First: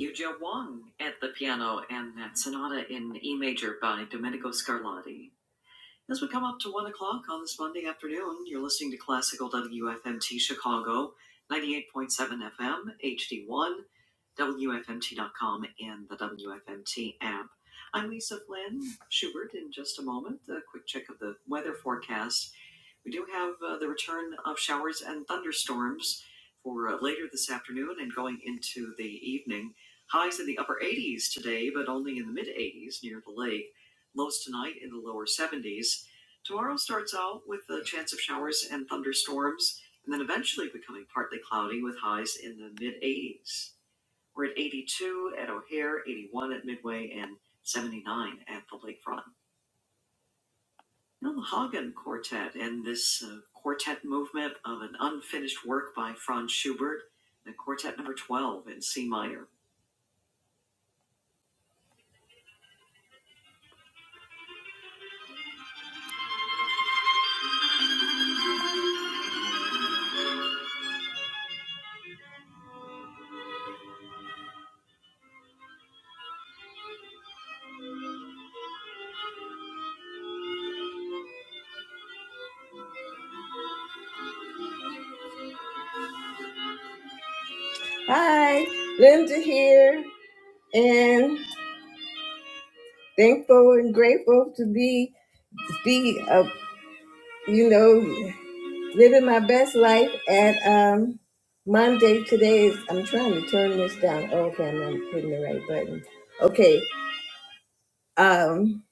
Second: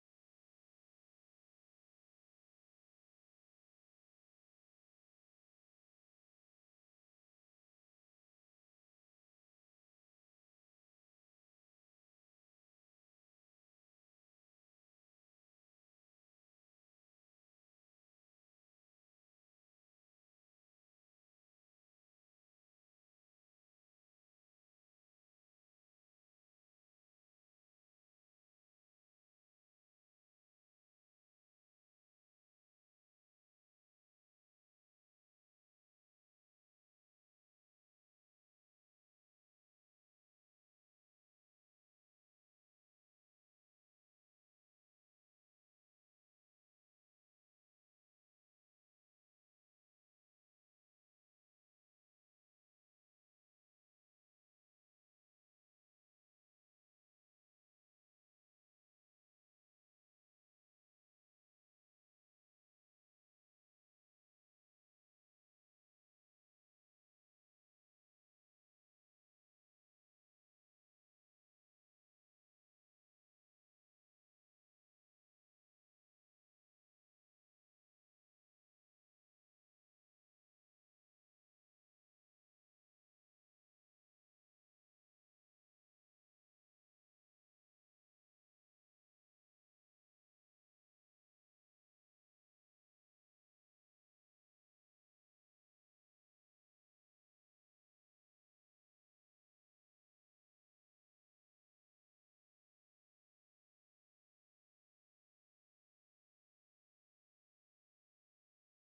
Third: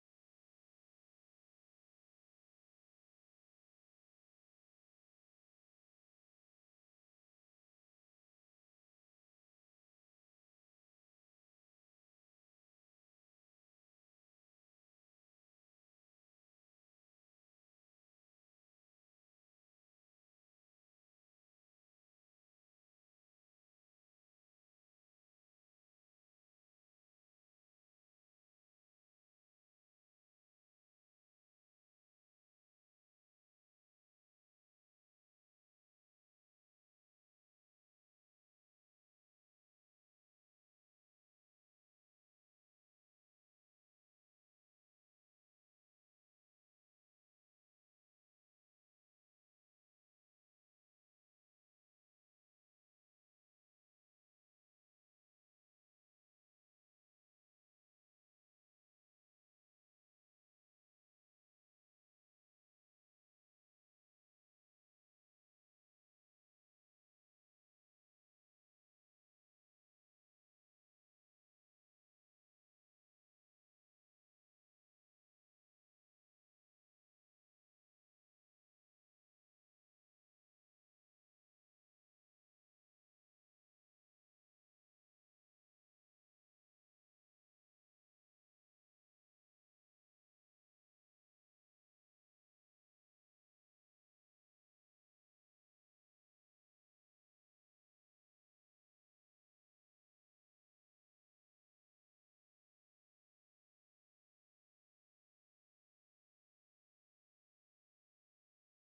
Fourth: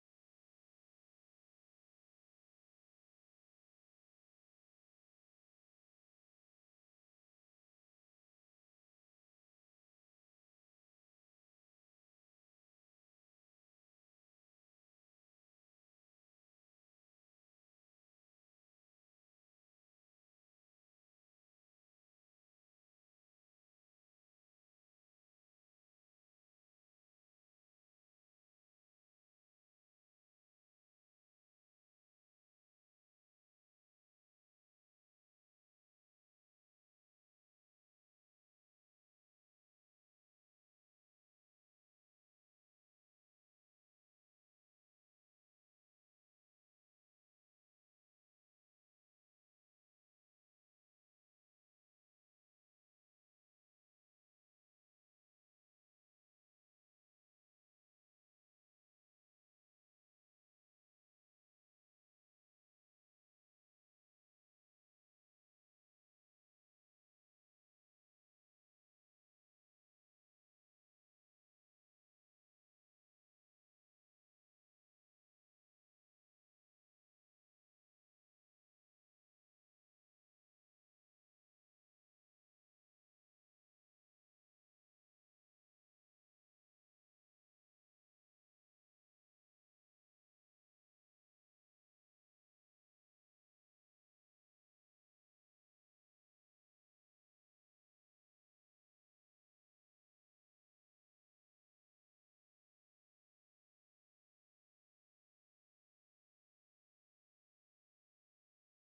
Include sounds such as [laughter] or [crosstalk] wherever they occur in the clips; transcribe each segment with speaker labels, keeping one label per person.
Speaker 1: Yuja Wang at the piano and that sonata in E major by Domenico Scarlatti. As we come up to one o'clock on this Monday afternoon, you're listening to classical WFMT Chicago, 98.7 FM, HD1, com, and the WFMT app. I'm Lisa Flynn Schubert. In just a moment, a quick check of the weather forecast. We do have uh, the return of showers and thunderstorms for uh, later this afternoon and going into the evening. Highs in the upper 80s today, but only in the mid 80s near the lake. Lows tonight in the lower 70s. Tomorrow starts out with a chance of showers and thunderstorms, and then eventually becoming partly cloudy with highs in the mid 80s. We're at 82 at O'Hare, 81 at Midway, and 79 at the lakefront. You Hagen Quartet and this uh, quartet movement of an unfinished work by Franz Schubert, the quartet number 12 in C minor. Hi, Linda here, and thankful and grateful to be, be uh, you know, living my best life at um, Monday. Today is, I'm trying to turn this down. Oh, okay, I'm not putting the right button. Okay, um,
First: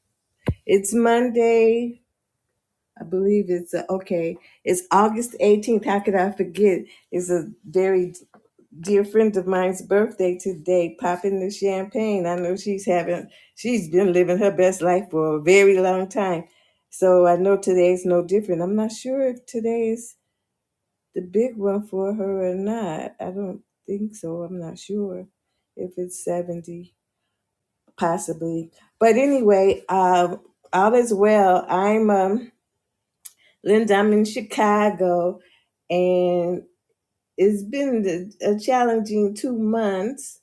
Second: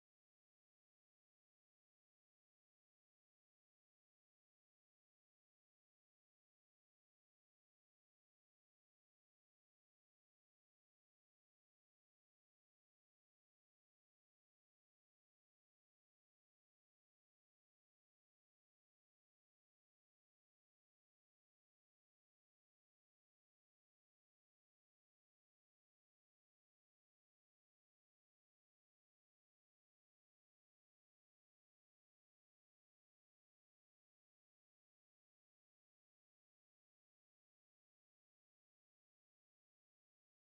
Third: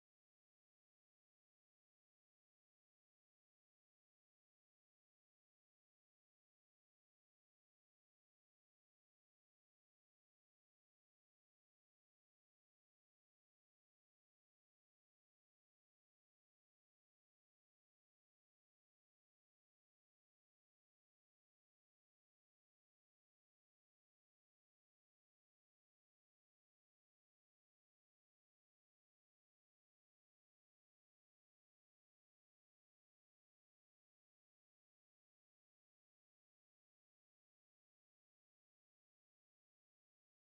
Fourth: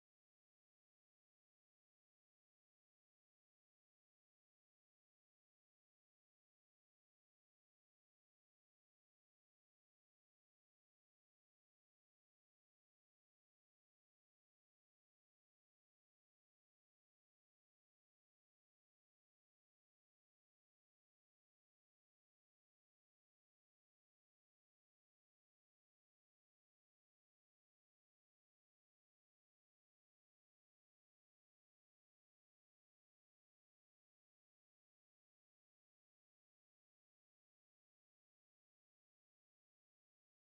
Speaker 1: it's Monday, I believe it's uh, okay. It's August 18th. How could I forget? It's a very dear friend of mine's birthday today. Popping the champagne. I know she's having. She's been living her best life for a very long time. So I know today's no different. I'm not sure if today is the big one for her or not. I don't think so. I'm not sure if it's 70, possibly. But anyway, uh, all is well. I'm um. Linda, I'm in Chicago, and it's been a challenging two months,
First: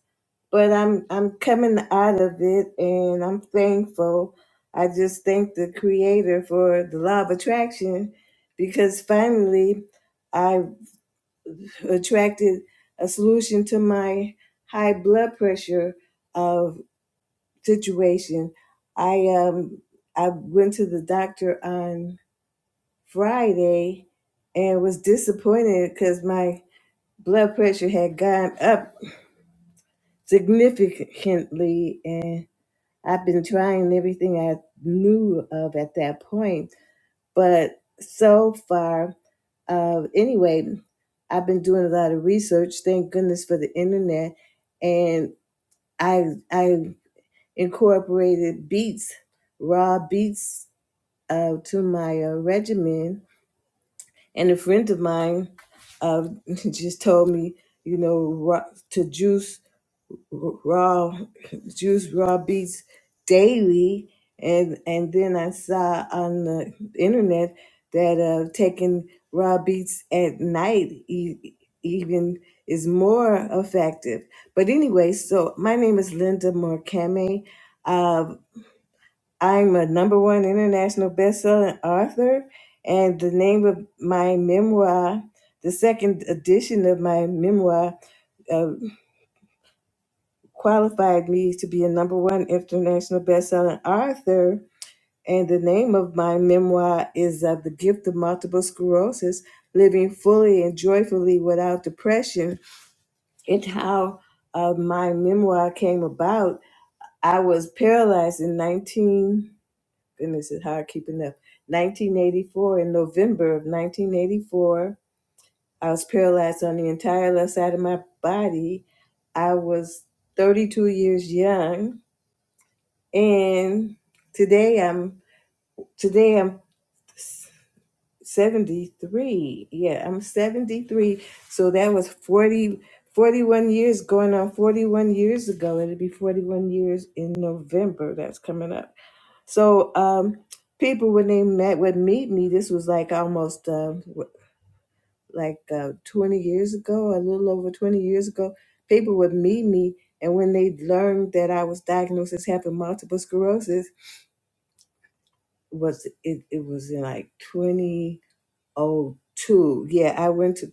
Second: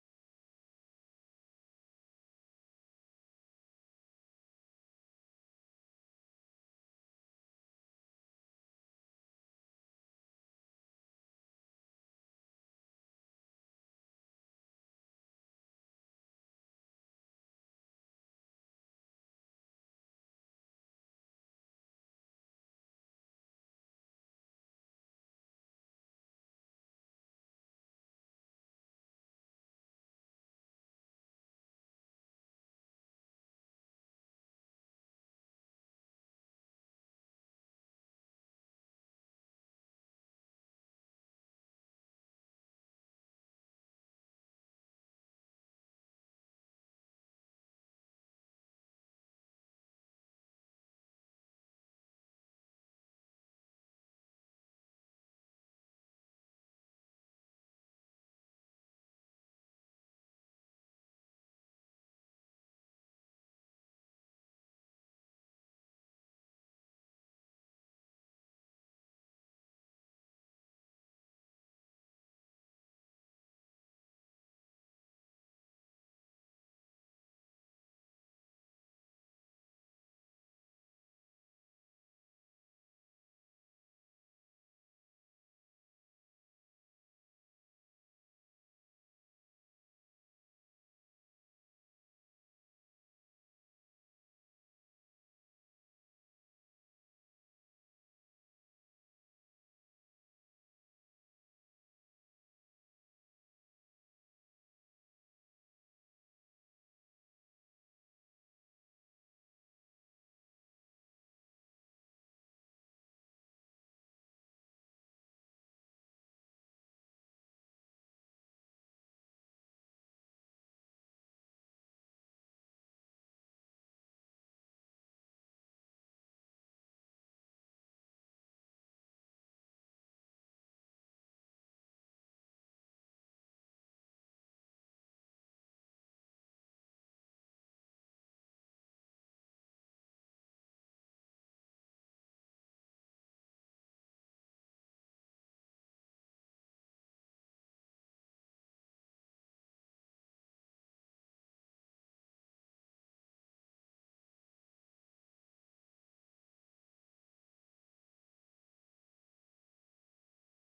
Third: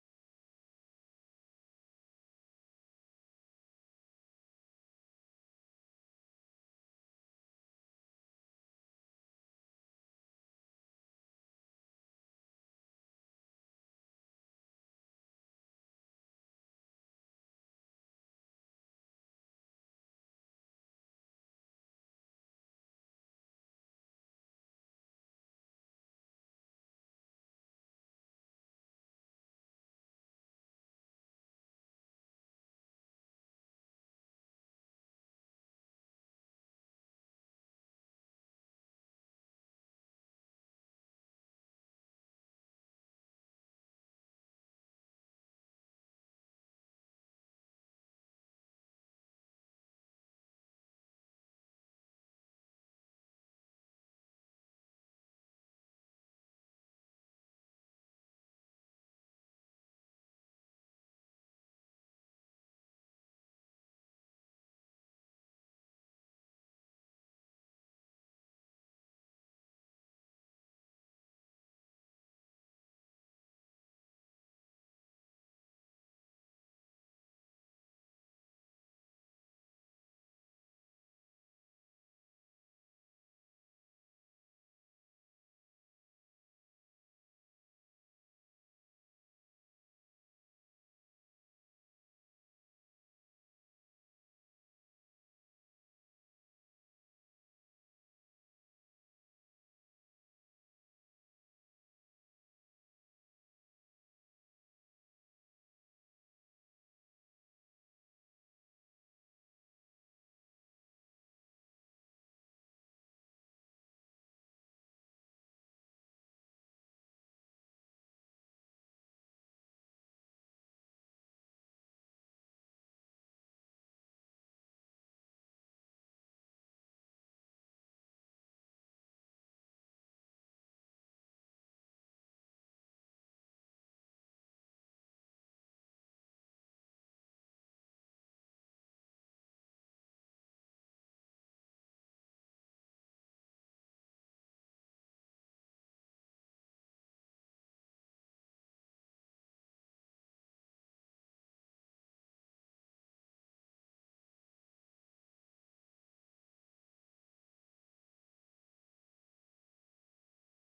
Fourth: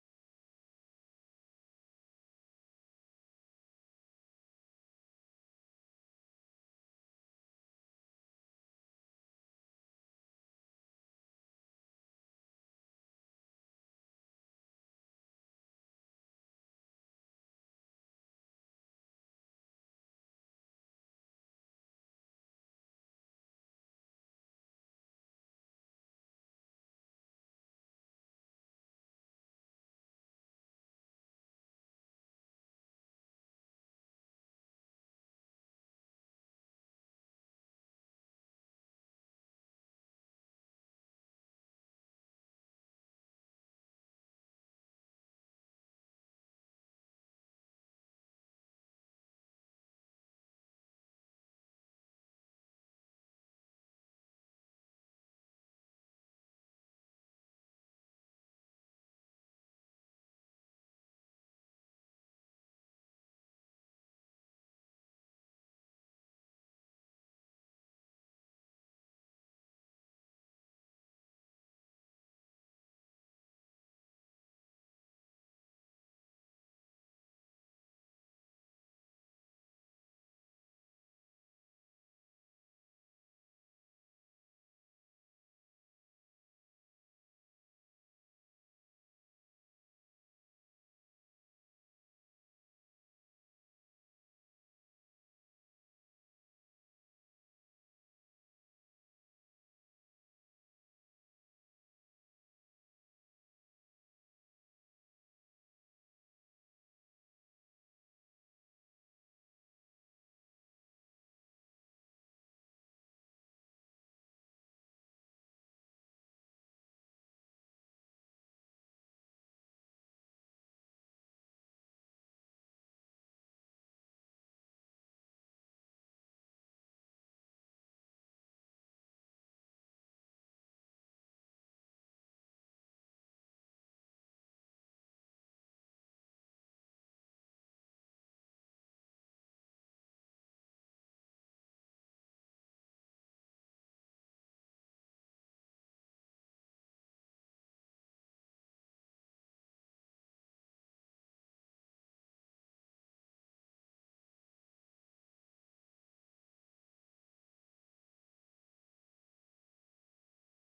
Speaker 1: but I'm I'm coming out of it, and I'm thankful. I just thank the Creator for the law of attraction, because finally, I attracted a solution to my high blood pressure uh, situation. I um I went to the doctor on. Friday and was disappointed because my blood pressure had gone up significantly and I've been trying everything I knew of at that point. But so far, uh, anyway, I've been doing a lot of research. Thank goodness for the internet, and I I incorporated beets, raw beets, uh, to my uh, regimen, And a friend of mine uh, [laughs] just told me, you know, raw, to juice raw [laughs] juice raw beets daily. And and then I saw on the internet that uh, taking raw beets at night e- even is more effective. But anyway, so my name is Linda Morkame. I'm a number one international best-selling author, and the name of my memoir, the second edition of my memoir, uh, qualified me to be a number one international best-selling author. And the name of my memoir is uh, The Gift of Multiple Sclerosis Living Fully and Joyfully Without Depression. It's how uh, my memoir came about. I was paralyzed in 19. goodness, it's hard keeping up. 1984, in November of 1984, I was paralyzed on the entire left side of my body. I was 32 years young, and today I'm today I'm 73. Yeah, I'm 73. So that was 40, 41 years going on 41 years ago. It'll be 41 years in November. That's coming up. So um, people, when they met would meet me, this was like almost uh, w- like uh, 20 years ago, a little over 20 years ago. People would meet me, and when they learned that I was diagnosed as having multiple sclerosis, was it, it was in like 2002. Yeah, I went to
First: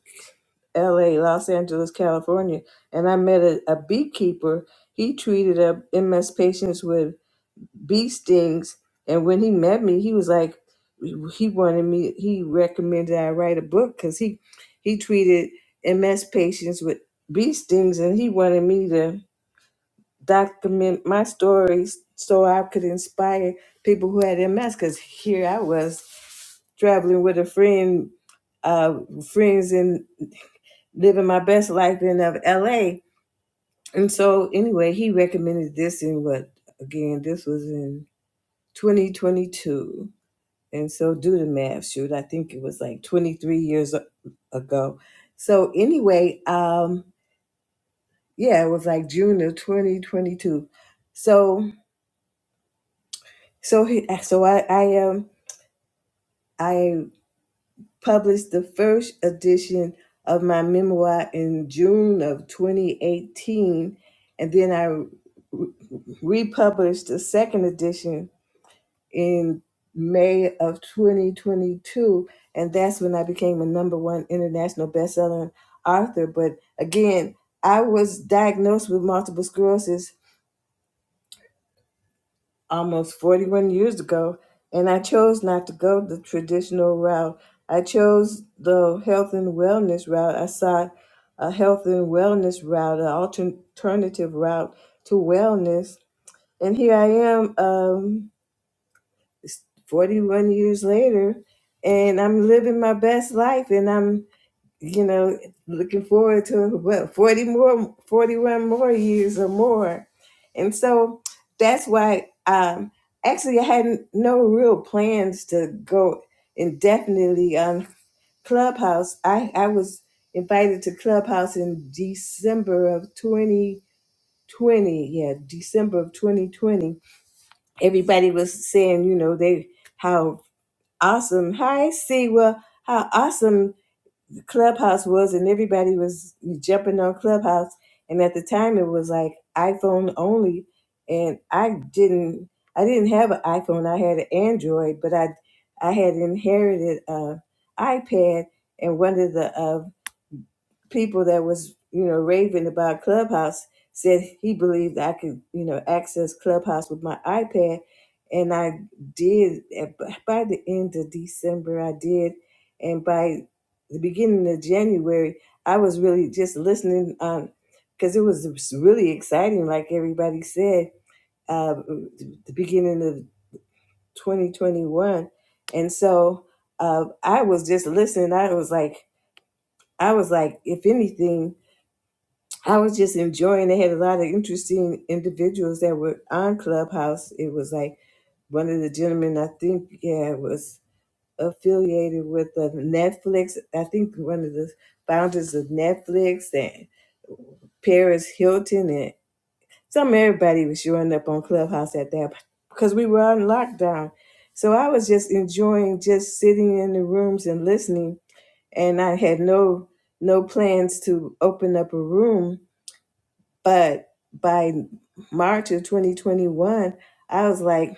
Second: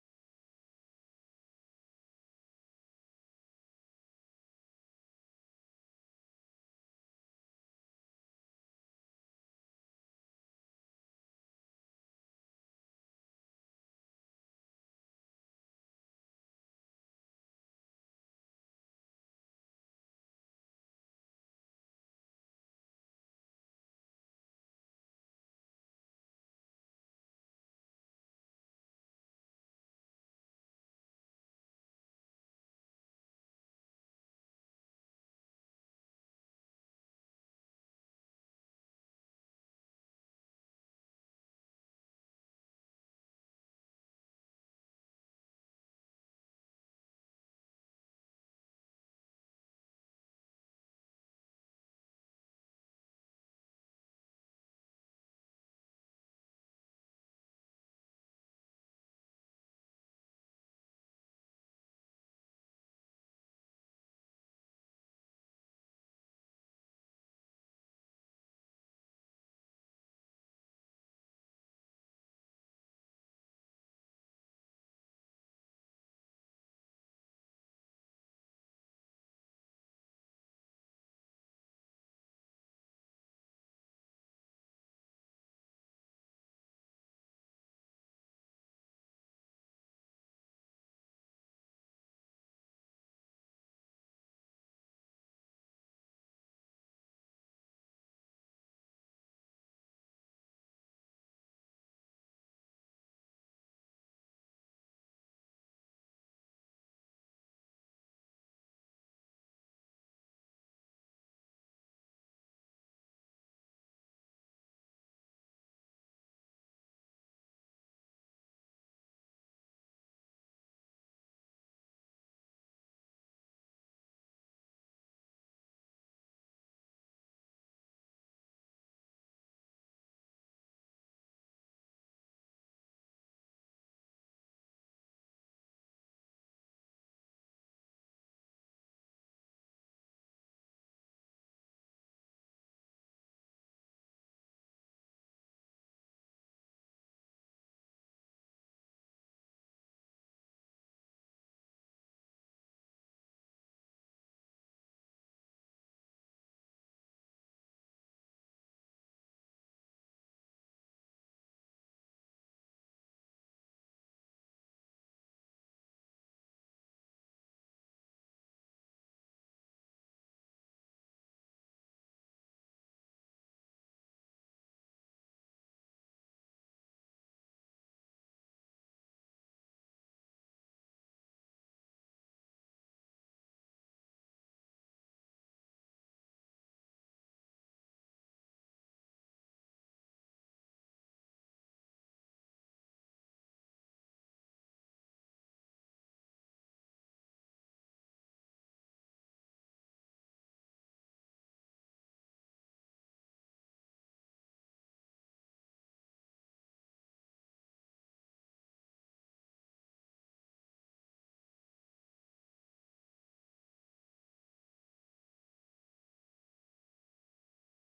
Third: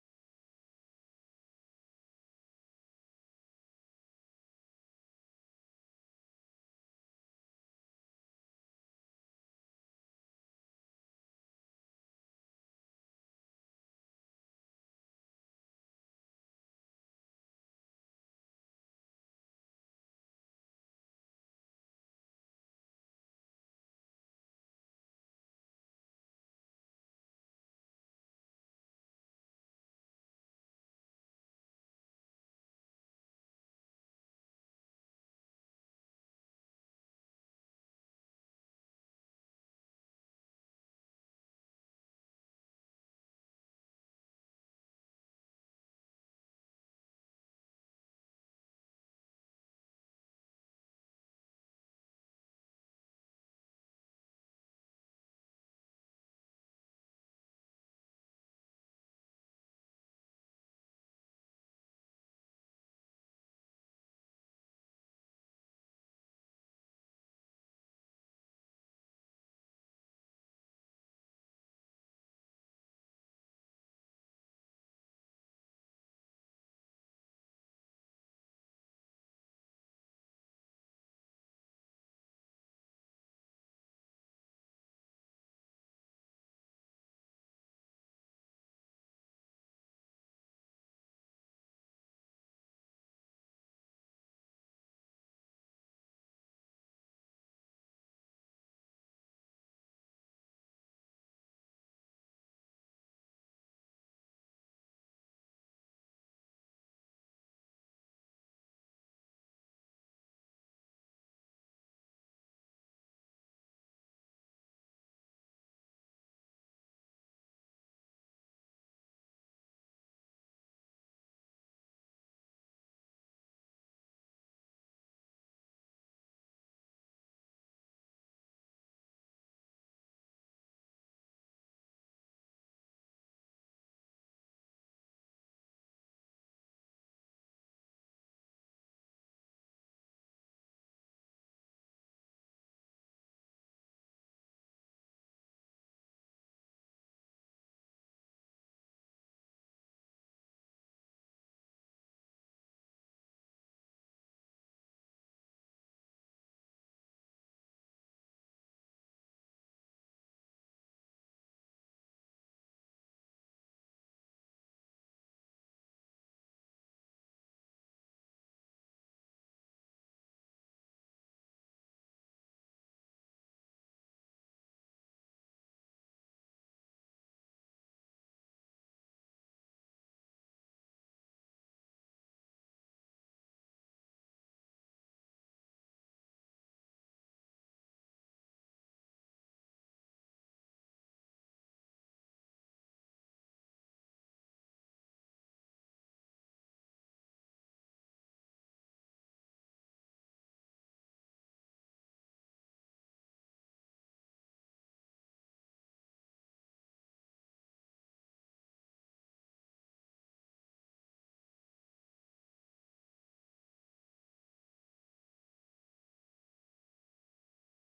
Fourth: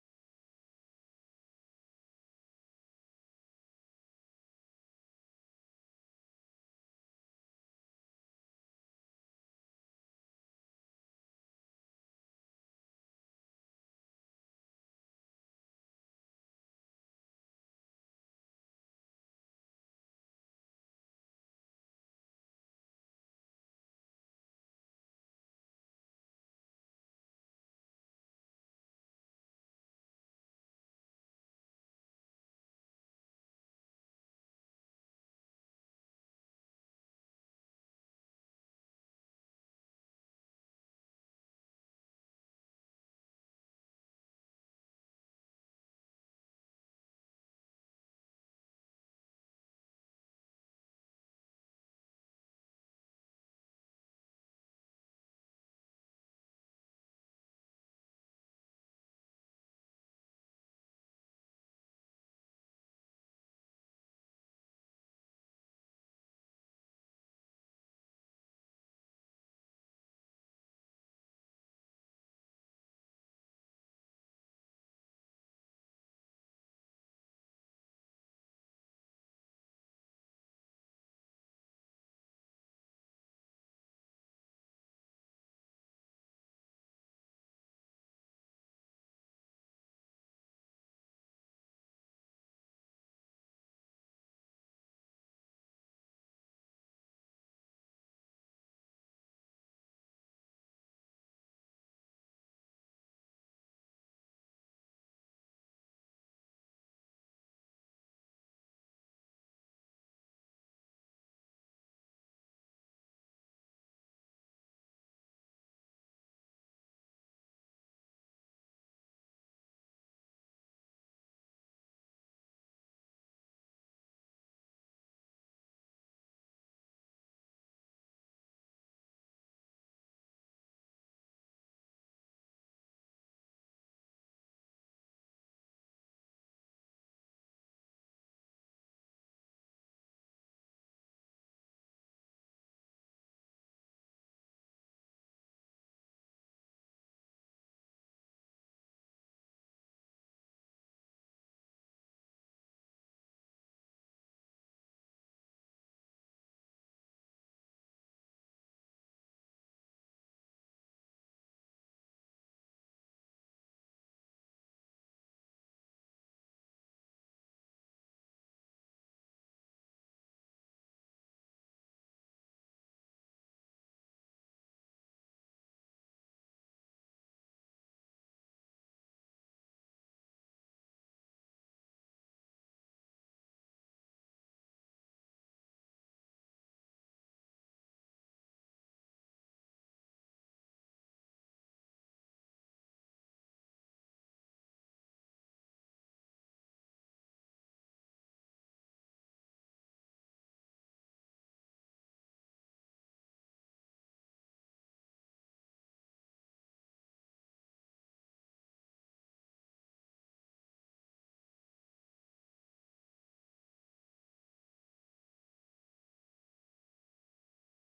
Speaker 1: L.A., Los Angeles, California, and I met a, a beekeeper. He treated uh, MS patients with bee stings. And when he met me, he was like, he wanted me, he recommended I write a book because he, he treated MS patients with bee stings and he wanted me to document my stories so I could inspire people who had MS because here I was traveling with a friend, uh, friends and living my best life in of LA. And so anyway, he recommended this in what, again, this was in 2022 and so do the math shoot. I think it was like 23 years a- ago. So anyway, um, yeah, it was like June of 2022. So so he, so I I um I published the first edition of my memoir in June of 2018, and then I re- republished the second edition in May of 2022, and that's when I became a number one international bestselling author. But again, I was diagnosed with multiple sclerosis almost 41 years ago, and I chose not to go the traditional route. I chose the health and wellness route. I sought a health and wellness route, an altern- alternative route to wellness. And here I am. Um, It's 41 years later, and I'm living my best life, and I'm, you know, looking forward to what 40 more, 41 more years or more. And so that's why, um, actually, I had no real plans to go indefinitely on Clubhouse. I, I was invited to Clubhouse in December of 2020. Yeah, December of 2020. Everybody was saying, you know, they, how awesome. Hi, Siwa. How awesome Clubhouse was, and everybody was jumping on Clubhouse. And at the time, it was like iPhone only, and I didn't, I didn't have an iPhone. I had an Android, but I, I had inherited a iPad, and one of the uh, people that was you know raving about clubhouse said he believed i could you know access clubhouse with my ipad and i did And b- by the end of december i did and by the beginning of january i was really just listening um because it was really exciting like everybody said uh the beginning of 2021 and so uh i was just listening i was like i was like if anything I was just enjoying. They had a lot of interesting individuals that were on Clubhouse. It was like one of the gentlemen, I think, yeah, was affiliated with uh, Netflix. I think one of the founders of Netflix and Paris Hilton and some everybody was showing up on Clubhouse at that because we were on lockdown. So I was just enjoying just sitting in the rooms and listening, and I had no no plans to open up a room but by March of 2021, I was like,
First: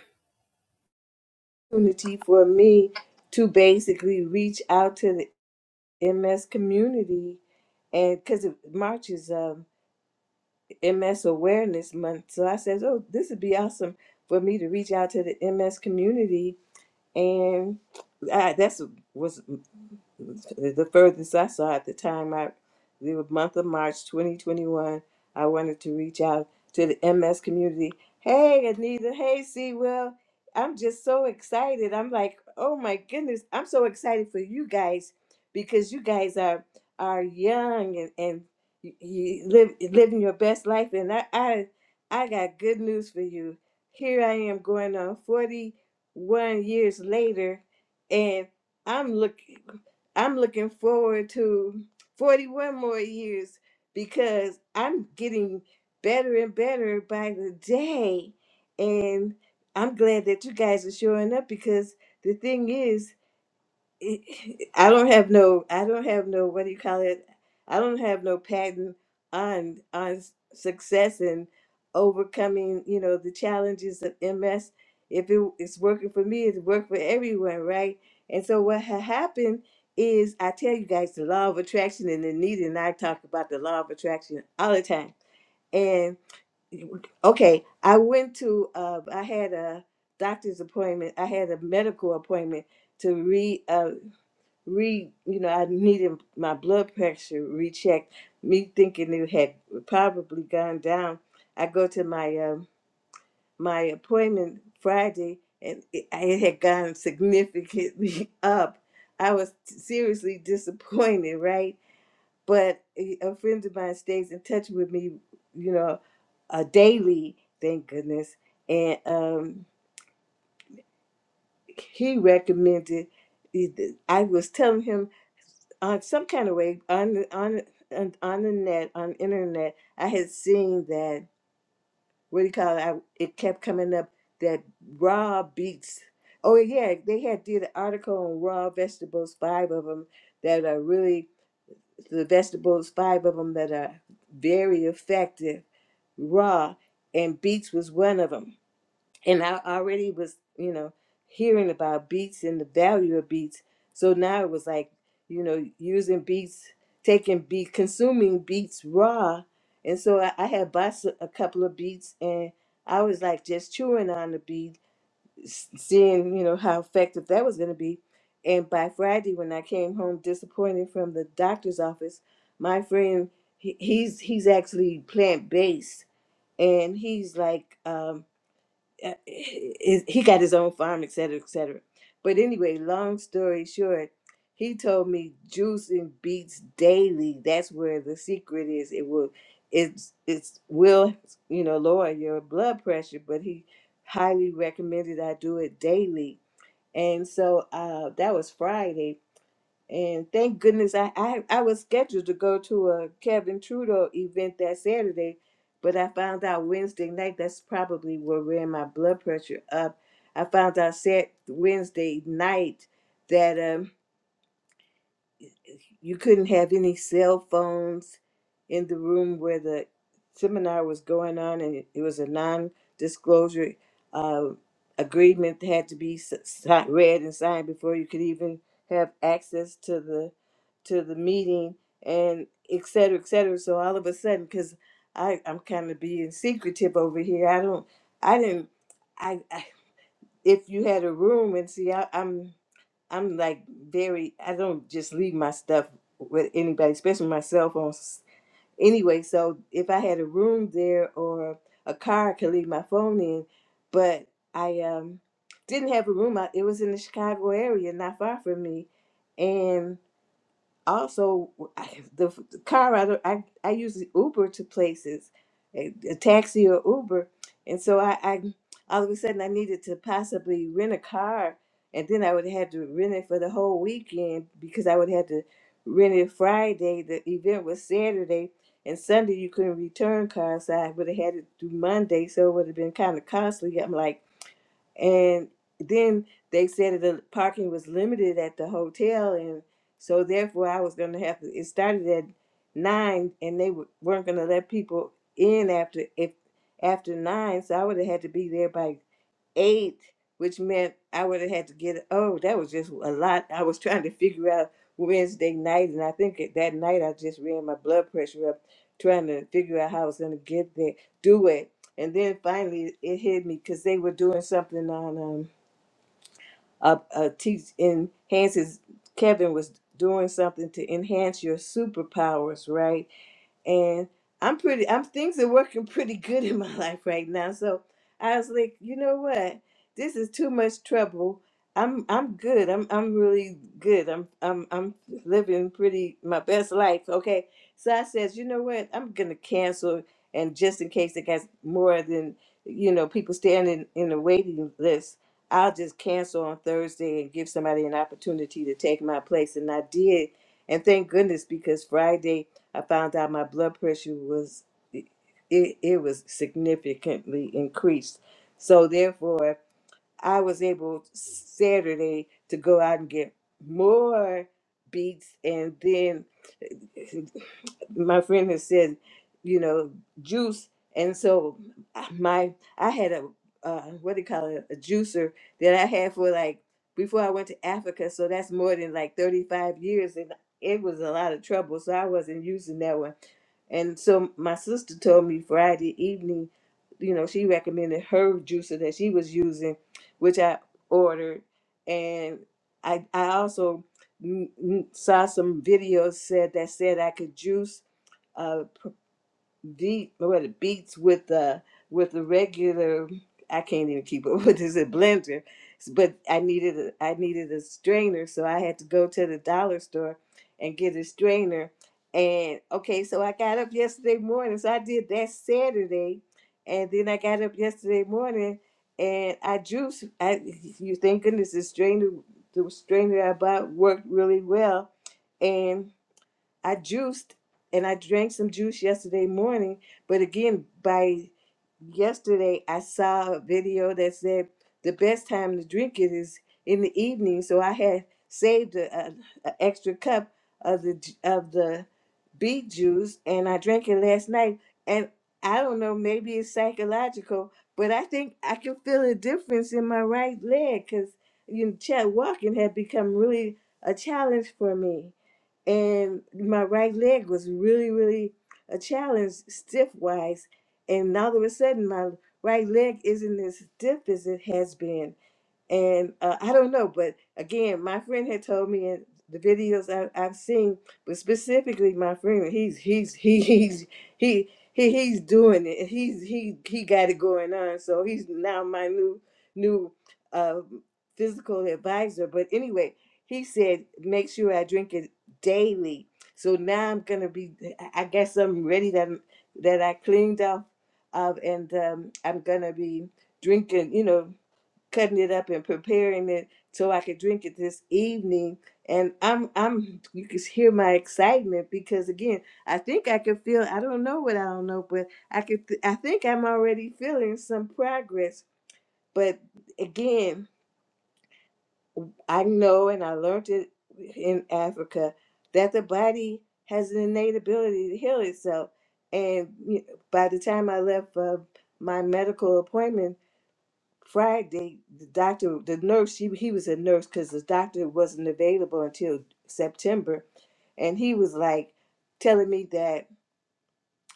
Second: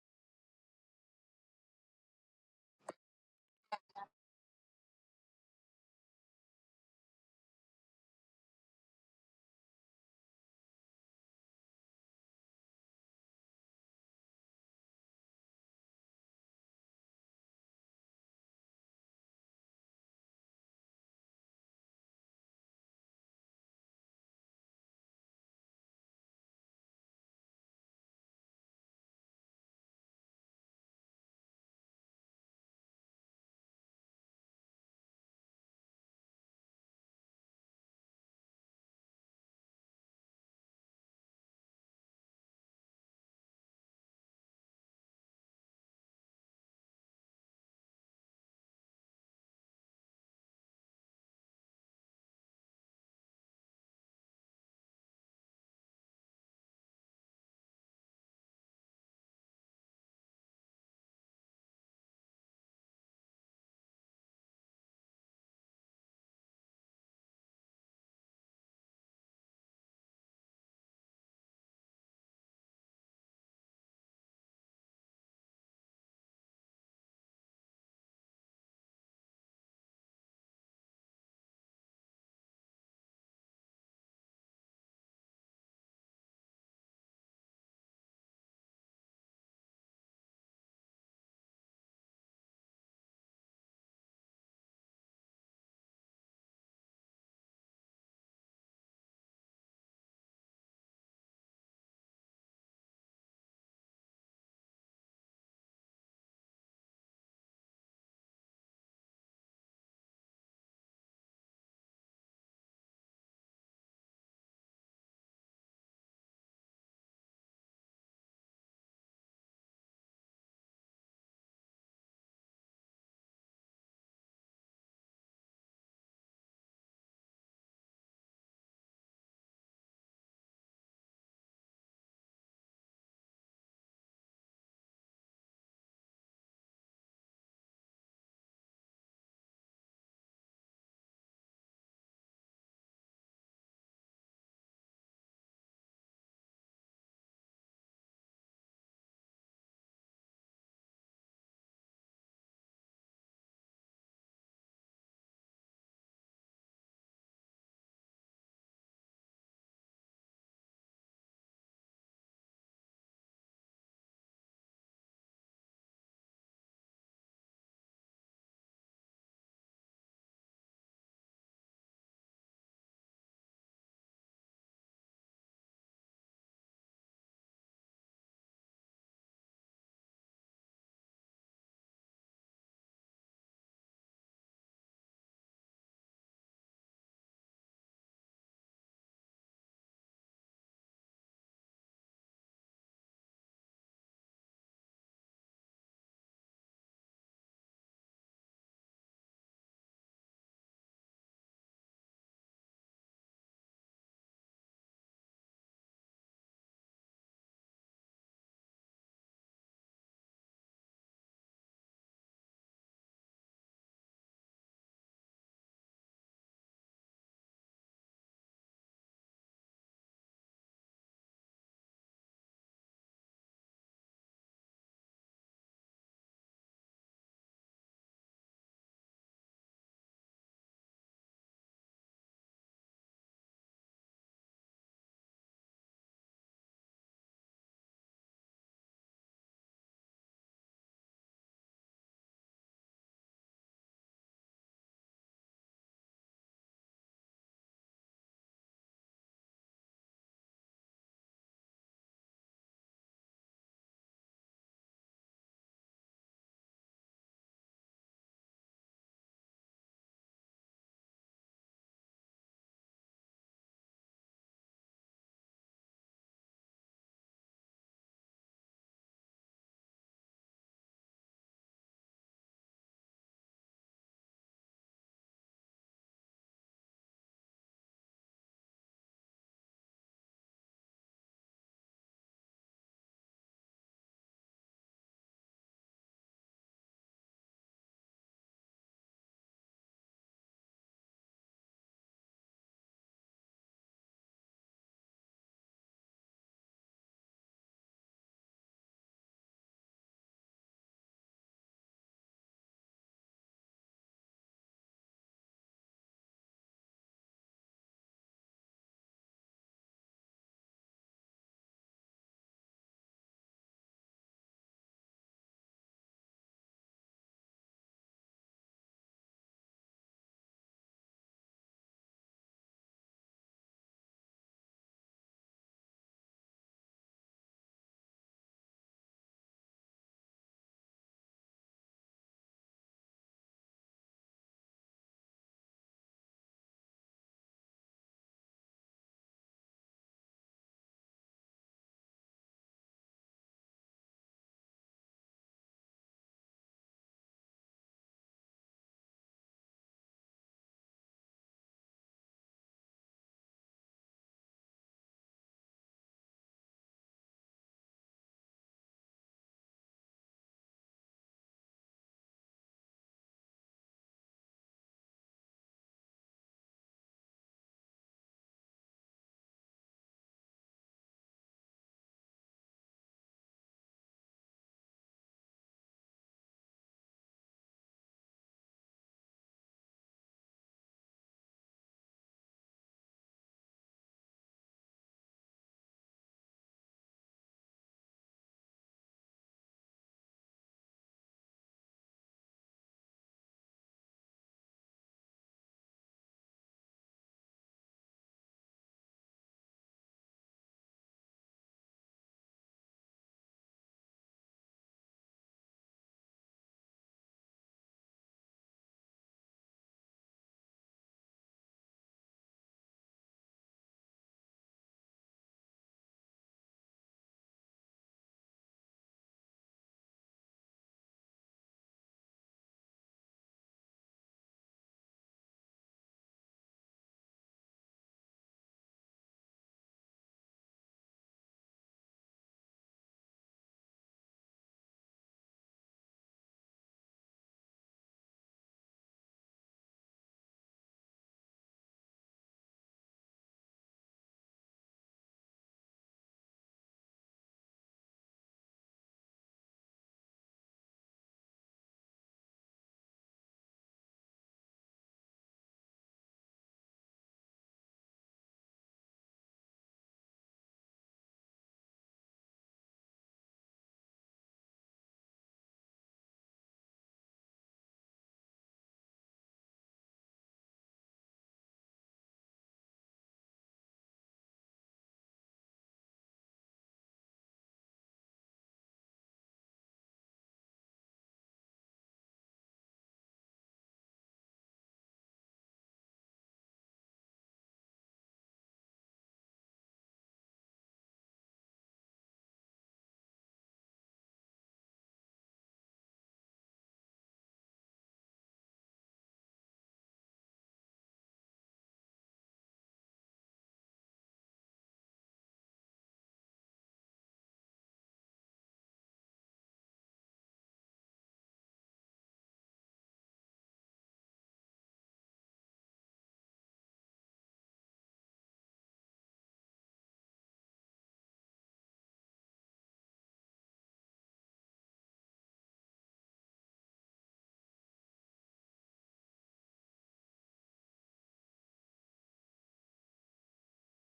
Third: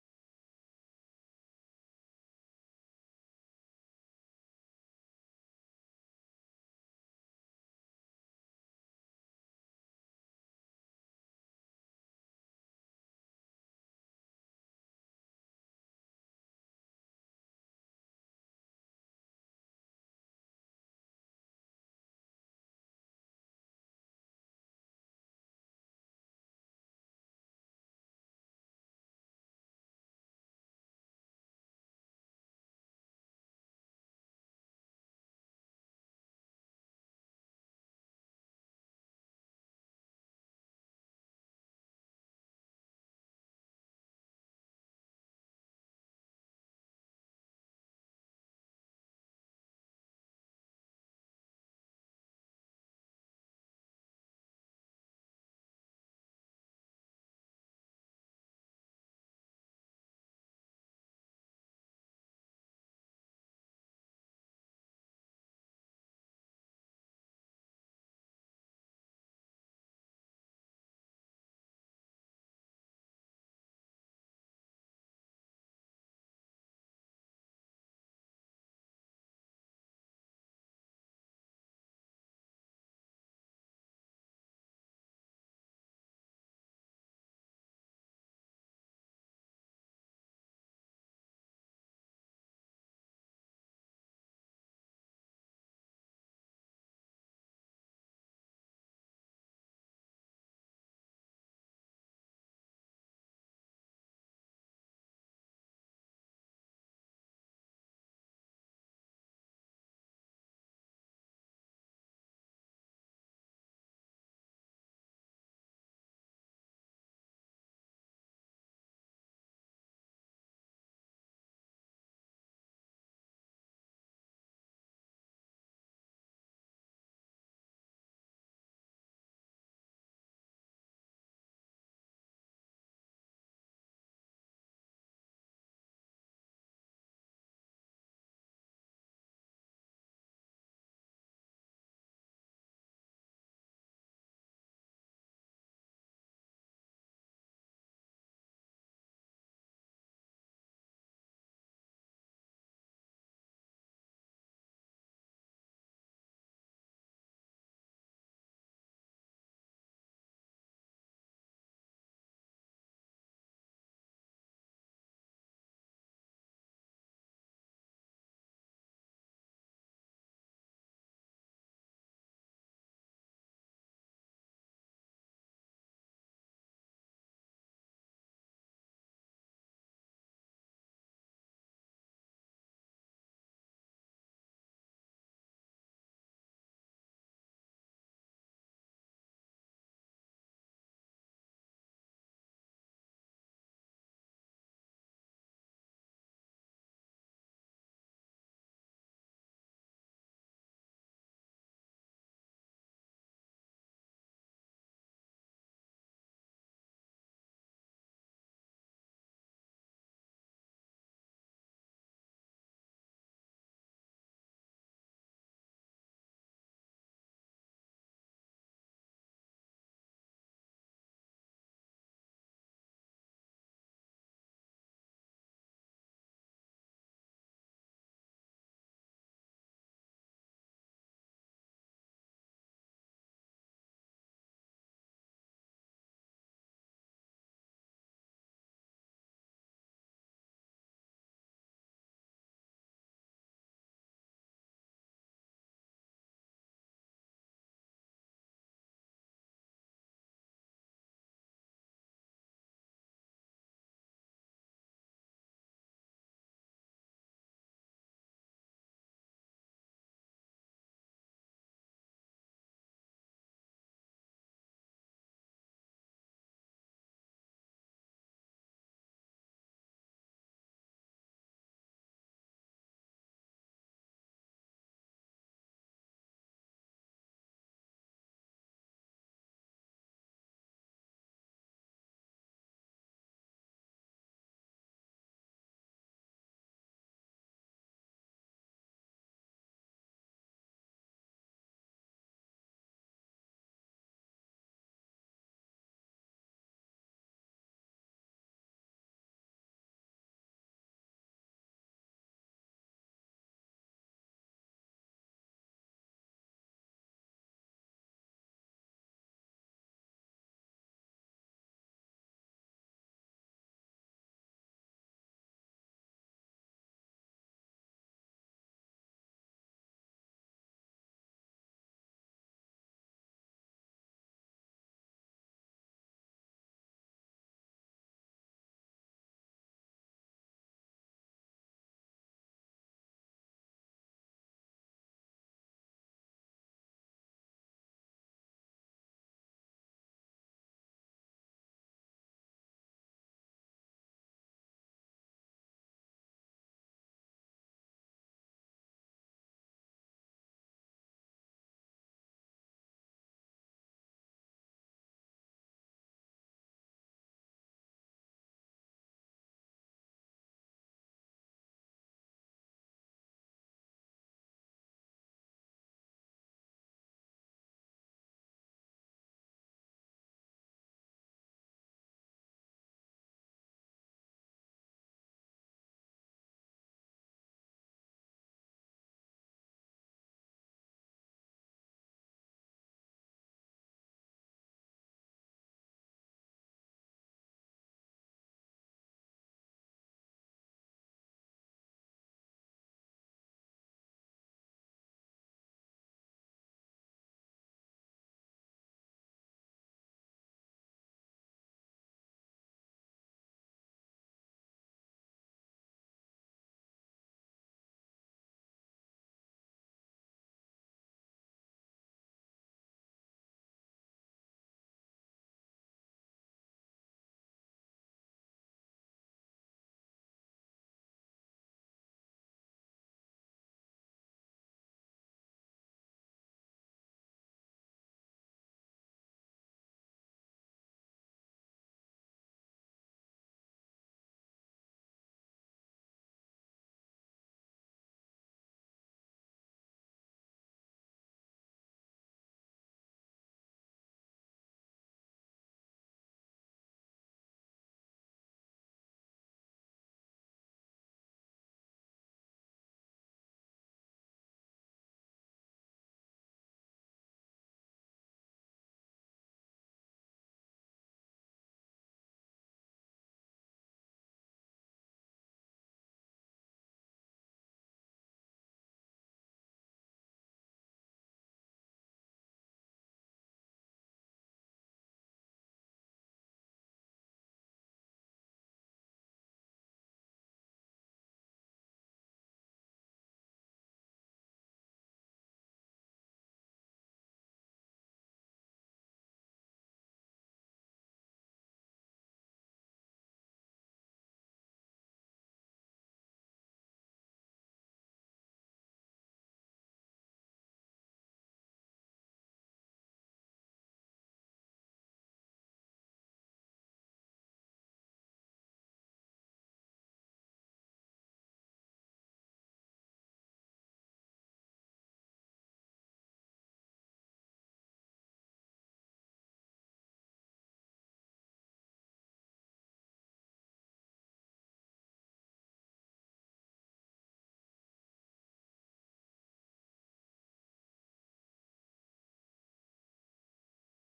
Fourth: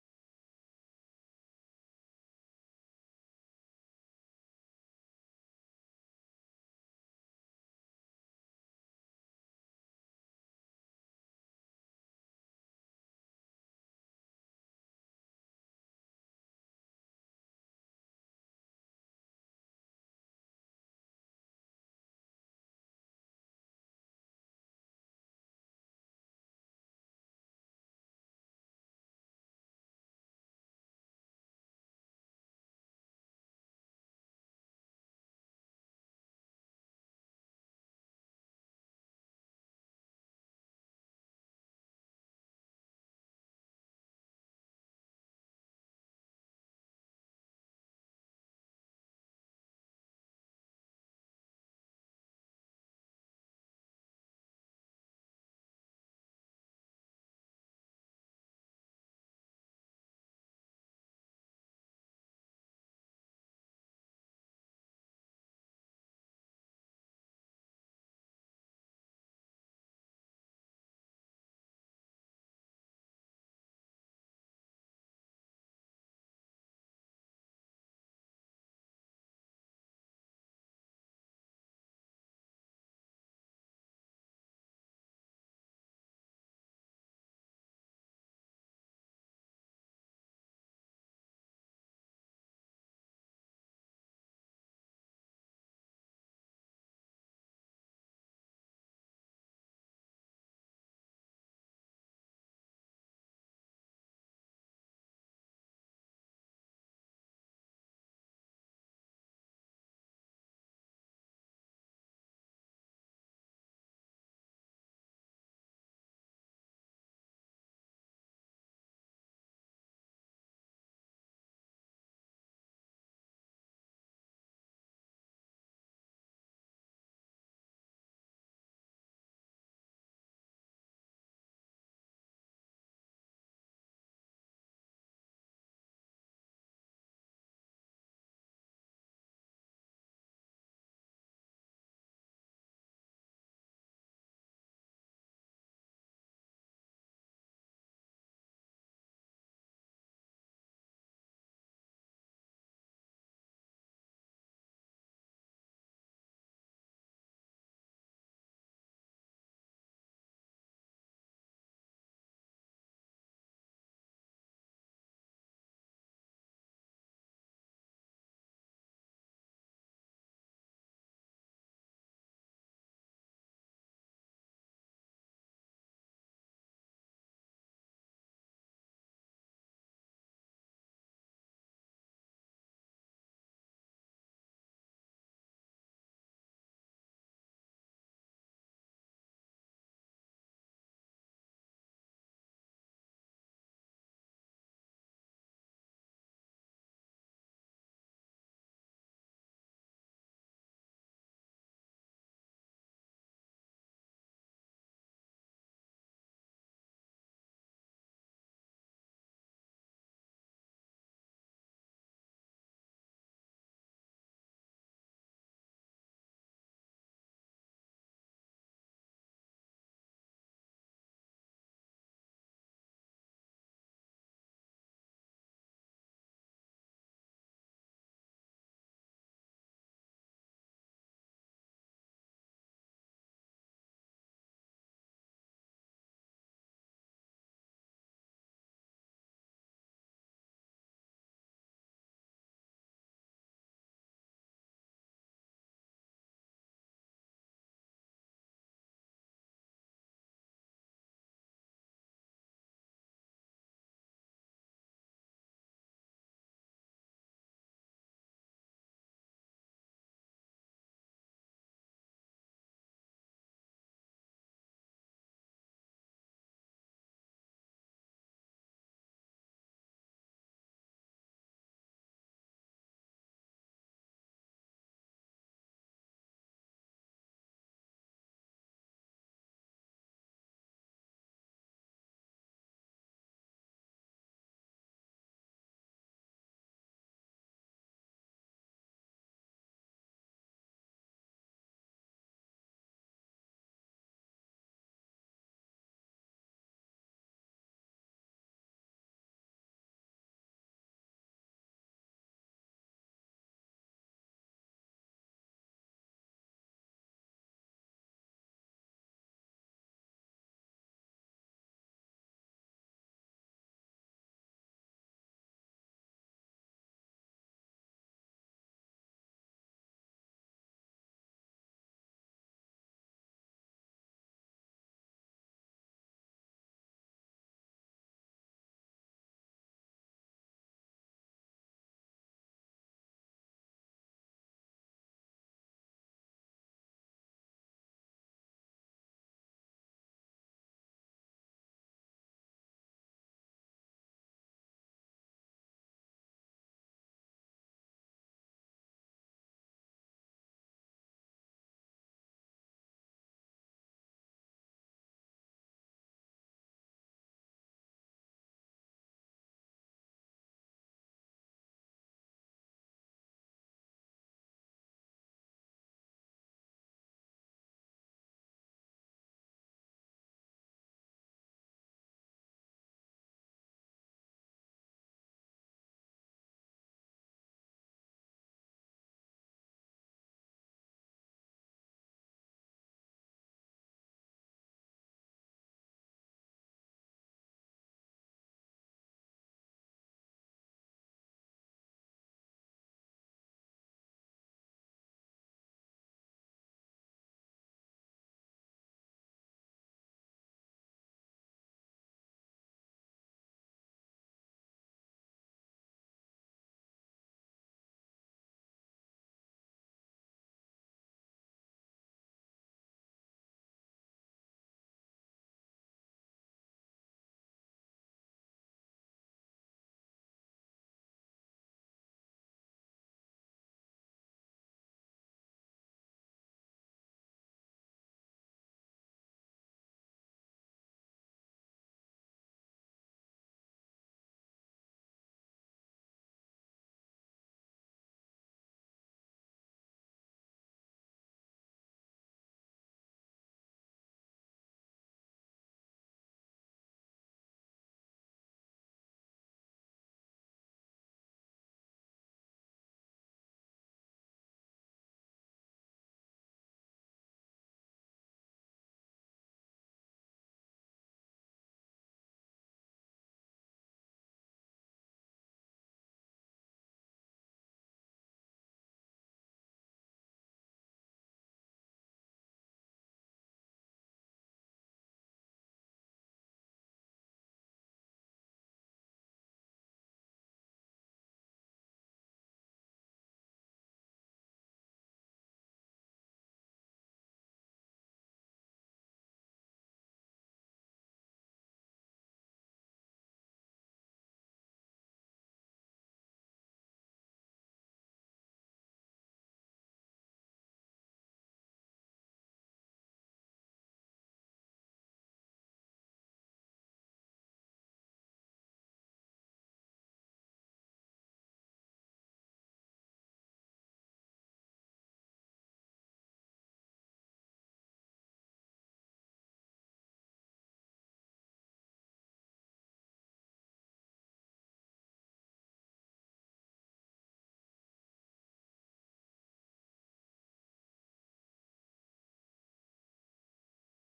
Speaker 1: opportunity for me to basically reach out to the MS community. And because March is um, MS Awareness Month. So I said, oh, this would be awesome for me to reach out to the MS community. And I, that's was the furthest I saw at the time, I, the month of March 2021, I wanted to reach out to the MS community. Hey, Anita. Hey, C. Will. I'm just so excited. I'm like, oh my goodness. I'm so excited for you guys because you guys are are young and, and you you live living your best life. And I, I I got good news for you. Here I am going on 41 years later, and I'm looking. I'm looking forward to 41 more years because I'm getting better and better by the day. And I'm glad that you guys are showing up because the thing is, I don't have no I don't have no what do you call it? I don't have no patent on on s- success and overcoming, you know, the challenges of MS. If it, it's working for me, it's worked for everyone, right? And so what ha- happened is I tell you guys the law of attraction and Anita and I talk about the law of attraction all the time. And okay, I went to uh, I had a doctor's appointment. I had a medical appointment to read re you know I needed my blood pressure rechecked. Me thinking it had probably gone down. I go to my um, my appointment Friday and it, it had gone significantly [laughs] up. I was seriously disappointed, right? But a a friend of mine stays in touch with me, you know, uh, daily. Thank goodness, and um, he recommended i was telling him on some kind of way on on on, on the net on internet i had seen that what do you call it I, it kept coming up that raw beets oh yeah they had did an article on raw vegetables five of them that are really the vegetables five of them that are very effective raw and beets was one of them and I already was, you know, hearing about beats and the value of beats. So now it was like, you know, using beats, taking beat, consuming beats raw. And so I, I had bought s- a couple of beats and I was like just chewing on the beat, s- seeing, you know, how effective that was going to be. And by Friday, when I came home disappointed from the doctor's office, my friend, he, he's he's actually plant based, and he's like, um, uh, is he got his own farm, et cetera, et cetera. But anyway, long story short, he told me juicing beets daily. That's where the secret is. It will, it's it's will you know lower your blood pressure. But he highly recommended I do it daily, and so uh, that was Friday and thank goodness I, I, I was scheduled to go to a Kevin Trudeau event that Saturday, but I found out Wednesday night that's probably what ran my blood pressure up. I found out Sat Wednesday night that um, you couldn't have any cell phones in the room where the seminar was going on, and it it was a non-disclosure uh, agreement that had to be s- si- read and signed before you could even have access to the to the meeting, and et cetera, et cetera. So all of a sudden, because I'm kind of being secretive over here, I don't, I didn't. I, if you had a room and see I, i'm i'm like very i don't just leave my stuff with anybody especially my cell phone s- anyway so if i had a room there or a car i could leave my phone in but i um didn't have a room I, it was in the chicago area not far from me and also I, the, the car I, don't- I I use the Uber to places, a, a taxi or Uber, and so I, I all of a sudden I needed to possibly rent a car, and then I would have to rent it for the whole weekend because I would have to rent it Friday. The event was Saturday, and Sunday you couldn't return cars, so I would have had it through Monday, so it would have been kind of costly. I'm like. And then they said that the parking was limited at the hotel, and so therefore I was going to have to. It started at nine, and they w- weren't going to let people in after if after nine, so I would have had to be there by eight, which meant I would have had to get. Oh, that was just a lot. I was [laughs] trying to figure out Wednesday night, and I think at that night I just ran my blood pressure up, trying to figure out how I was going to get there, do it, and then finally it hit me because they were doing something on um a, a teach enhances. Kevin was doing something to enhance your superpowers, right? and I'm pretty. I'm things are working [laughs] pretty good in my [laughs] life right now. So I was like, you know what? This is too much trouble. I'm I'm good. I'm I'm really good. I'm I'm I'm living pretty my best life. Okay. So I says, you know what? I'm gonna cancel, and just in case it gets more than you know people standing in the waiting list, I'll just cancel on Thursday and give somebody an opportunity to take my place. And I did, and thank goodness because Friday I found out my blood pressure was it, it was significantly increased. So therefore, I was able Saturday to go out and get more beats. And then eh, my friend has said, you know, juice. And so ah, my I had a uh, what do you call it a juicer that I had for like before I went to Africa. So that's more than like thirty five years, and it was a lot of trouble. So I wasn't using that one. And so my sister told me Friday evening, you know, she recommended her juicer that she was using which I ordered, and I I also mm, mm, saw some videos said that said I could juice. uh, deep what it beats with the with the regular I can't even keep up [laughs] with this a blender. But I needed a, I needed a strainer, so I had to go to the dollar store and get a strainer. And okay, so I got up yesterday morning, so I did that Saturday, and then I got up yesterday morning and I juice. I you thank goodness the strainer the strainer I bought worked really well, and I juiced and I drank some juice yesterday morning, but again, by yesterday I saw a video that said the best time to drink it is in the evening. So I had saved a, a, a extra cup of the ju- of the beet juice, and I drank it last night. And I don't know, maybe it's psychological, but I think I can feel a difference in my right leg because you know, cha- walking had become really a challenge for me and my right leg was really really a challenge stiff wise and all of a sudden my right leg isn't as stiff as it has been and uh, I don't know, but again, my friend had told me in the videos I, I've seen, but specifically my friend, he's he's he, [laughs] he's he he he's doing it. He's he he got it going on, so he's now my new new uh, physical advisor. But anyway, he said make sure I drink it daily. So now I'm gonna be. I I got something ready that that I cleaned off of, and um, I'm gonna be drinking. You know cutting it up and preparing it so I could drink it this evening. And I'm I'm you can hear my excitement because again, I think I can feel I don't know what I don't know, but I could I think I'm already feeling some progress. But again, I know and I learned it in Africa that the body has an innate ability to heal itself. And you know, by the time I left uh, my medical appointment, Friday, the doctor, the nurse, he, he was a nurse because the doctor wasn't available until September. And he was like telling me that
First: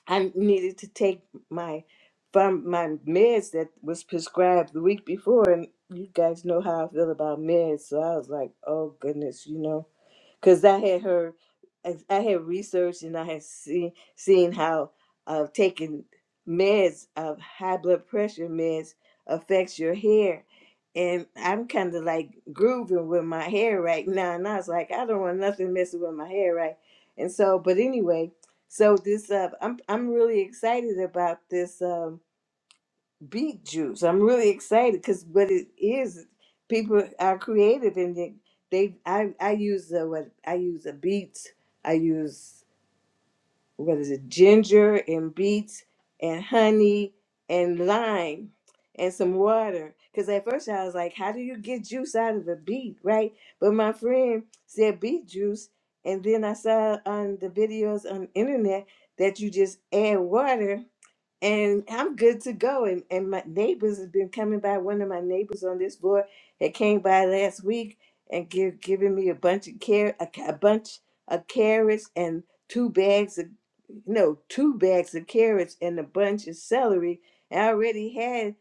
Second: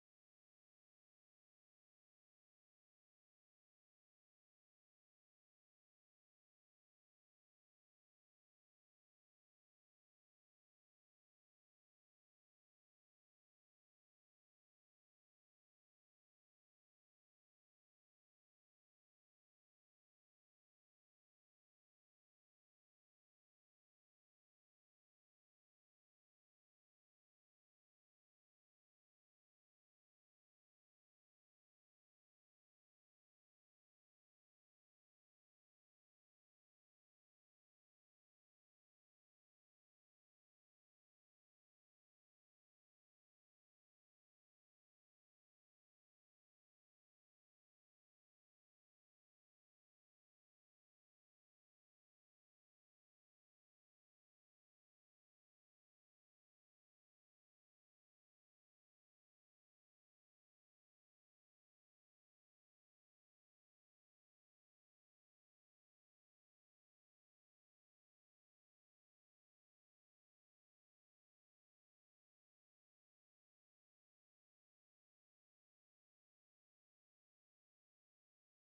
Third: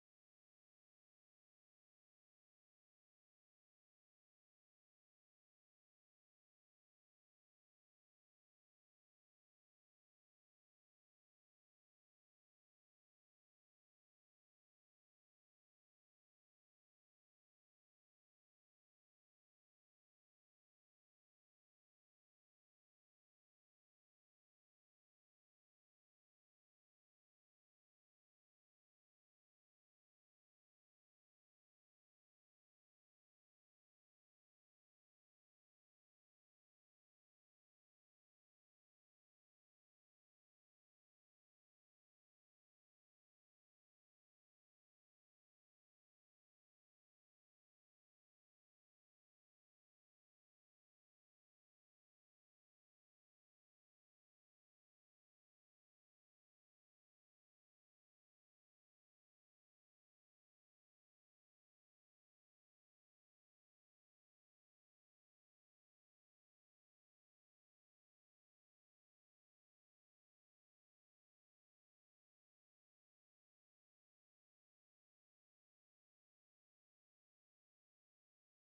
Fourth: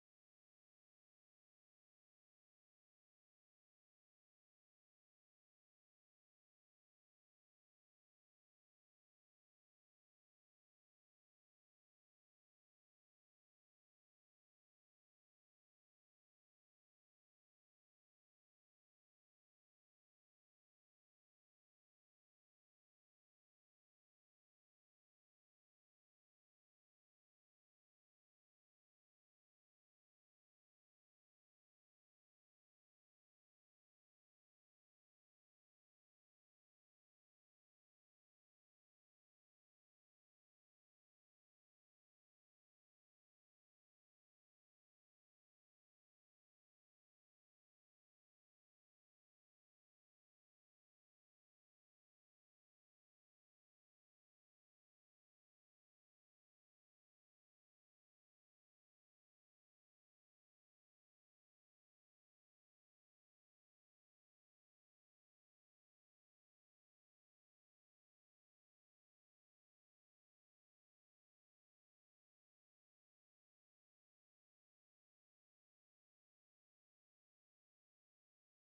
Speaker 1: I needed to take my from my meds that was prescribed the week before. And you guys know how I feel about meds. So I was like, oh goodness, you know because I had her, I had researched and I had seen seen how uh, taking meds of high blood pressure meds affects your hair, and I'm kind of like grooving with my hair right now, and I was like, I don't want nothing messing with my hair, right? And so, but anyway, so this uh, I'm I'm really excited about this. Um, beet juice. I'm really excited because what it is, people are creative and they, they I, I use the what I use a beets. I use what is it, ginger and beets and honey and lime and some water. Because at first I was like, how do you get juice out of a beet, right? But my friend said beet juice, and then I saw on the videos on internet that you just add water and I'm good to go. And and my neighbors have been coming by. One of my neighbors on this floor had came by last week and give giving me a bunch of car a, ca- a bunch of carrots and two bags of no two bags of carrots and a bunch of celery. And I already had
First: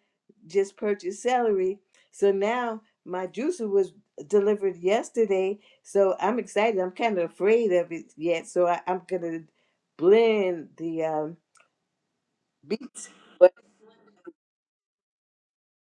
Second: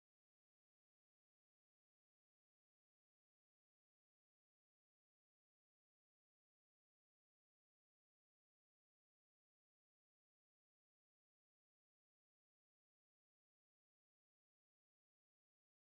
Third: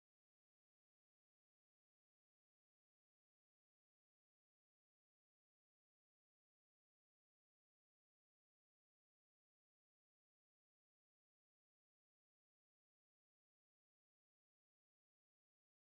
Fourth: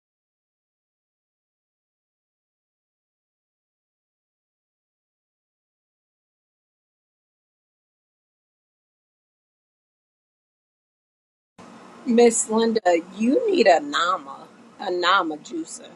Speaker 1: just purchased celery, so now my juicer was delivered yesterday. So I'm excited. I'm kind of afraid of it yet. So I, I'm gonna blend the um,
Speaker 2: Miss Linda,
Speaker 1: beets.
Speaker 2: you need a Nama, a Nama juicer.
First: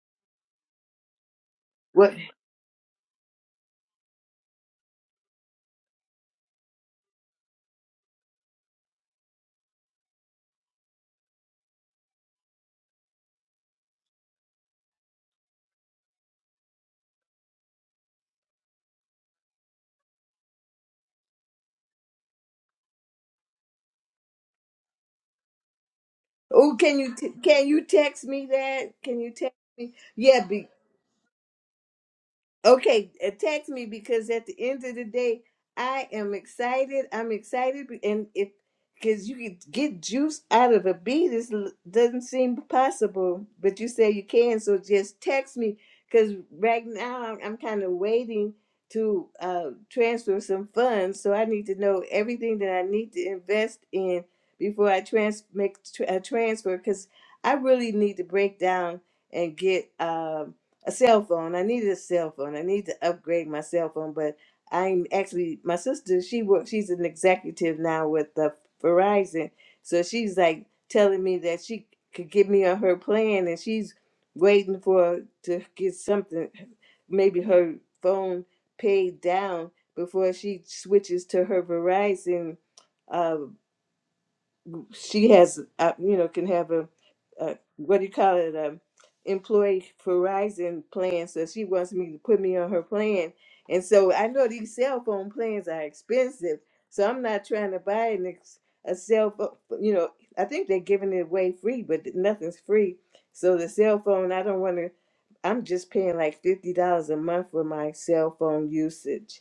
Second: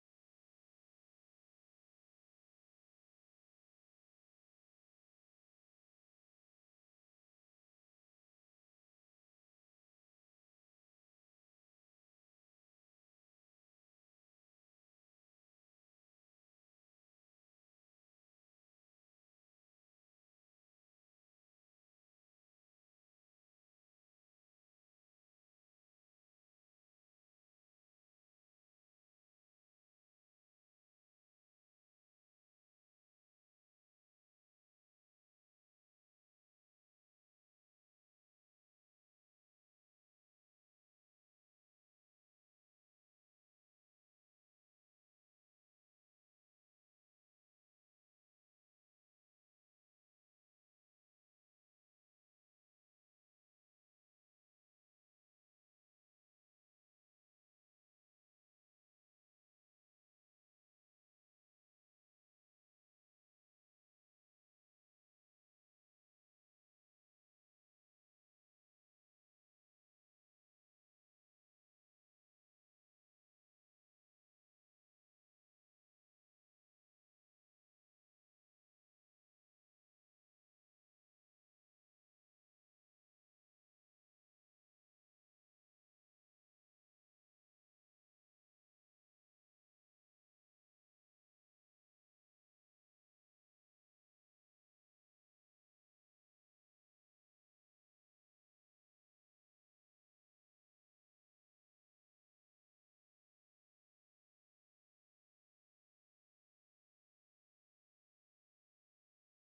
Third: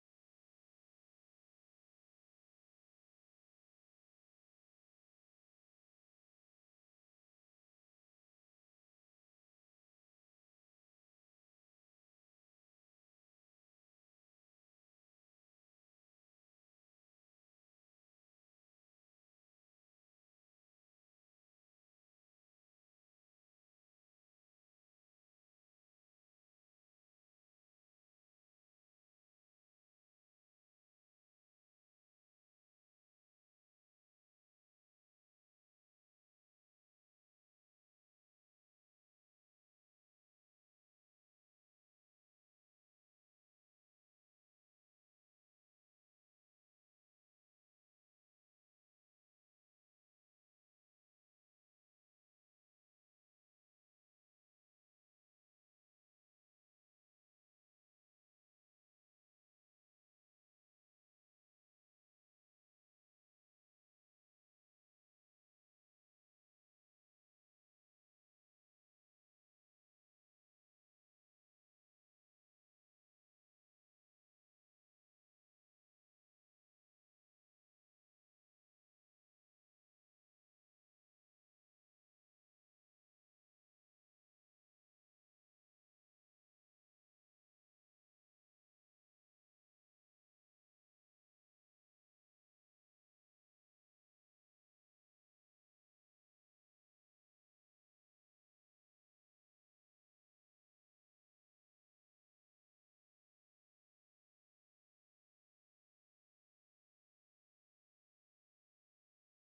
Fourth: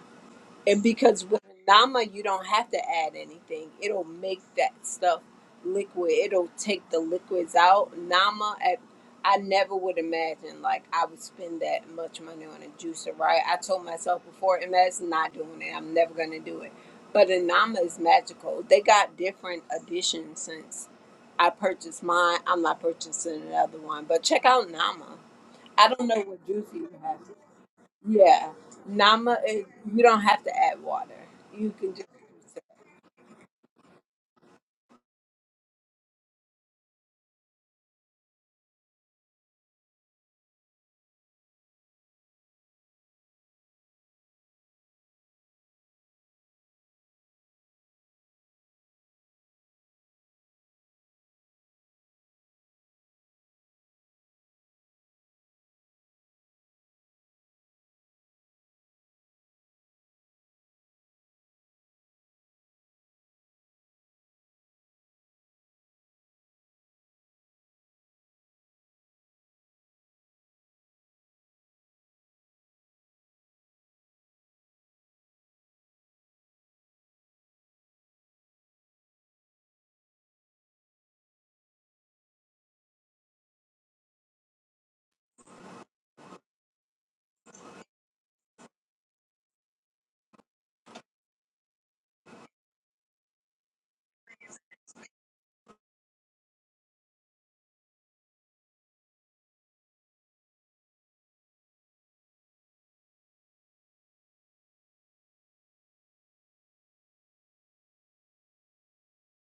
Speaker 2: And because with Nama,
Speaker 1: What?
Speaker 2: you don't have to add anything. It'll make that stuff liquid. It'll take the liquids out. Nama, I, I never would imagine like I would spend that much money on a juicer, right? I told myself before, and that's not doing it. I'm never gonna do it. But a Nama is magical. They got different additions since I purchased mine. I'm not purchasing another one, but check out Nama. I don't know what juice
Speaker 1: Oh,
Speaker 2: you
Speaker 1: can you
Speaker 2: have.
Speaker 1: t- can you text me
Speaker 2: Yeah,
Speaker 1: that? Can you
Speaker 2: Nama,
Speaker 1: text
Speaker 2: eh,
Speaker 1: me?
Speaker 2: you don't have
Speaker 1: Yeah,
Speaker 2: to
Speaker 1: be-
Speaker 2: add water. You can just.
Speaker 1: Okay, uh, text me because at the end of the day, I am excited. I'm excited, be- and if because you can get juice out of a beat, it doesn't seem possible, but you say you can. So just text me because right now I'm, I'm kind of waiting to uh, transfer some funds, so I need to know everything that I need to invest in before I trans make tr- a transfer because I really need to break down and get. Um, a cell phone. I needed a cell phone. I need to upgrade my cell phone, but I'm actually my sister. She works. She's an executive now with the Verizon, so she's like telling me that she could give me on her plan, and she's waiting for to get something, maybe her phone paid down before she switches to her Verizon uh, she has, uh, you know, can have a, a what do you call it, a employee Verizon plan. So she wants me to put me on her plan, and so I know these cell phone plans are expensive. So I'm not trying to buy an ex, a cell phone. You know, I think they're giving it away free, but nothing's free. So the cell phone, I don't want to. I'm just paying like fifty dollars a month for my cell phone usage.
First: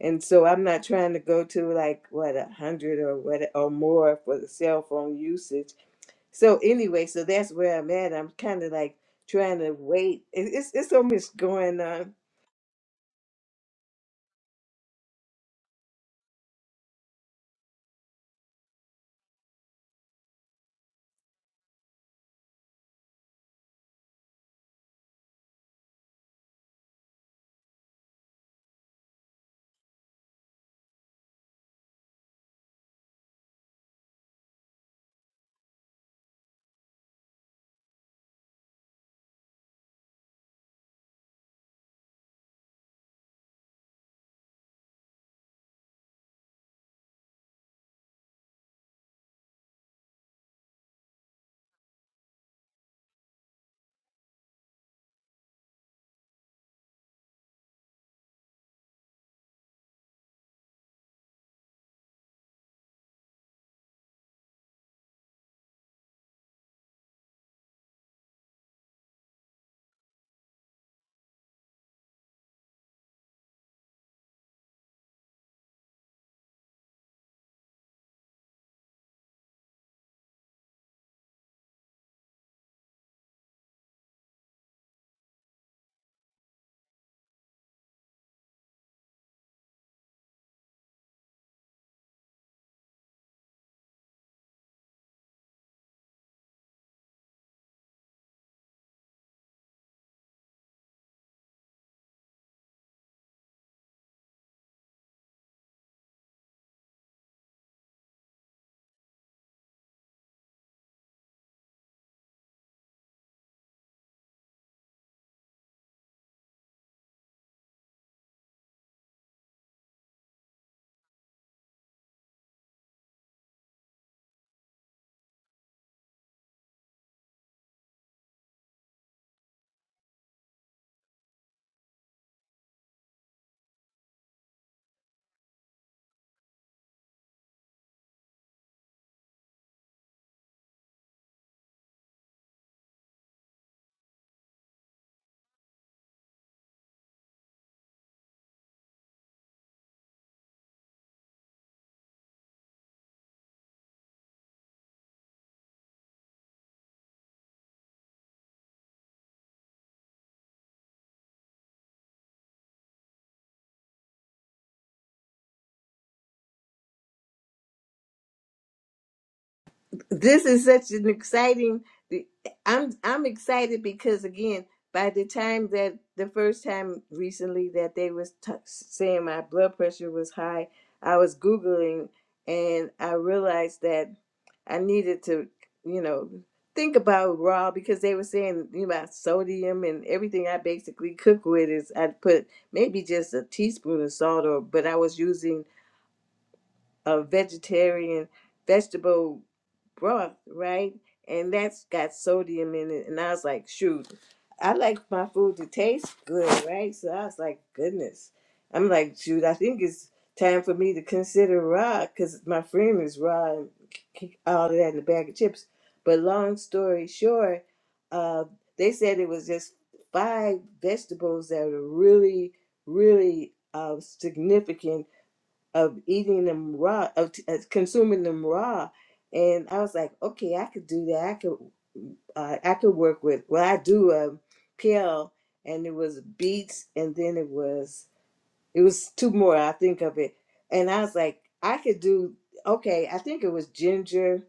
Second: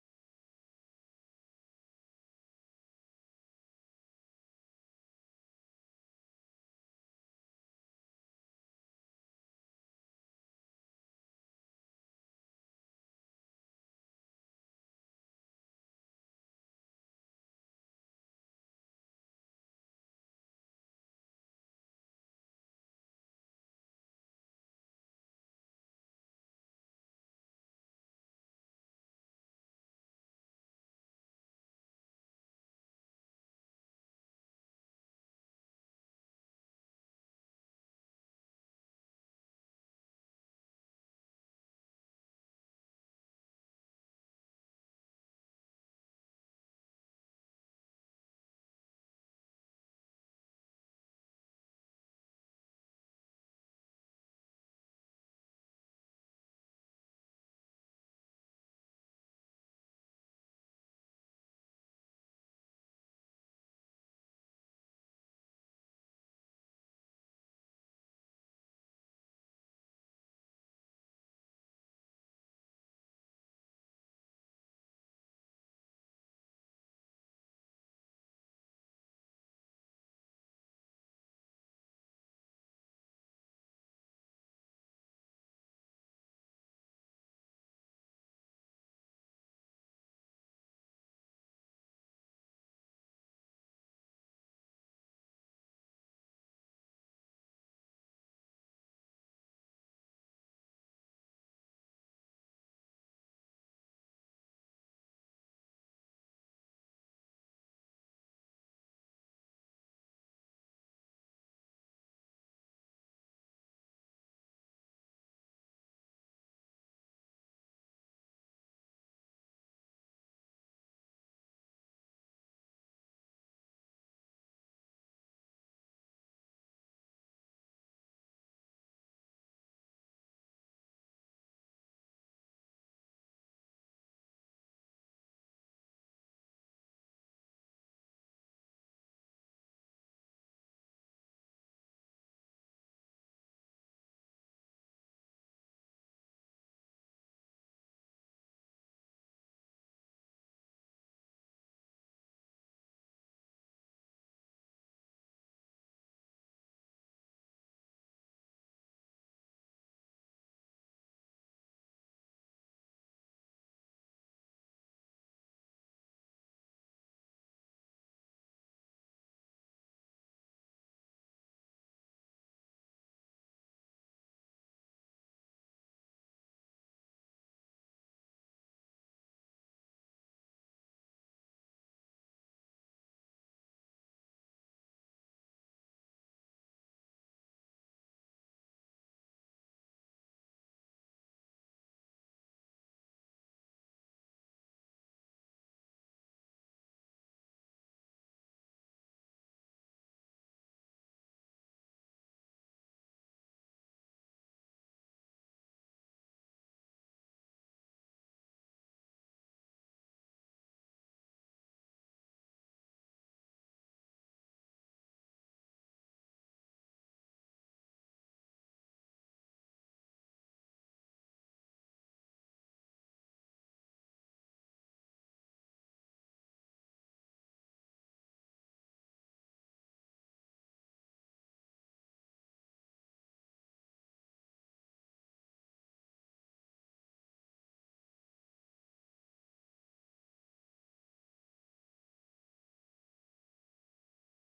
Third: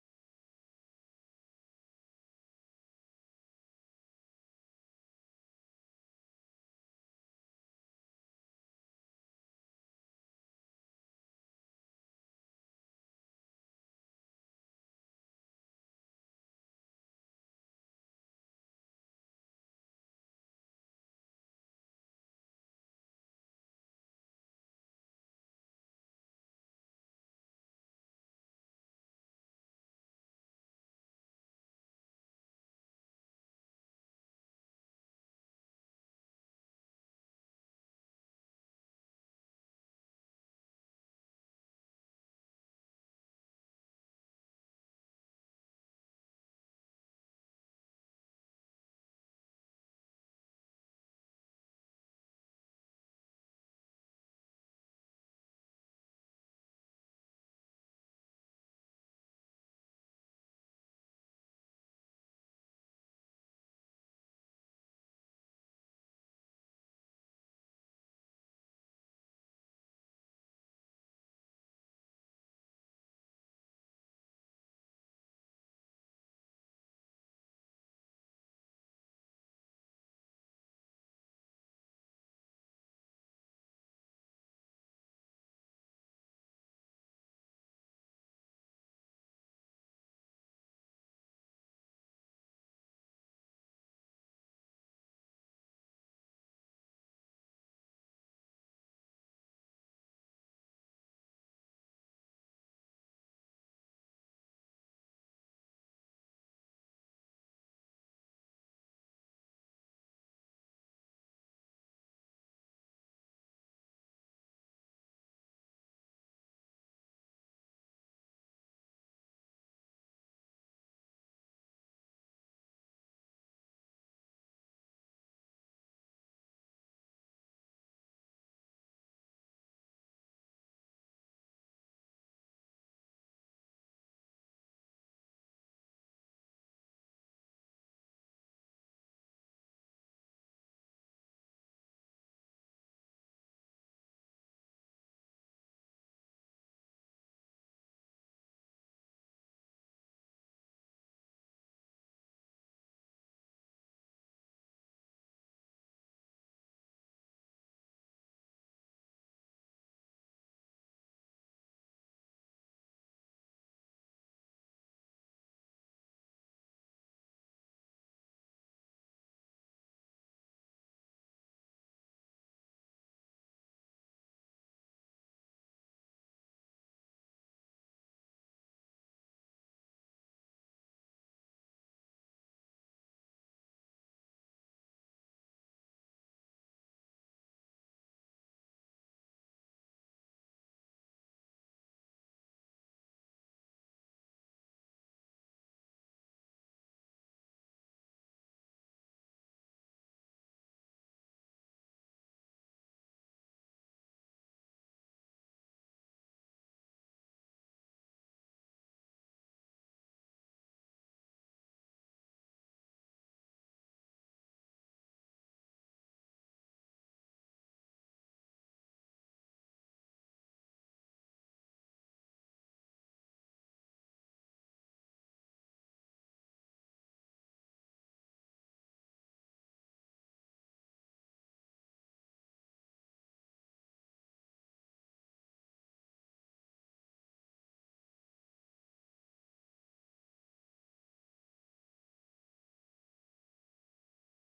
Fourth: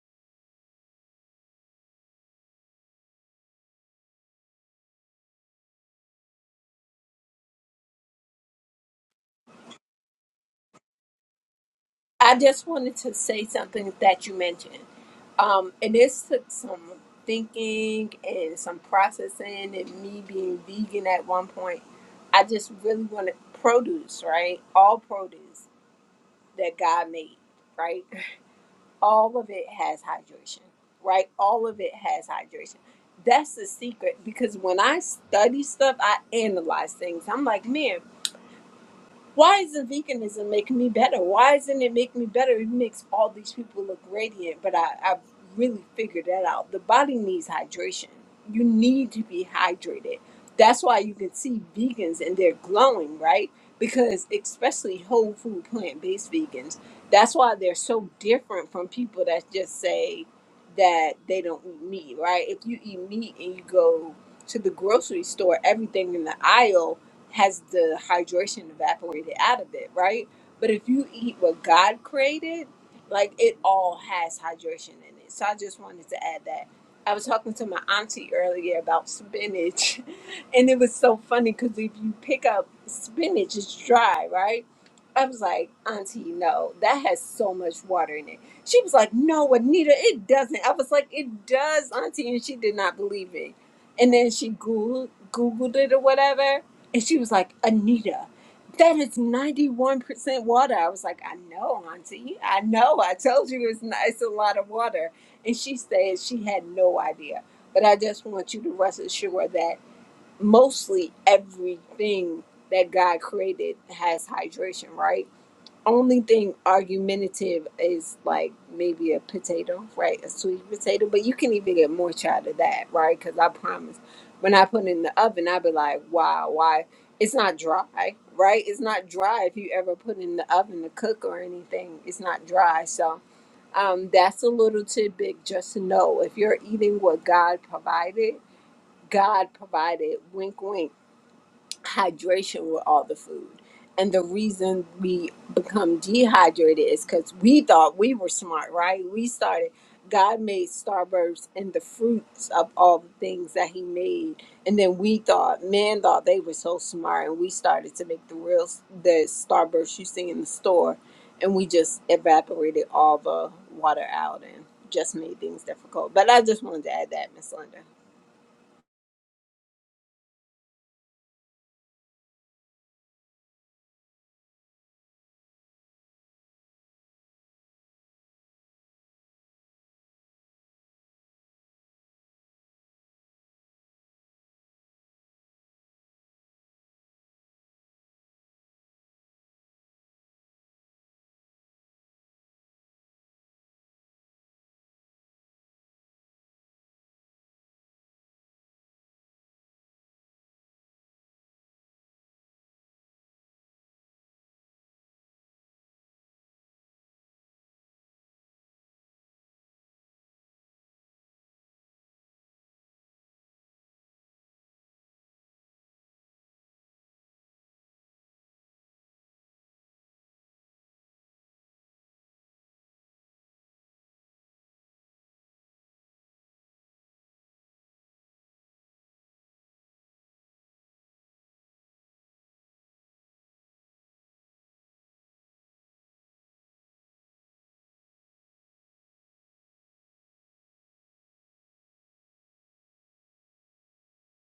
Speaker 1: And so I'm not trying to go to like what a hundred or what or more for the cell phone usage. So anyway, so that's where I'm at. I'm kind of like trying to wait. It- It's it's so much going on
Speaker 2: I just wanted to say something that you mentioned, um, and this took some thinking and some processing, and me being vegan at one point. I just really wanted produce, right? All produce that God made, right? All of it has hydration, right? All of it has hydration. That's the secret because when I study stuff, I analyze things. I'm like, man Why isn't veganism making me better? Why isn't it making me better? It makes all these people look radiant, but I, I really figured that out. The body needs hydration. You need to be hydrated. That's why you can see vegans and they're glowing, right? Because especially whole food plant based vegans, that's why they're so different from people that just say that they don't eat meat, right? If you eat meat and you go to the grocery store, everything in the aisle has the hydration evaporated out of it, right? But if you eat what God created, like it all has hydration in it. So I just wanted to add that. I was talking to my auntie earlier about spinach, [laughs] and it was so funny because if you pick up spinach, it's dry, right? I was like, Auntie, no, that has so much water in it. She was like, No, Anita, it doesn't. I was like, It does, Auntie, and she did not believe me. And then she Googled, Googled it or whatever, and she was like, Anita, that is 91% water. I was like, I know, Auntie. I know. I told you it's, not, it's a lot of water. And she said she had no idea. But I just want you to rest assured that mostly everything that God created has hydration, right? only thing argumentative is like maybe a potato, right? A sweet potato, but you can even get more out of that, right? Because I promise, when I put it in the oven, i be like, wow, why? It's not dry, right? It's not dry if you ever put it in the oven to cook or anything. It's not dry, so um, that's a little tidbit just to know if you're eating what God provided. God provided, wink, wink hydration with all the food. And the reason we become dehydrated is because we thought we were smart, right? We started, God made starbursts and the fruits of all the things that He made. And then we thought, man thought they were so smart. And we started to make the real, the starbursts you see in the store. And we just evaporated all the water out and just made things difficult. But I just wanted to add that, Miss Linda.
Speaker 1: this is such an exciting i'm i'm excited because again by the time that the first time recently that they was t- saying my blood pressure was high i was googling and i realized that i needed to you know think about raw because they were saying you know about sodium and everything i basically cook with is i put maybe just a teaspoon of salt or but i was using a vegetarian vegetable broth, right? And that's got sodium in it. And I was like, shoot, I like my food to taste good, right? So I was like, goodness. I'm like, shoot, I think it's time for me to consider raw because my friend is raw and kick all of that in a bag of chips. But long story short, uh, they said it was just five vegetables that were really, really uh, significant of eating them raw, of t- uh, consuming them raw. And I was like, okay, I could do that. I could, uh, I could work with. Well, I do a pill, and it was beets, and then it was it was two more. I think of it, and I was like, I could do okay. I think it was ginger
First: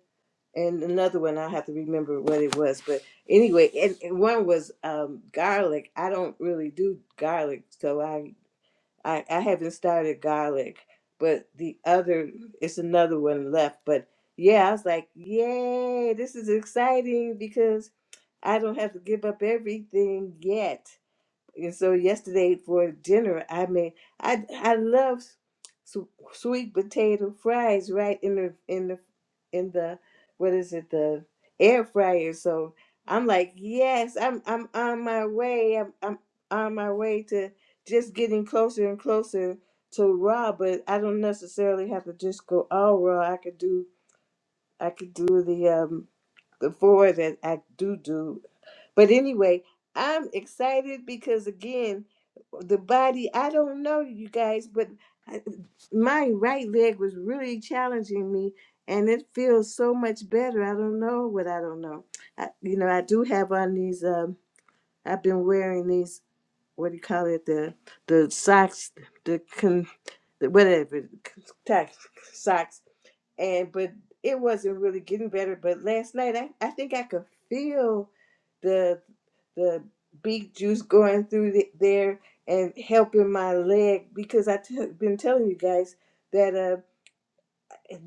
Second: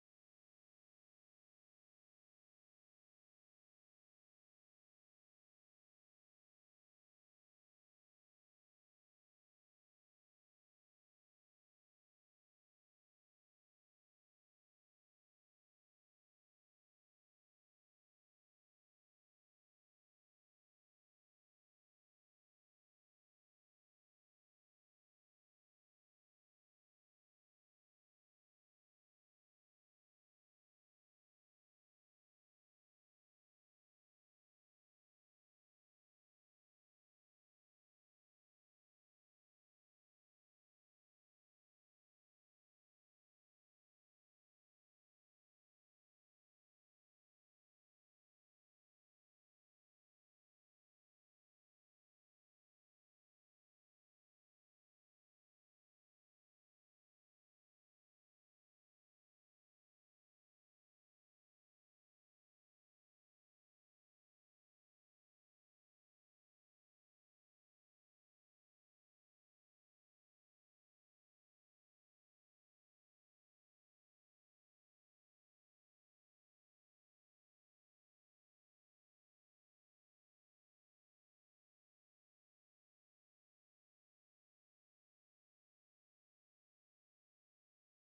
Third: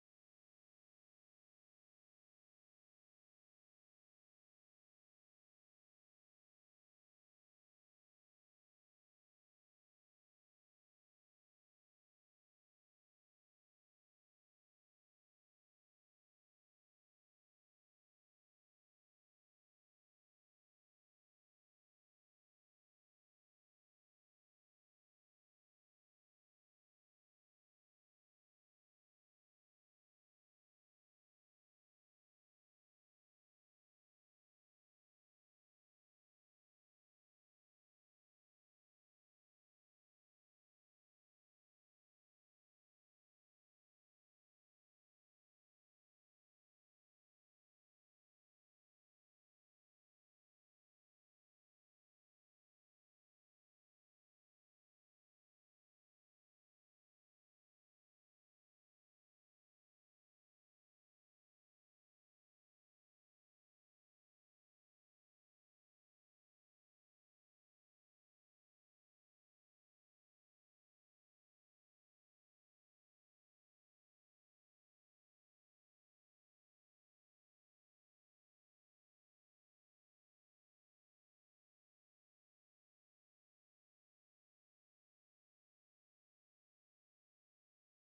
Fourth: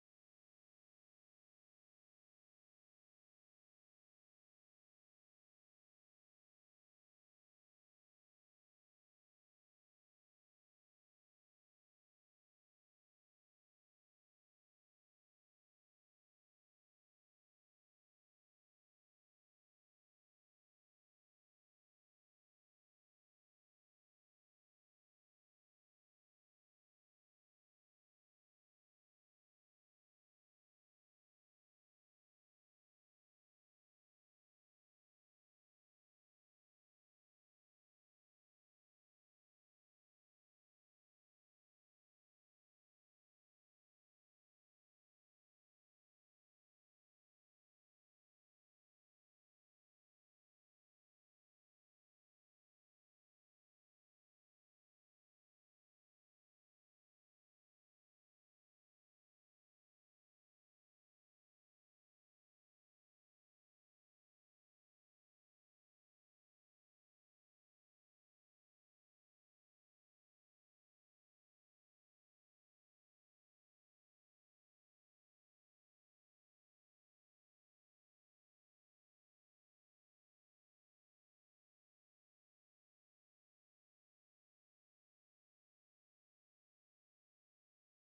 Speaker 1: and another one. I have to remember what it was, but anyway, and, and one was um, garlic. I don't really do garlic, so I I, I haven't started garlic, but the other it's another one left. But yeah, I was like, yay, this is exciting because I don't have to give up everything yet. And so yesterday for dinner, I made I I love su- sweet potato fries right in the in the in the what is it the air fryer. So I'm like, yes, I'm I'm on my way. I'm I'm on my way to just getting closer and closer to raw. But I don't necessarily have to just go all raw. I could do I could do the um the four that I do do but anyway, I'm excited because again, the body, I don't know you guys, but I- my right leg was really challenging me and it feels so much better. I don't know what I don't know. I, you know, I do have on these um I've been wearing these what do you call it the the socks the con the whatever socks and but it wasn't really getting better. But last night, I, I think I could feel the the beet juice going through the, there and helping my leg because I t- been telling you guys that uh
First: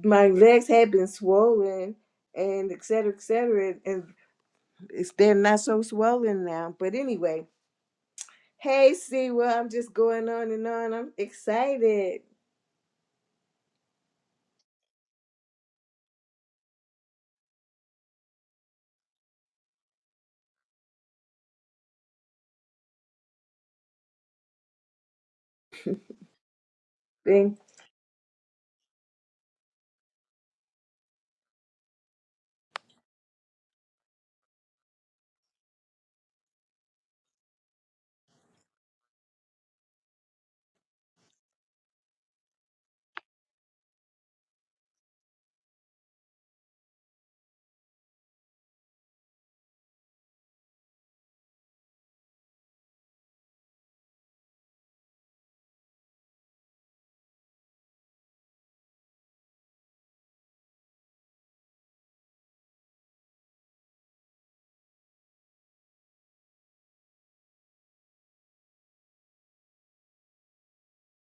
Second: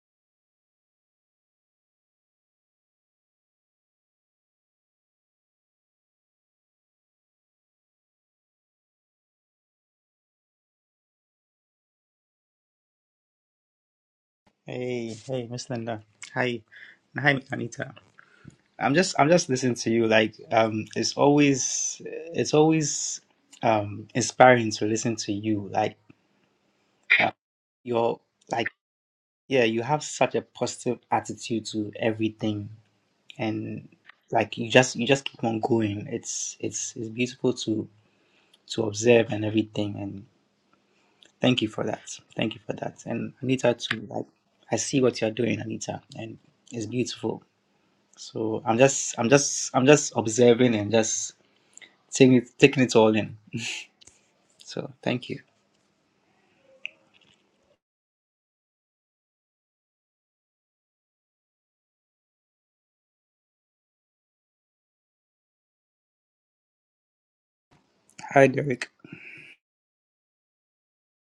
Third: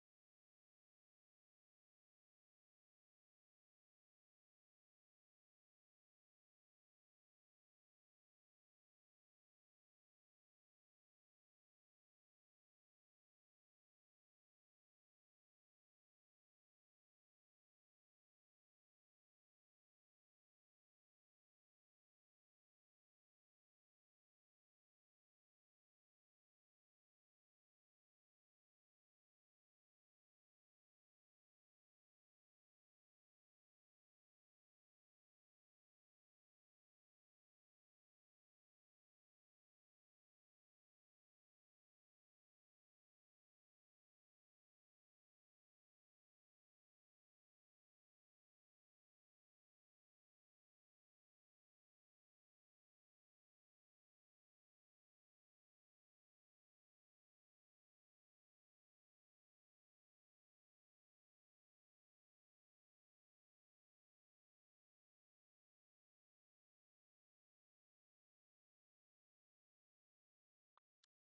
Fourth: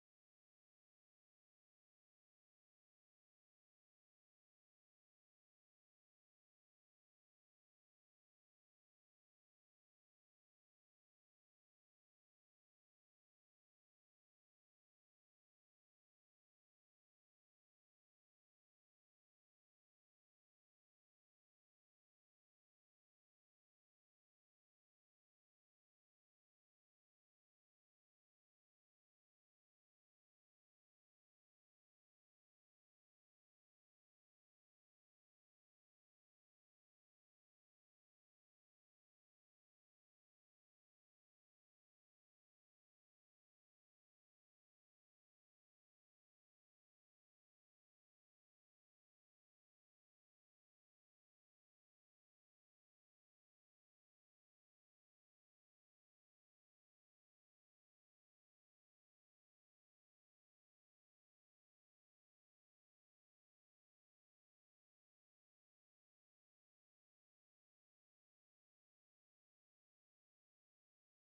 Speaker 1: my legs had been swollen and et cetera, et cetera, and it's, they're not so swollen now. But anyway, hey, see, well, I'm just going on and on. I'm excited.
Speaker 3: Hey, hey, Miss Linda. Hi, and hi, Anita. I'm just, I'm just listening to you. Like, um, it's always, it's always, um, inspiring to listen to you. Like, uh, you're, like, yeah, you have such a positive attitude to everything, and like, you just, you just keep on going. It's, it's, it's beautiful to to observe and everything. And thank you for that. Thank you for that. And Anita too. Like, I see what you're doing, Anita, and it's beautiful So I'm just I'm just I'm just observing and just taking it taking it all in. So thank you. Hi Derek.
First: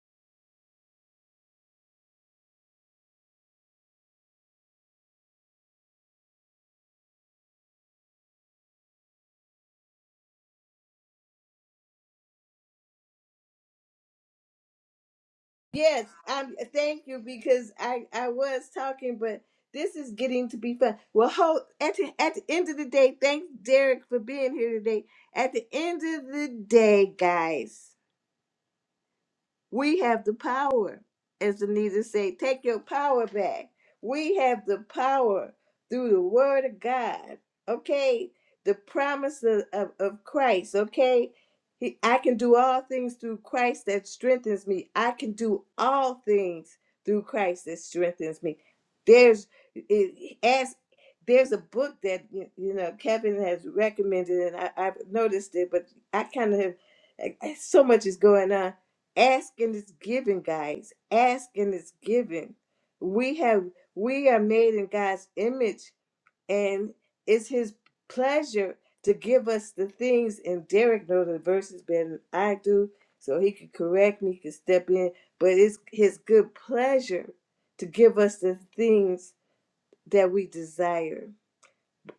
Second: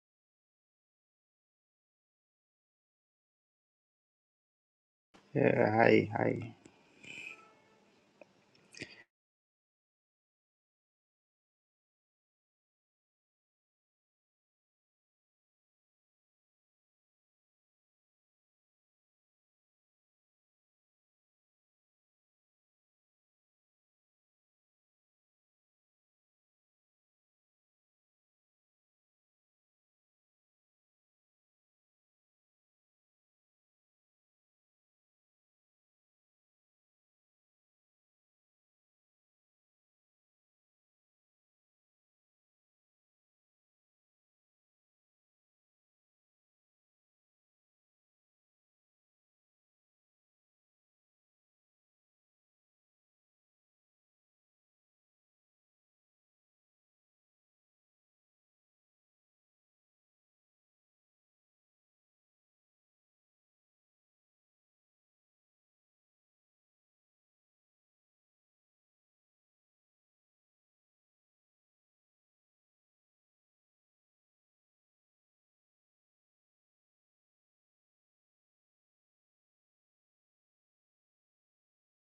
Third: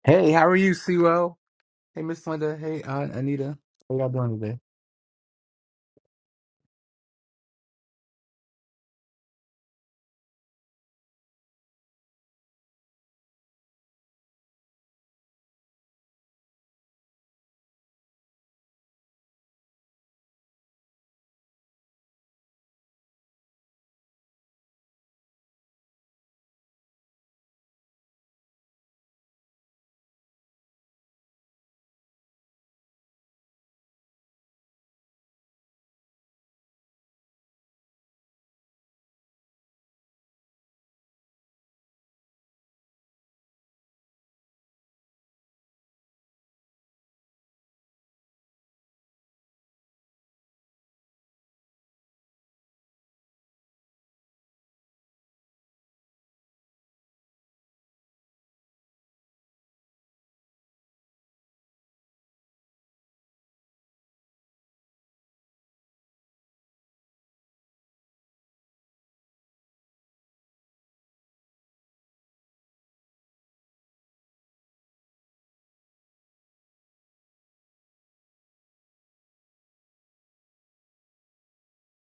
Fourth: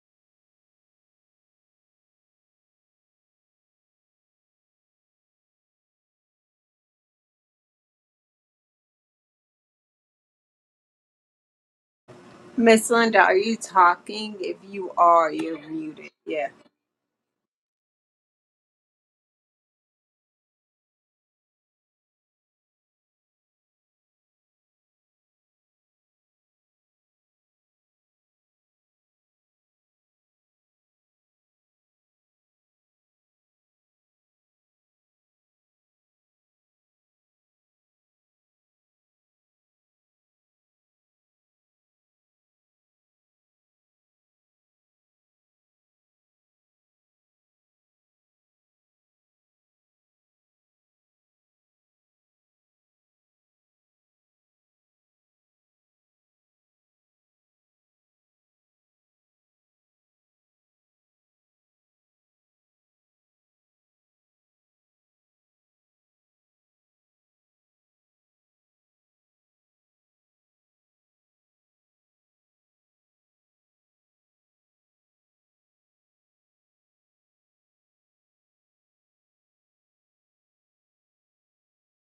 Speaker 4: Hey, how are you, Sewell? Hey, Miss Linda. Hey, uh, Anita. How y'all doing today?
Speaker 3: Yeah, hi, hi.
Speaker 2: Miss Linda, are you talking? If you are, you're
Speaker 1: Yes,
Speaker 2: muted. Yeah.
Speaker 1: um, thank you because I I was talking, but this is getting to be fun. Well, hold at the, at the end of the day, thanks Derek for being here today. At the end of the day, guys. We have the power, as the Anita said, take your power back. We have the power through the word of God, okay? The promise of, of, of Christ, okay? He, I can do all things through Christ that strengthens me. I can do all things through Christ that strengthens me. There's it, as there's a book that you you know Kevin has recommended, and I, I've noticed it, but I kind of have I- I- so much is going on asking is given guys asking is given we have we are made in god's image and it's his pleasure to give us the things and derek knows the verses better than i do so he could correct me he could step in but it's his good pleasure to give us the things that we desire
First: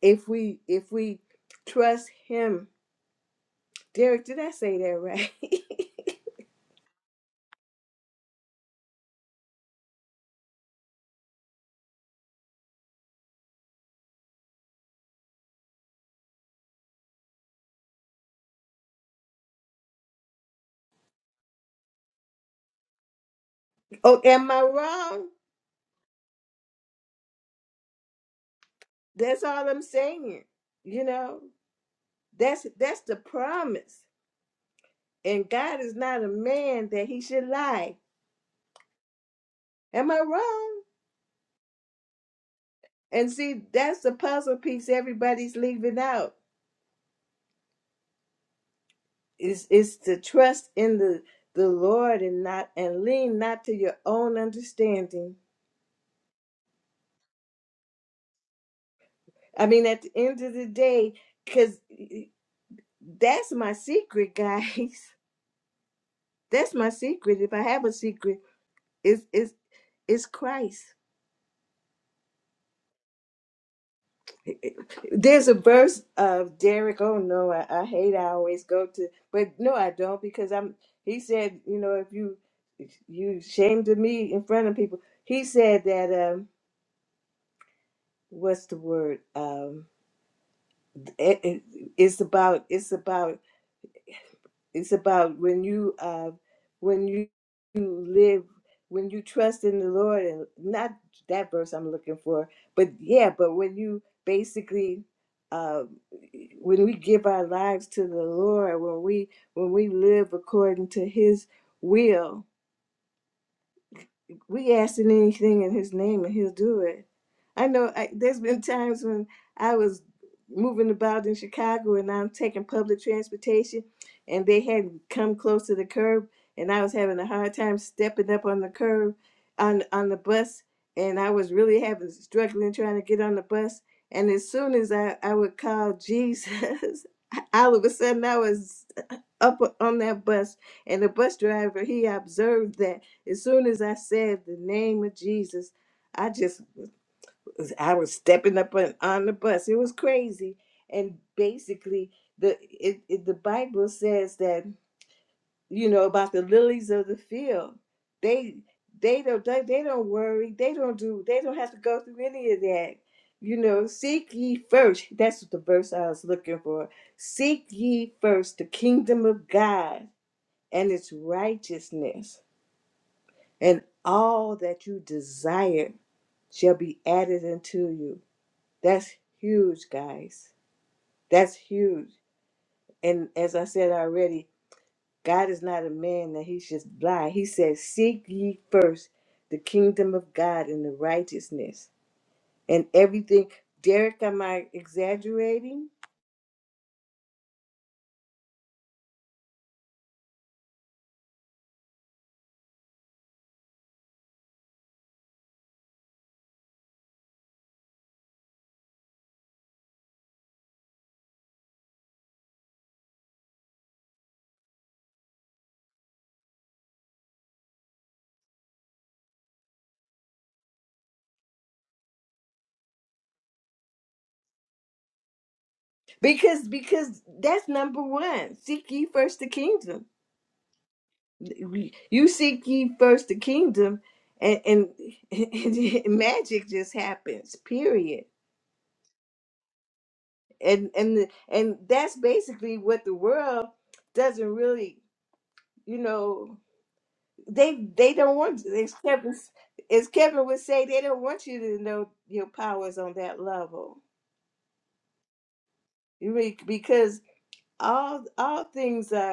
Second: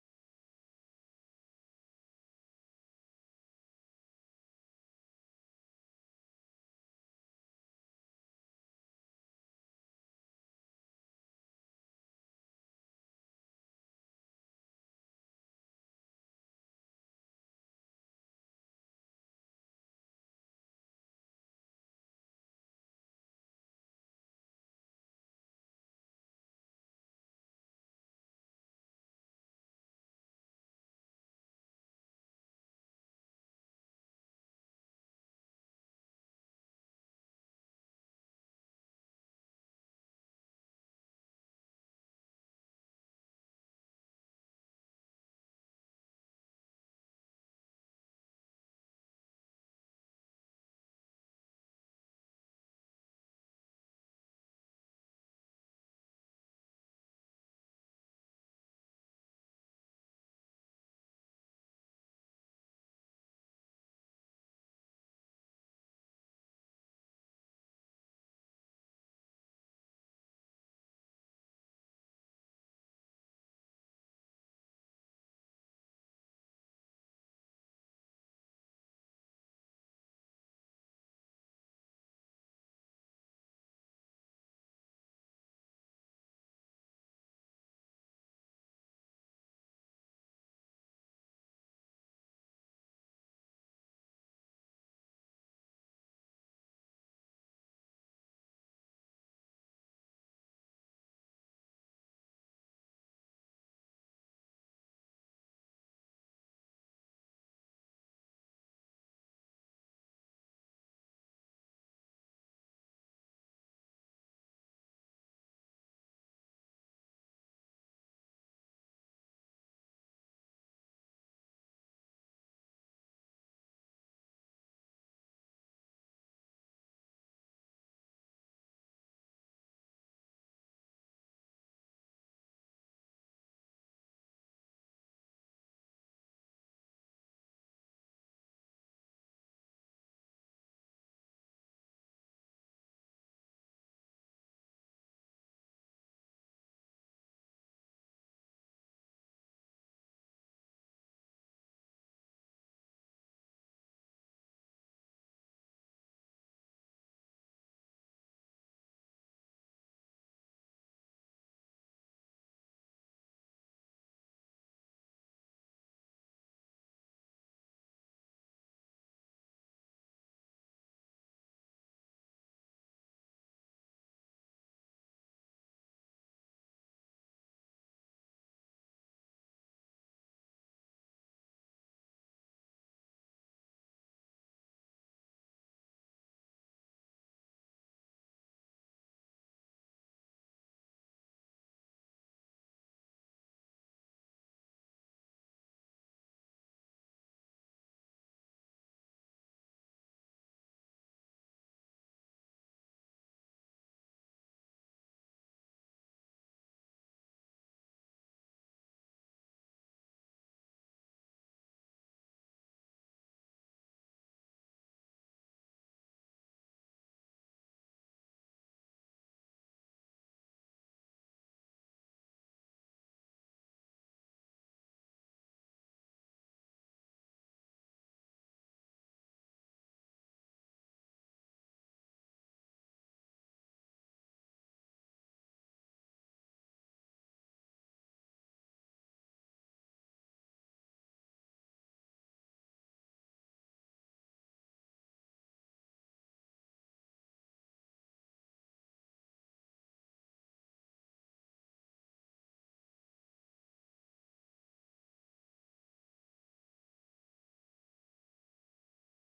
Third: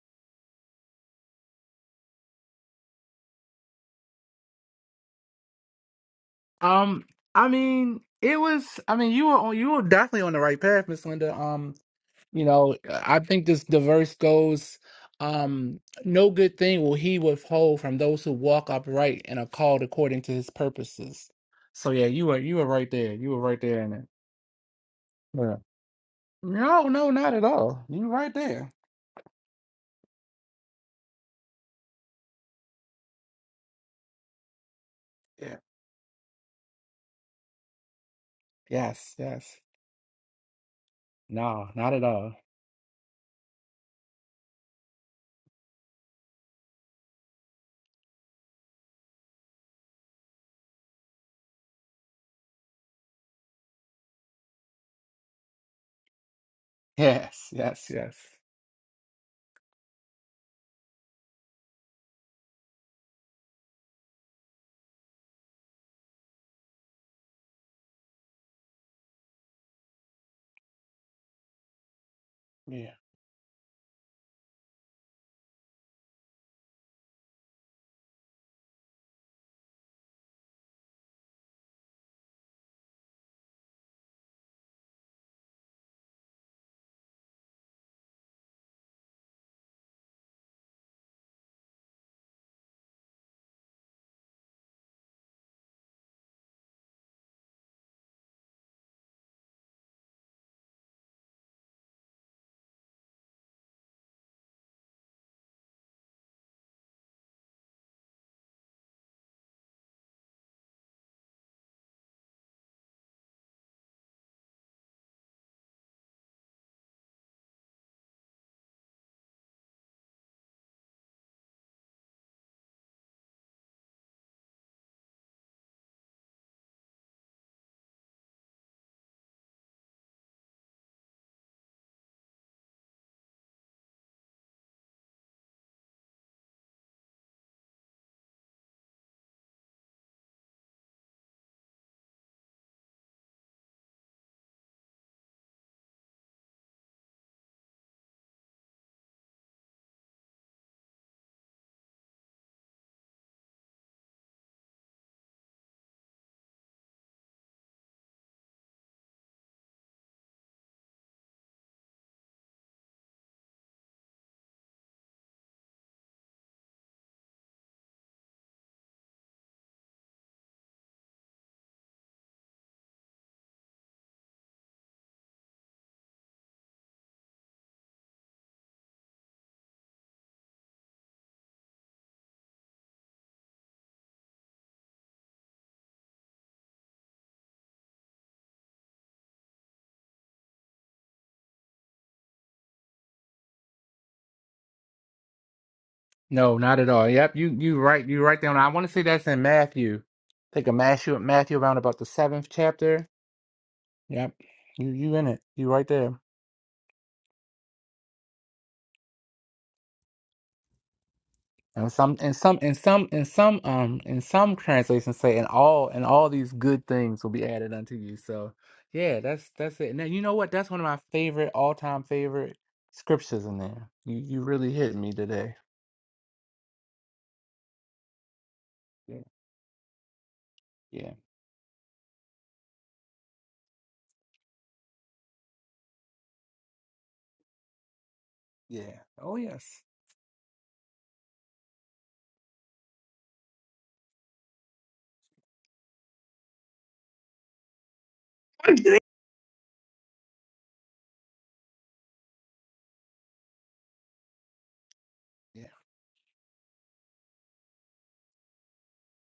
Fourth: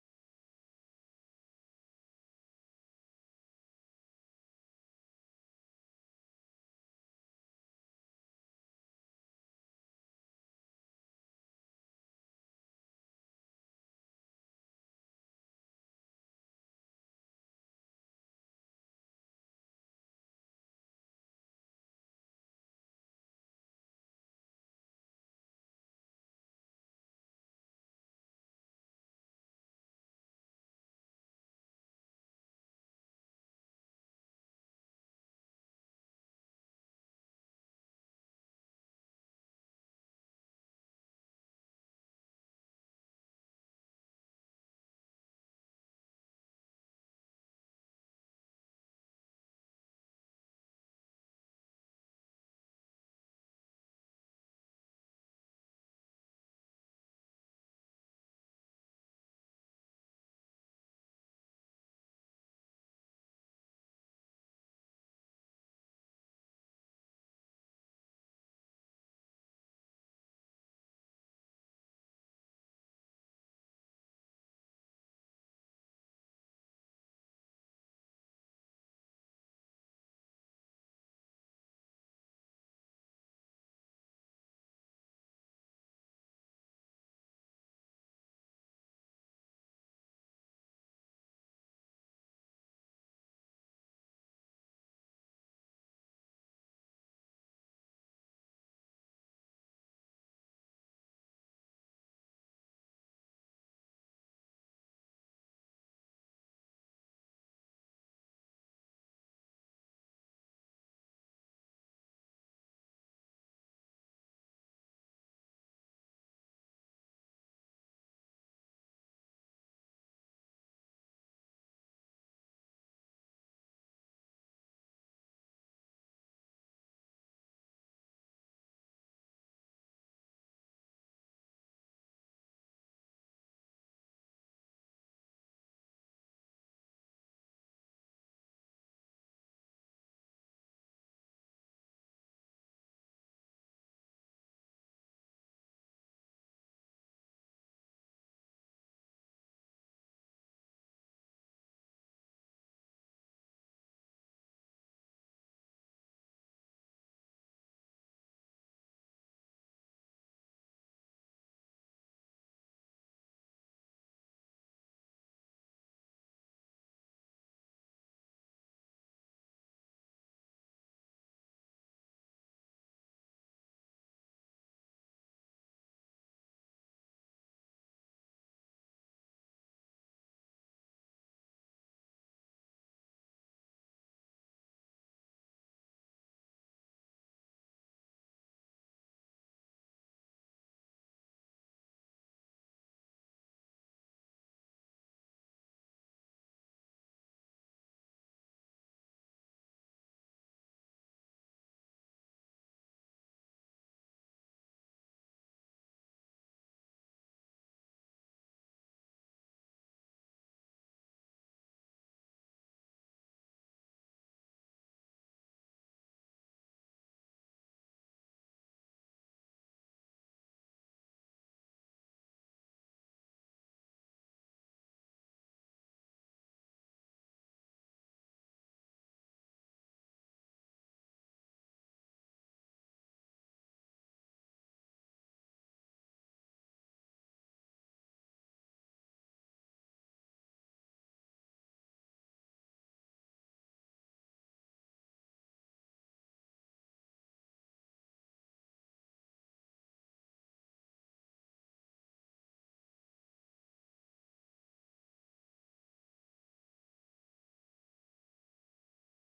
Speaker 1: if we if we trust him derek did i say that right
Speaker 4: Um, I mean, it was. I mean, you were on. You were definitely on the right path, Miss Linda. Um, you know, I think this diverse goes. Um, no good thing will he withhold from those who walk upright and are called according to his purposes. So yeah, you were you were right there. You were right there in it.
Speaker 1: [laughs] oh am i wrong
Speaker 4: Yeah. No, no, not at all. You were right there.
Speaker 1: That's all I'm saying. You know, that's that's the promise. And
Speaker 4: Yeah.
Speaker 1: God is not a man that he should lie.
Speaker 4: Yes. Yes.
Speaker 1: Am I wrong?
Speaker 4: No, not at all.
Speaker 1: And see, that's the puzzle piece everybody's leaving out. Is is to trust in the the Lord and not and lean not to your own understanding.
Speaker 4: Yes. Yes. Yes.
Speaker 1: I mean, at the end of the day, because that's my secret, guys. [laughs] That's my secret. If I have a secret, it's it's it's Christ
Speaker 4: Yeah.
Speaker 1: There's a verse of Derek. Oh no, I, I hate. I always go to, but no, I don't because I'm. He said, you know, if you if you shamed of me in front of people, he said that. um What's the word? Um, it, it, it's about. It's about. it's about when you uh when you you live when you trust in the lord and not that verse i'm looking for but yeah but when you basically uh when we give our lives to the lord when we when we live according to his will we ask him anything in his name and he'll do it. I know I, there's been times when I was moving about in Chicago and I'm taking public transportation and they had come close to the curb and I was having a hard time stepping up on the curb on on the bus and I was really having struggling trying to get on the bus and as soon as I, I would call Jesus [laughs] all of a sudden I was up on that bus and the bus driver he observed that as soon as I said the name of Jesus, I just I was stepping up on, on the bus. It was crazy. And basically the it, it the Bible says that, you know, about the lilies of the field. They they don't they, they don't worry. They don't do they don't have to go through any of that. You know, seek ye first. That's the verse I was looking for. Seek ye first the kingdom of God and its righteousness and all that you desire shall be added unto you. That's huge, guys. That's huge. And as I said already, God is not a man that he should lie. He says, Seek ye first the kingdom of God and the righteousness and everything. Derek, am I exaggerating?
Speaker 4: No, not at all. Yep, you you right you right down. I want to say that's in Matthew. I think of Matthew Matthew around about the seventh chapter. Yep. You you in it. You right there. And some and some and some and some um and some translations say and all and all these good things will be added unto you. So yeah, that's that's it. Now you know what? That's one of my favorite all time favorite scriptures in there. You you really hit me today.
Speaker 1: Because because that's number one. Seek ye
Speaker 4: Yeah.
Speaker 1: first the kingdom.
Speaker 4: Yeah.
Speaker 1: You seek ye first the kingdom, and, and, [laughs] and magic just happens. Period.
Speaker 4: Yeah. Oh yes.
Speaker 1: And and and that's basically what the world doesn't really, you know, they they don't want.
Speaker 4: [clears throat] I'm
Speaker 1: As
Speaker 4: good.
Speaker 1: Kevin, as Kevin would say, they don't want you to know your powers on that level.
Speaker 4: Yeah.
Speaker 1: You really- because all all things are.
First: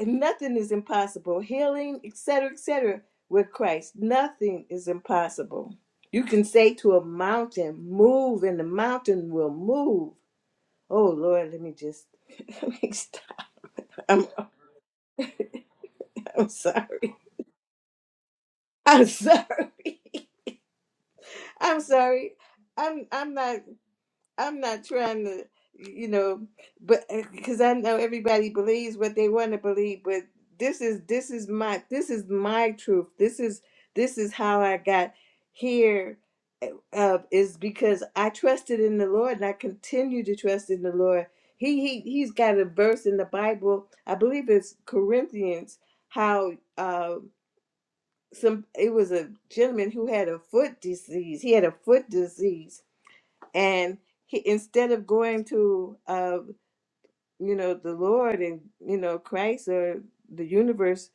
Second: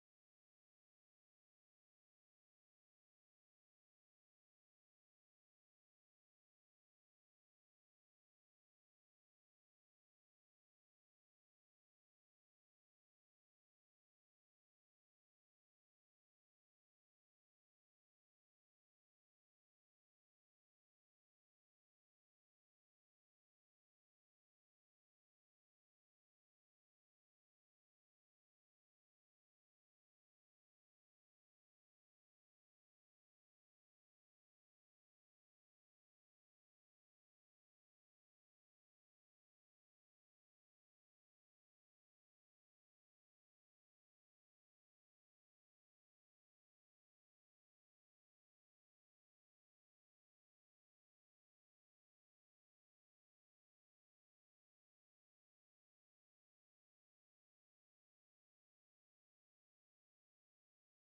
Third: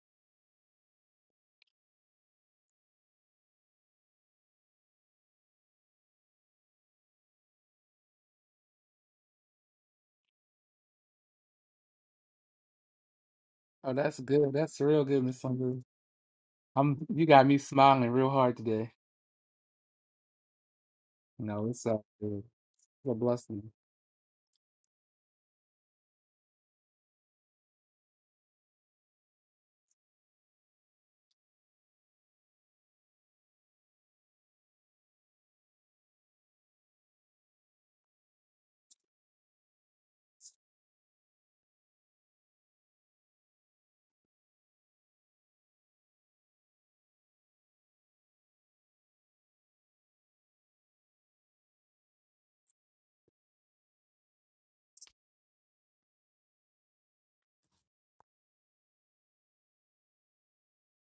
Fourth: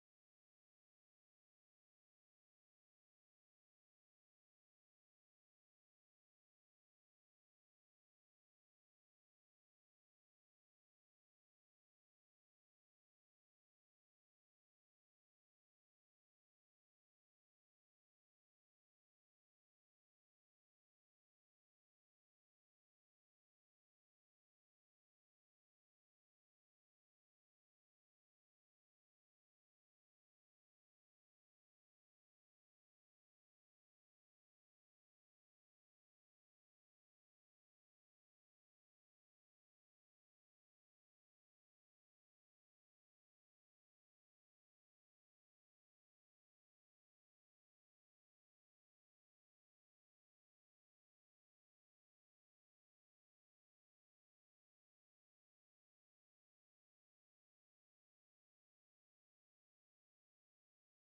Speaker 1: nothing is impossible. Healing, etc., etc. With Christ, nothing is impossible. You can say to a mountain, "Move," and the mountain will move. Oh Lord, let me just. [laughs] Let me stop.
Speaker 4: Oh, that's
Speaker 1: I'm,
Speaker 4: good. That's real good, Miss Sandra.
Speaker 1: I'm
Speaker 4: I'm
Speaker 1: sorry.
Speaker 4: you got me smiling real hard today.
Speaker 1: I'm sorry.
Speaker 4: No,
Speaker 1: I'm
Speaker 4: it's a,
Speaker 1: sorry.
Speaker 4: it's
Speaker 1: I'm
Speaker 4: a
Speaker 1: I'm not.
Speaker 4: blessing.
Speaker 1: I'm not trying to, you know, but because I know everybody believes what they want to believe, but this is this is my this is my truth. This is this is how I got here. Uh, is because I trusted in the Lord and I continue to trust in the Lord. He he he's got a verse in the Bible. I believe it's Corinthians. How uh, some it was a gentleman who had a foot disease. He had a foot disease and he instead of going to uh you know the lord and you know christ or the universe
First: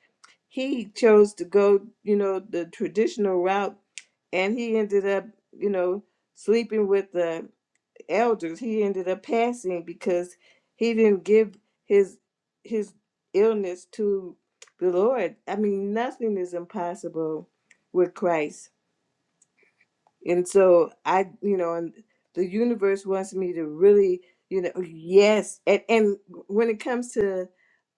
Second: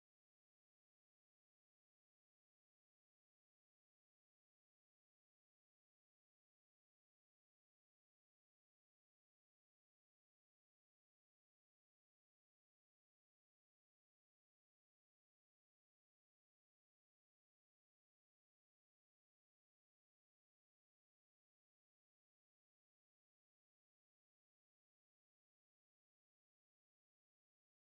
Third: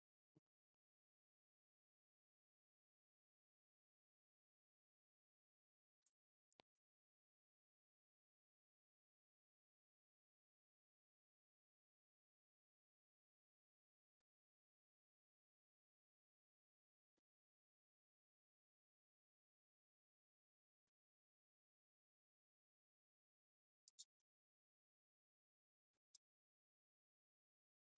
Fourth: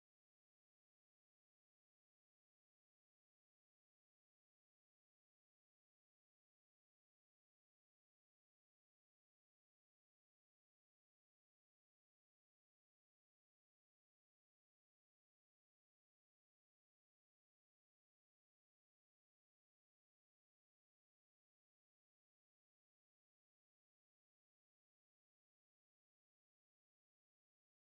Speaker 1: he chose to go you know the traditional route and he ended up you know sleeping with the elders he ended up passing because he didn't give his his illness to the lord i mean nothing is impossible with christ and so i you know and the universe wants me to really you know yes and and when it comes to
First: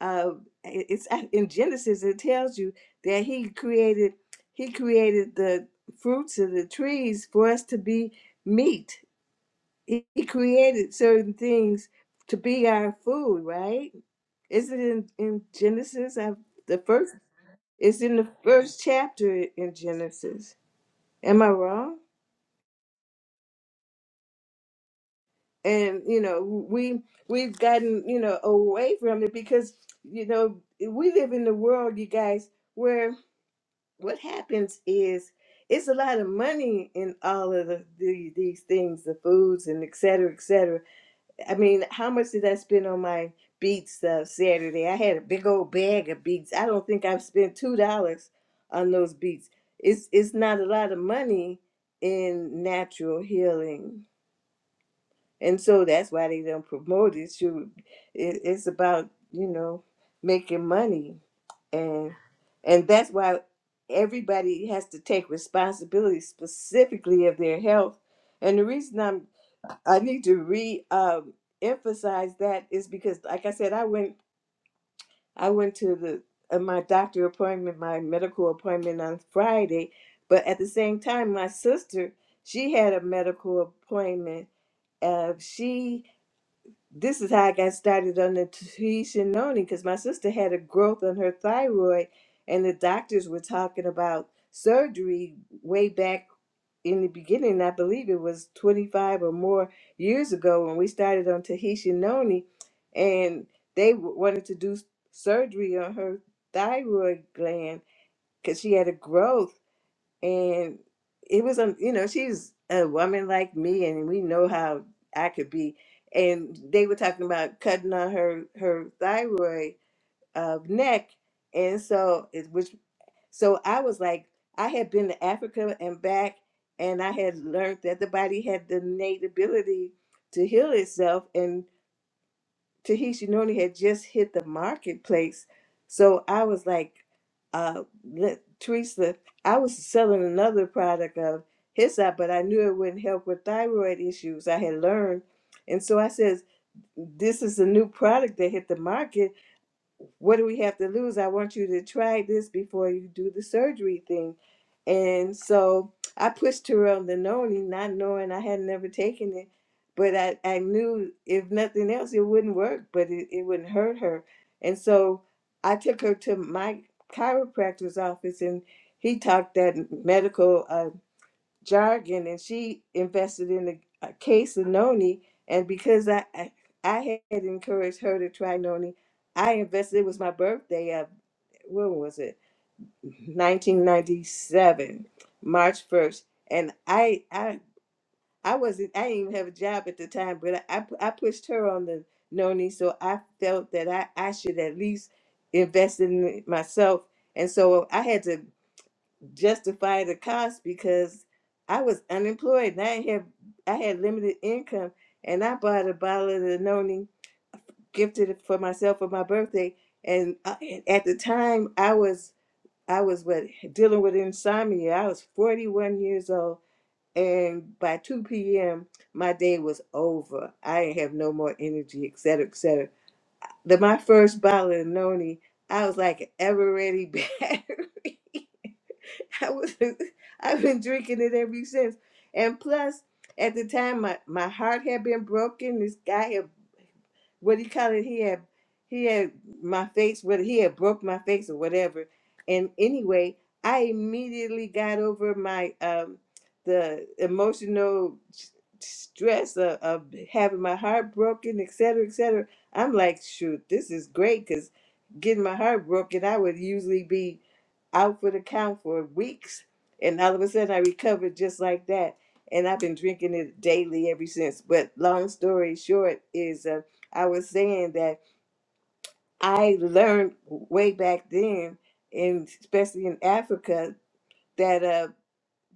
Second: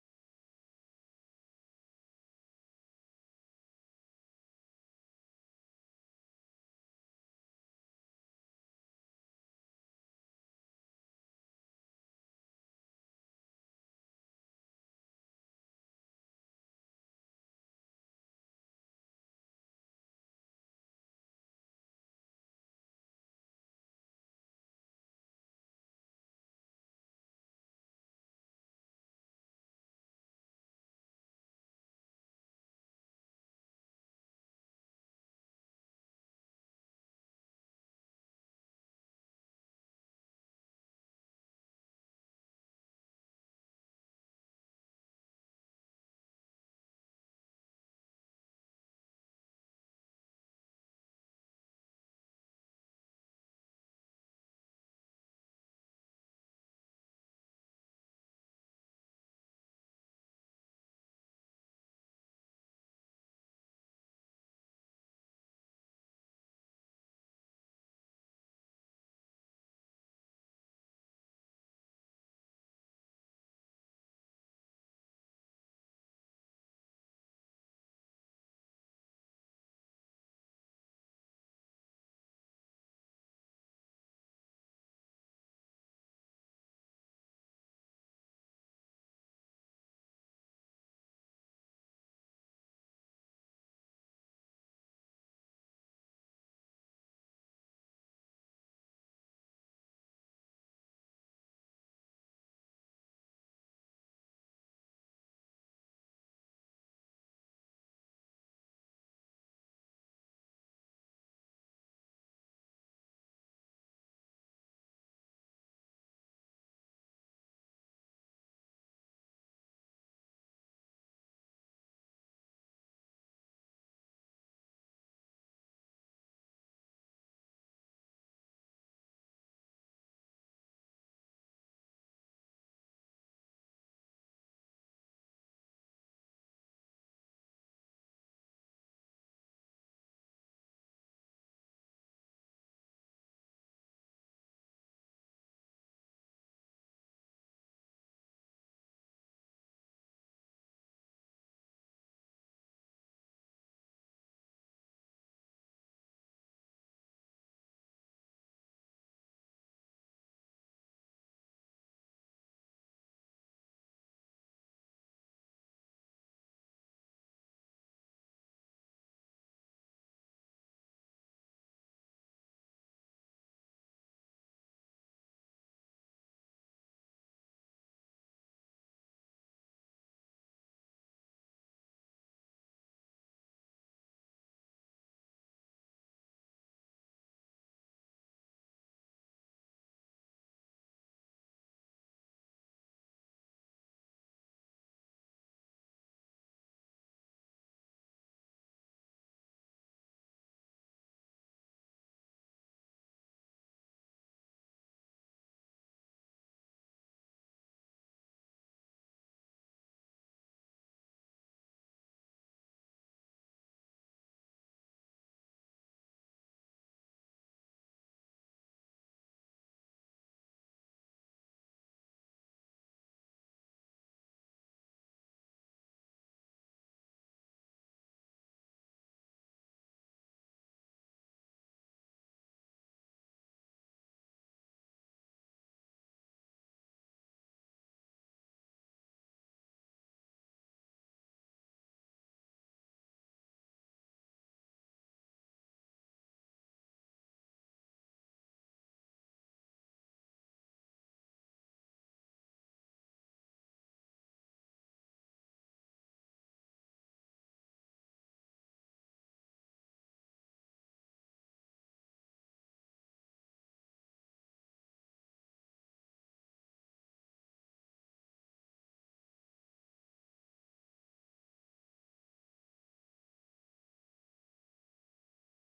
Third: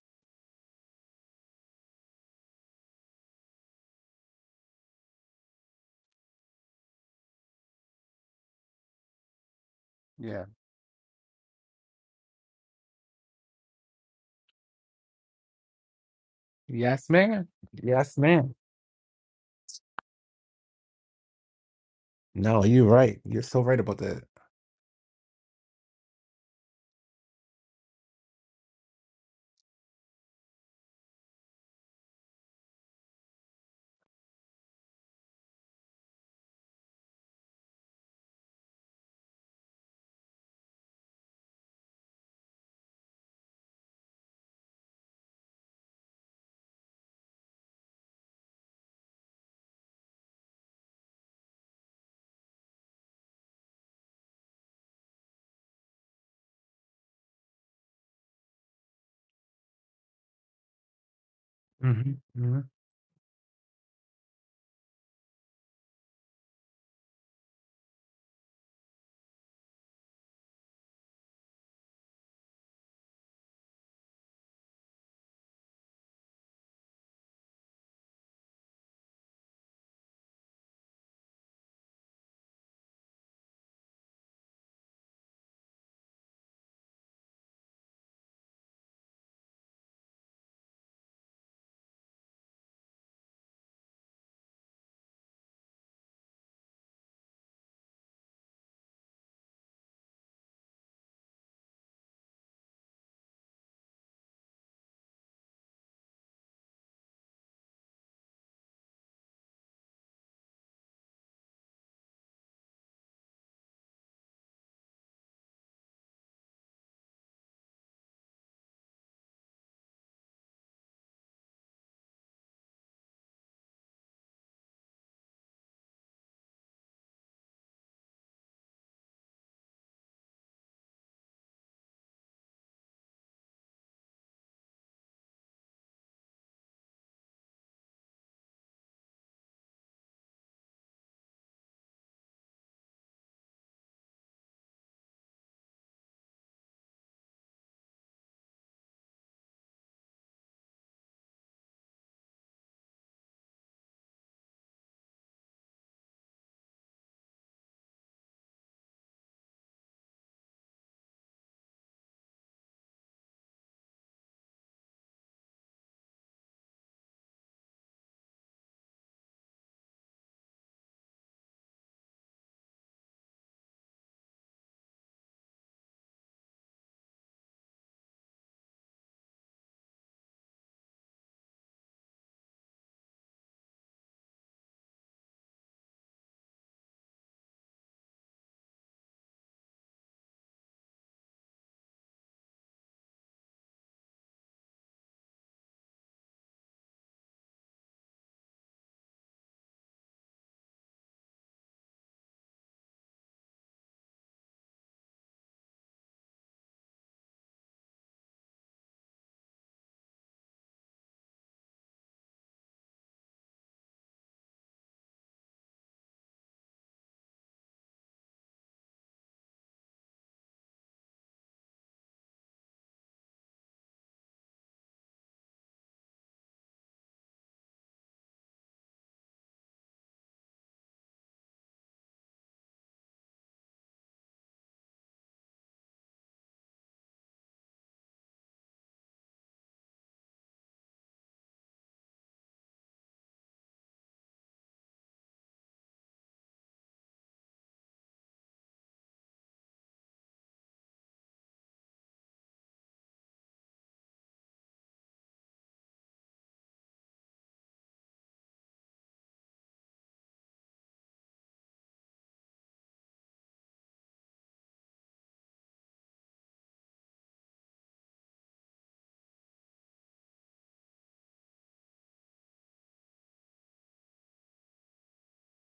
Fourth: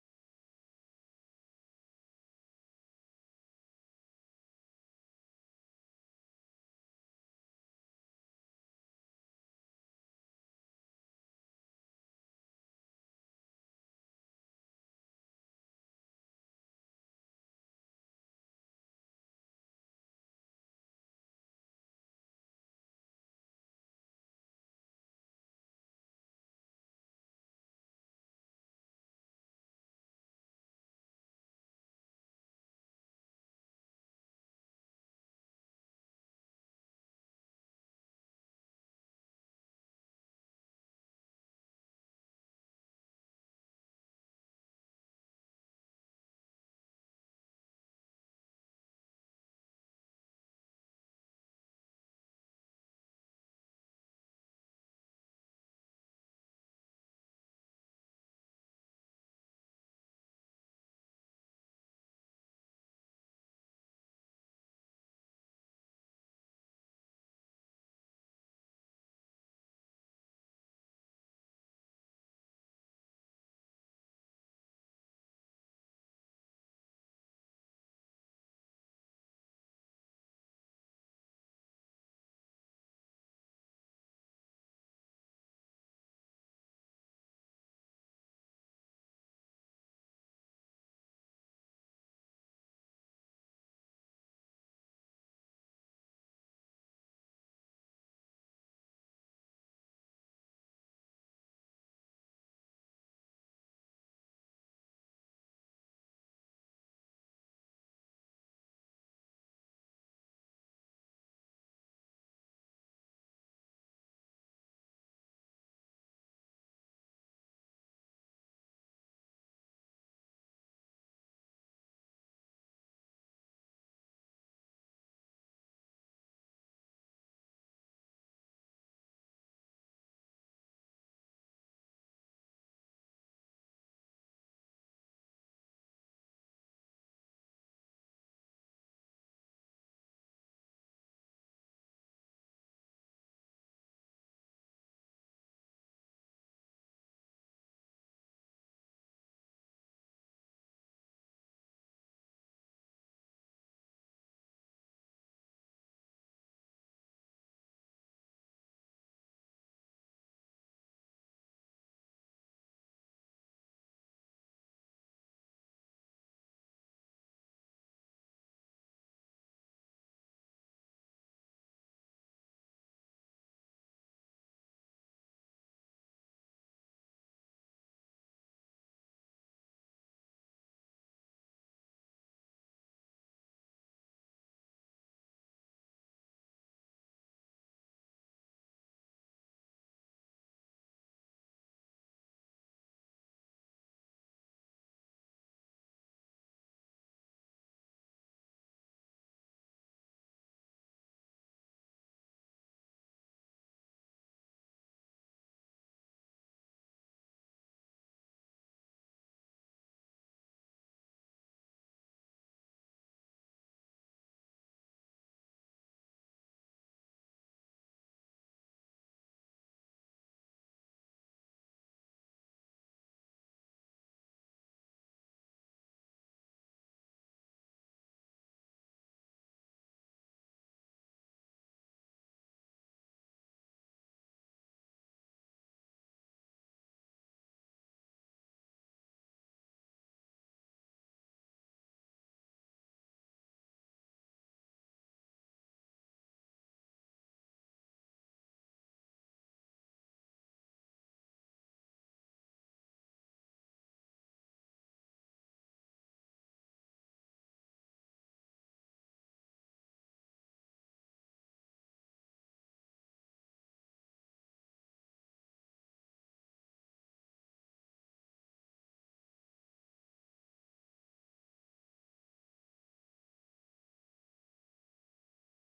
Speaker 1: uh it- it's at- in genesis it tells you that he created he created the fruits of the trees for us to be meat he, he
Speaker 4: Yeah.
Speaker 1: created certain things to be our food right is it in in genesis i the
Speaker 4: Yes,
Speaker 1: first
Speaker 4: man.
Speaker 1: it's in
Speaker 4: Yes,
Speaker 1: the
Speaker 4: man.
Speaker 1: first chapter in genesis am i wrong
Speaker 4: No, you're right. You're so right about that.
Speaker 1: and you know we we've gotten you know away from it because you know we live in the world you guys where what happens is it's a lot of money in all of the, the these things the foods and et cetera et cetera i mean how much did i spend on my beets uh, saturday i had a big old bag of beets i don't think i've spent two dollars on those beets it's it's not a lot of money in natural healing and so that's why they don't promote it. You, it, it's about you know making money,
Speaker 4: hmm
Speaker 1: and
Speaker 4: All
Speaker 1: and that's why everybody has to take responsibility specifically of their health. And the reason I'm I need to re um, emphasize that is because, like I said, I went I went to the uh, my doctor appointment, my medical appointment on Friday, but at the same time, my sister she had a medical appointment. Uh, she this is how I got started on the Tishanoni because my sister had a growth on her thyroid, and the doctors were talking about surgery way back in the beginning. I believe it was 25 or more years ago when we started on Tahishinoni, and they w- wanted to do s- surgery on her thyroid gland because she had a growth and it was um you know she's a woman like me and we know how i could be and they were talking about cutting on her her thyroid uh, neck and so it which so i was like i had been to africa and back and i had learned that the body had the innate ability to heal itself Tahishi Noni had just hit the marketplace. So I was like, uh, let- Teresa, I was selling another product of his out, but I knew it wouldn't help with thyroid issues I had learned. And so I says, this is a new product that hit the market what do we have to lose? I want you to try this before you do the surgery thing. And so I pushed her on the noni, not knowing I had never taken it. But I, I knew if nothing else, it wouldn't work, but it, it wouldn't hurt her. And so I took her to my chiropractor's office, and he talked that medical. uh, jargon and she invested in a, a case of noni and because I, I i had encouraged her to try noni i invested it was my birthday of when was it 1997 march 1st and i i i wasn't i didn't even have a job at the time but i i, I pushed her on the noni so i felt that i i should at least invest in myself and so i had to justify the cost because I was unemployed and I had I had limited income and I bought a bottle of Danone gifted it for myself for my birthday and I, at the time I was I was what dealing with insomnia. I was 41 years old and by 2 p.m. my day was over. I didn't have no more energy, et cetera, et cetera. The, my first bottle of Noni, I was like an ever ready [laughs] battery. [laughs] I was I've been drinking it ever since. And plus, at the time, my, my heart had been broken. This guy had what he called it, he had he had my face, whether he had broke my face or whatever. And anyway, I immediately got over my um the emotional s- stress of, of having my heart broken, et cetera, et cetera. I'm like, shoot, this is great because getting my heart broken, I would usually be out for the count for weeks. And all of a sudden, I recovered just like that. And I've been drinking it daily ever since. But long story short is um, I was saying that I learned way back then, and especially in Africa, that uh,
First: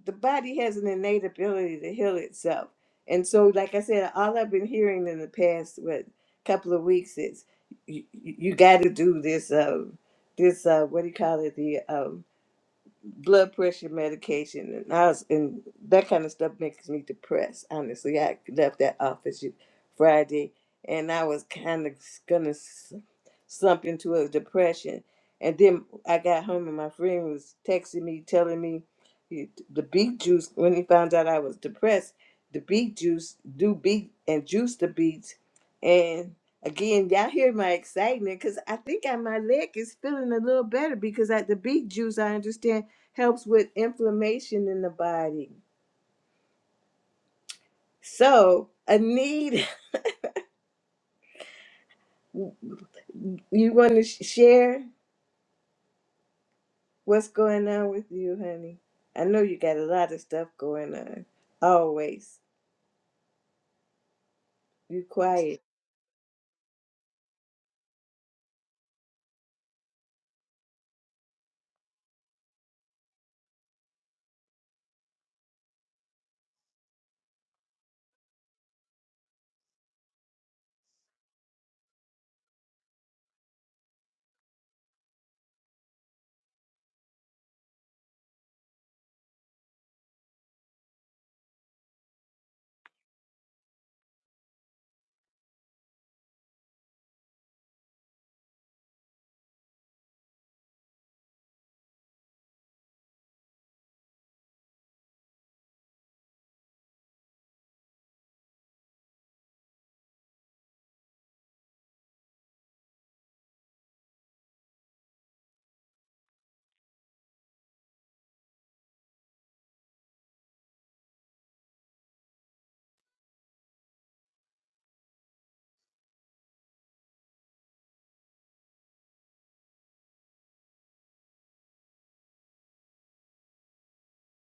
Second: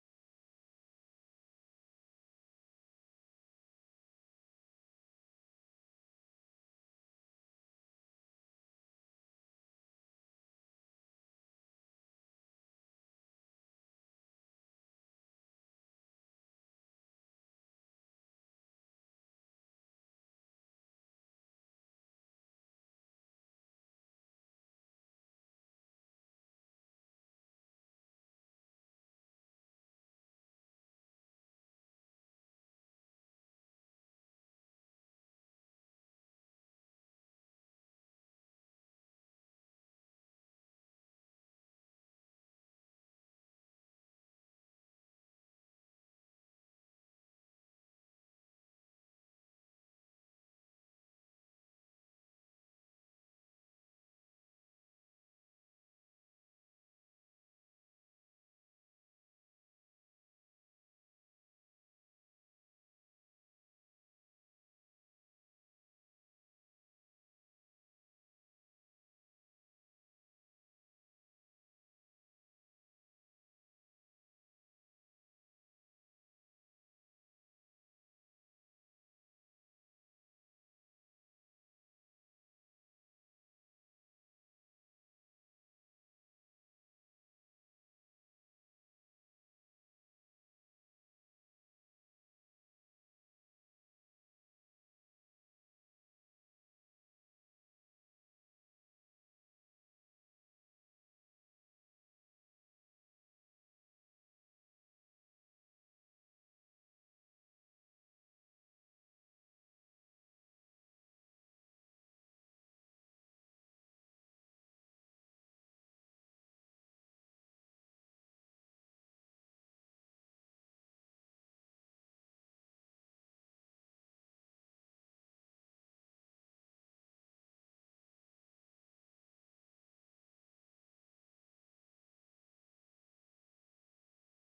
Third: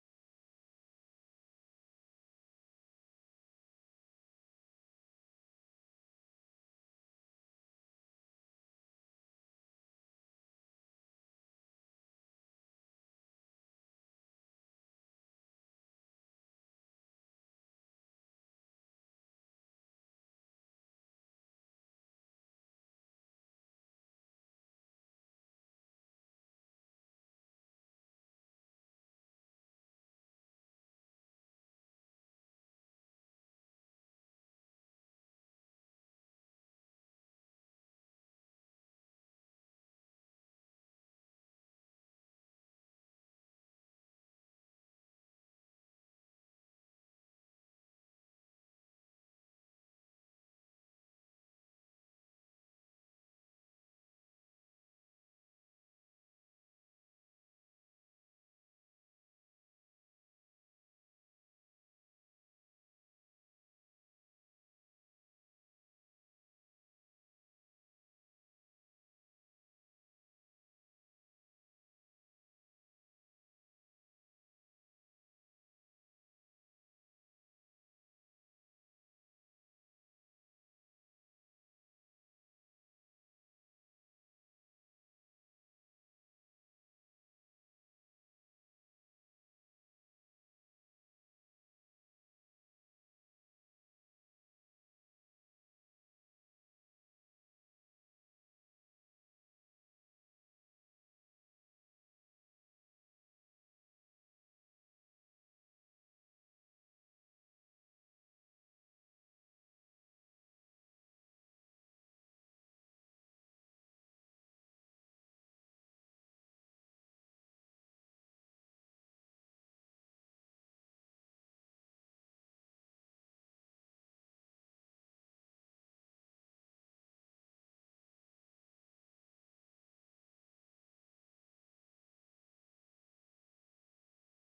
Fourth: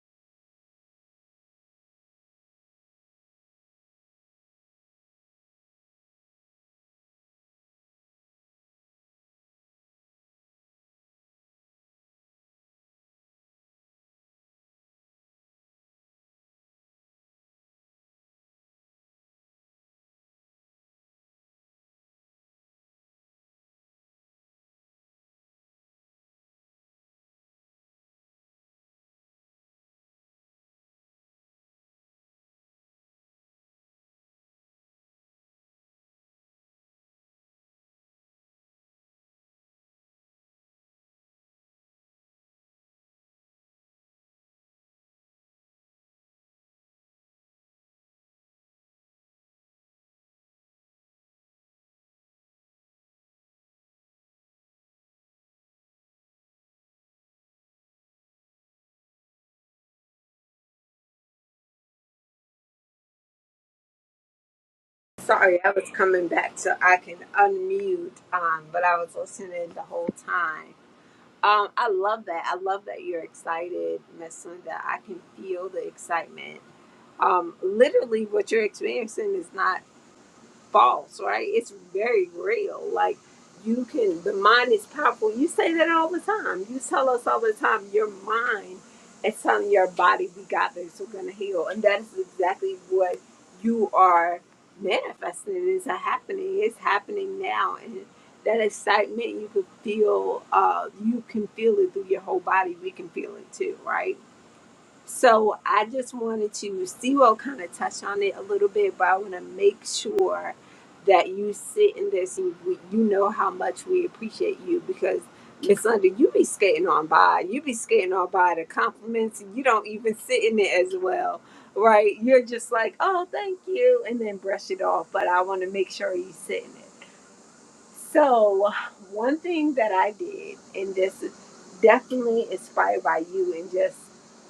Speaker 1: the body has an innate ability to heal itself. And so, like I said, all I've been hearing in the past what couple of weeks is you, you got to do this. Uh, this uh, what do you call it? The um, blood pressure medication and I was, and that kind of stuff makes me depressed. Honestly, I left that office Friday and I was kind of gonna slump into a depression. And then I got home and my friend was texting me, telling me he- the beet juice, when he found out I was depressed, the beet juice, do beet and juice the beets. And again, y'all hear my excitement because I think I, my leg is feeling a little better because I, the beet juice, I understand, helps with inflammation in the body. So, Anita, [laughs] you want to share? What's going on with you, honey? I know you got a lot of stuff going on. Always. You
Speaker 2: Sorry,
Speaker 1: quiet.
Speaker 2: I was coming back so I can unmute, um, but I was listening the whole time. Um, I love that. I love that you're excited, Miss Linda. I can feel the excitement. Um, literally, what you're experiencing is not false, right? It's very real. Like you can, the mind is powerful. You say that all the time. You tell us all the time your mind is telling your body we got this, we're gonna heal, and that is exactly what you are manifesting. It is a happening. It's happening now, and that excitement you can feel. Uh, you can feel it through your whole body. We can feel it too, right? So I just wanted to, Siro kind of touched on it a little bit, but I want to make sure that you sit in this and we, you know how much we appreciate you because Miss Linda, you be skating on by, you be skating on by the compliments, and you don't even sit in it as well, right? You're just like, oh, thank you, and then brush it off. But I want to make sure you sit in it. So, one thing that I did, and this is definitely inspired by you, and just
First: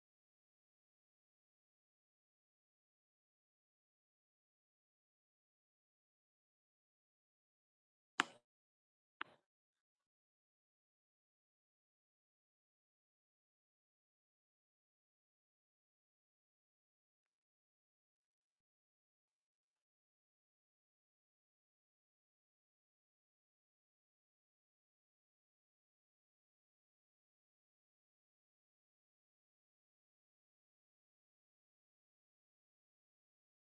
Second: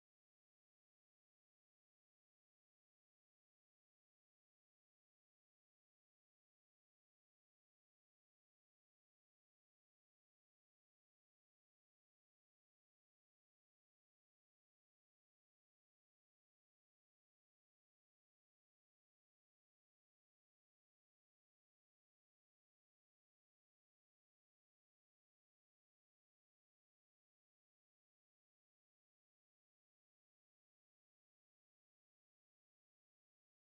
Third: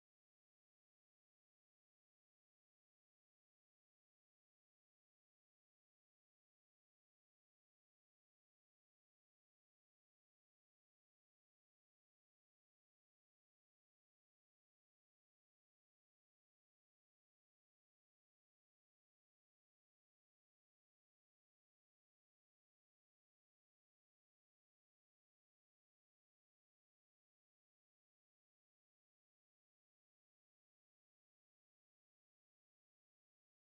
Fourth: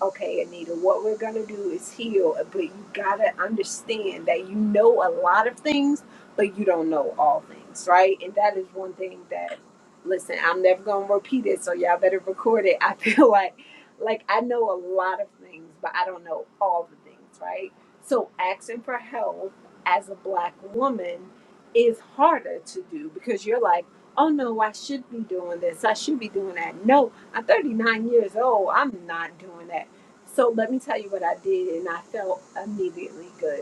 Speaker 2: okay, Anita, what we're gonna do is heal, but you gotta understand that you know a lot of things, but you don't know all things, right? And that is one thing that, listen, I'm never gonna repeat it, so y'all better record it. [laughs] I feel like, like I know a lot of things, but I don't know all the things, right? So, asking for help as a black woman is harder to do because you're like, oh no, I should be doing this. I should be doing that. No, I'm 39 years old. I'm not doing that. So let me tell you what I did, and I felt immediately good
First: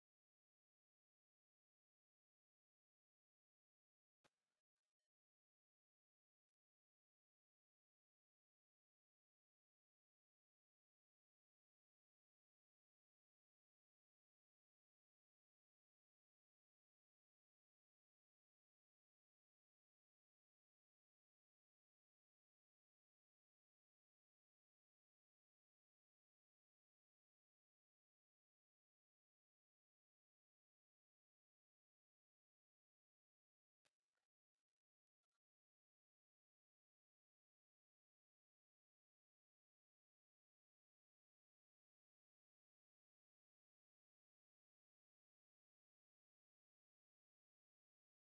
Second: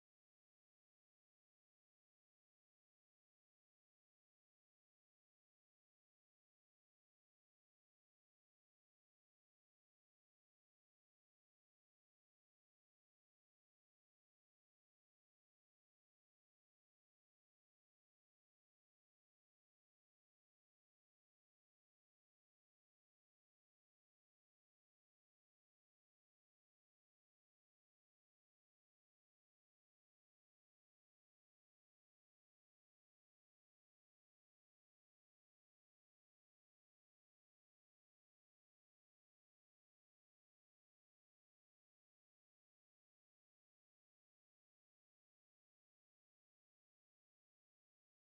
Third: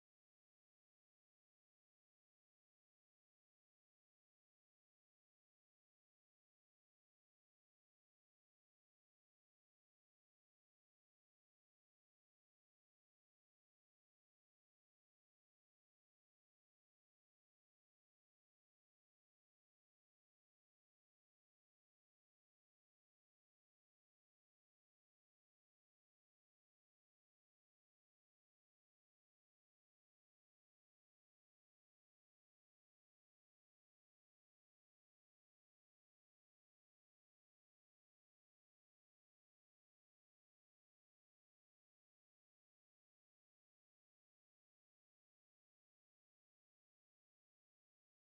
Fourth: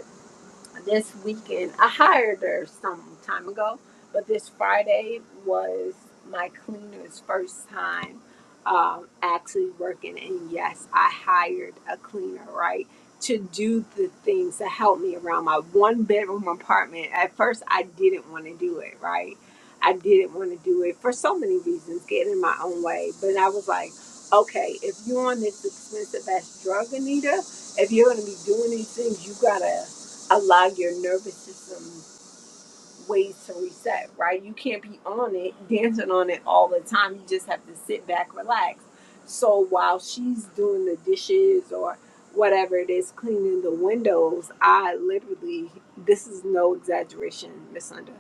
Speaker 2: this weekend. I hired her some time ago, but this Friday was my cleaner's first time um, actually working. And yes, I hired a cleaner, right, to do the things to help me around my one bedroom apartment. At first, I didn't want to do it, right? I didn't want to do it for so many reasons, getting in my own way. But I was like, okay, if you're on this expensive ass drug, Anita, if you're going to be doing these things, you got to allow your nervous system ways to reset, right? You can't be on it, [laughs] dancing on it all the time. You just have to sit back, relax. So while she's doing the dishes or whatever it is, cleaning the windows, I literally, this is no exaggeration, Miss Linda.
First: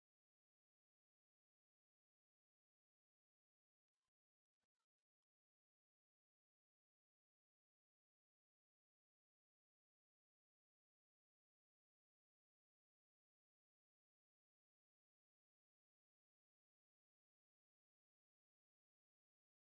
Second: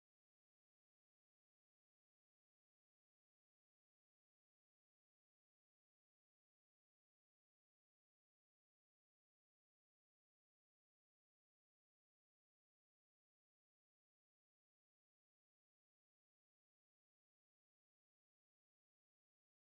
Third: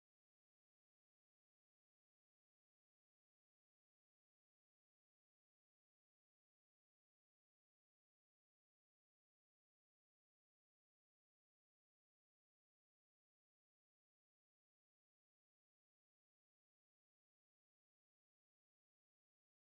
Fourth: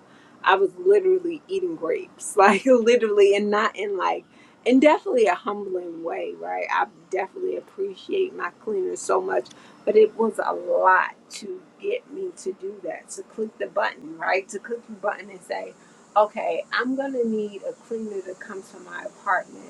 Speaker 2: I was literally eating grapes, [laughs] like literally, and not in like, and definitely a humbling way, right? I definitely appreciate my cleaner so much but it was a lot to get me to do that, to click the button, right? To click the button and say, okay, I'm going to need a cleaner that comes to my apartment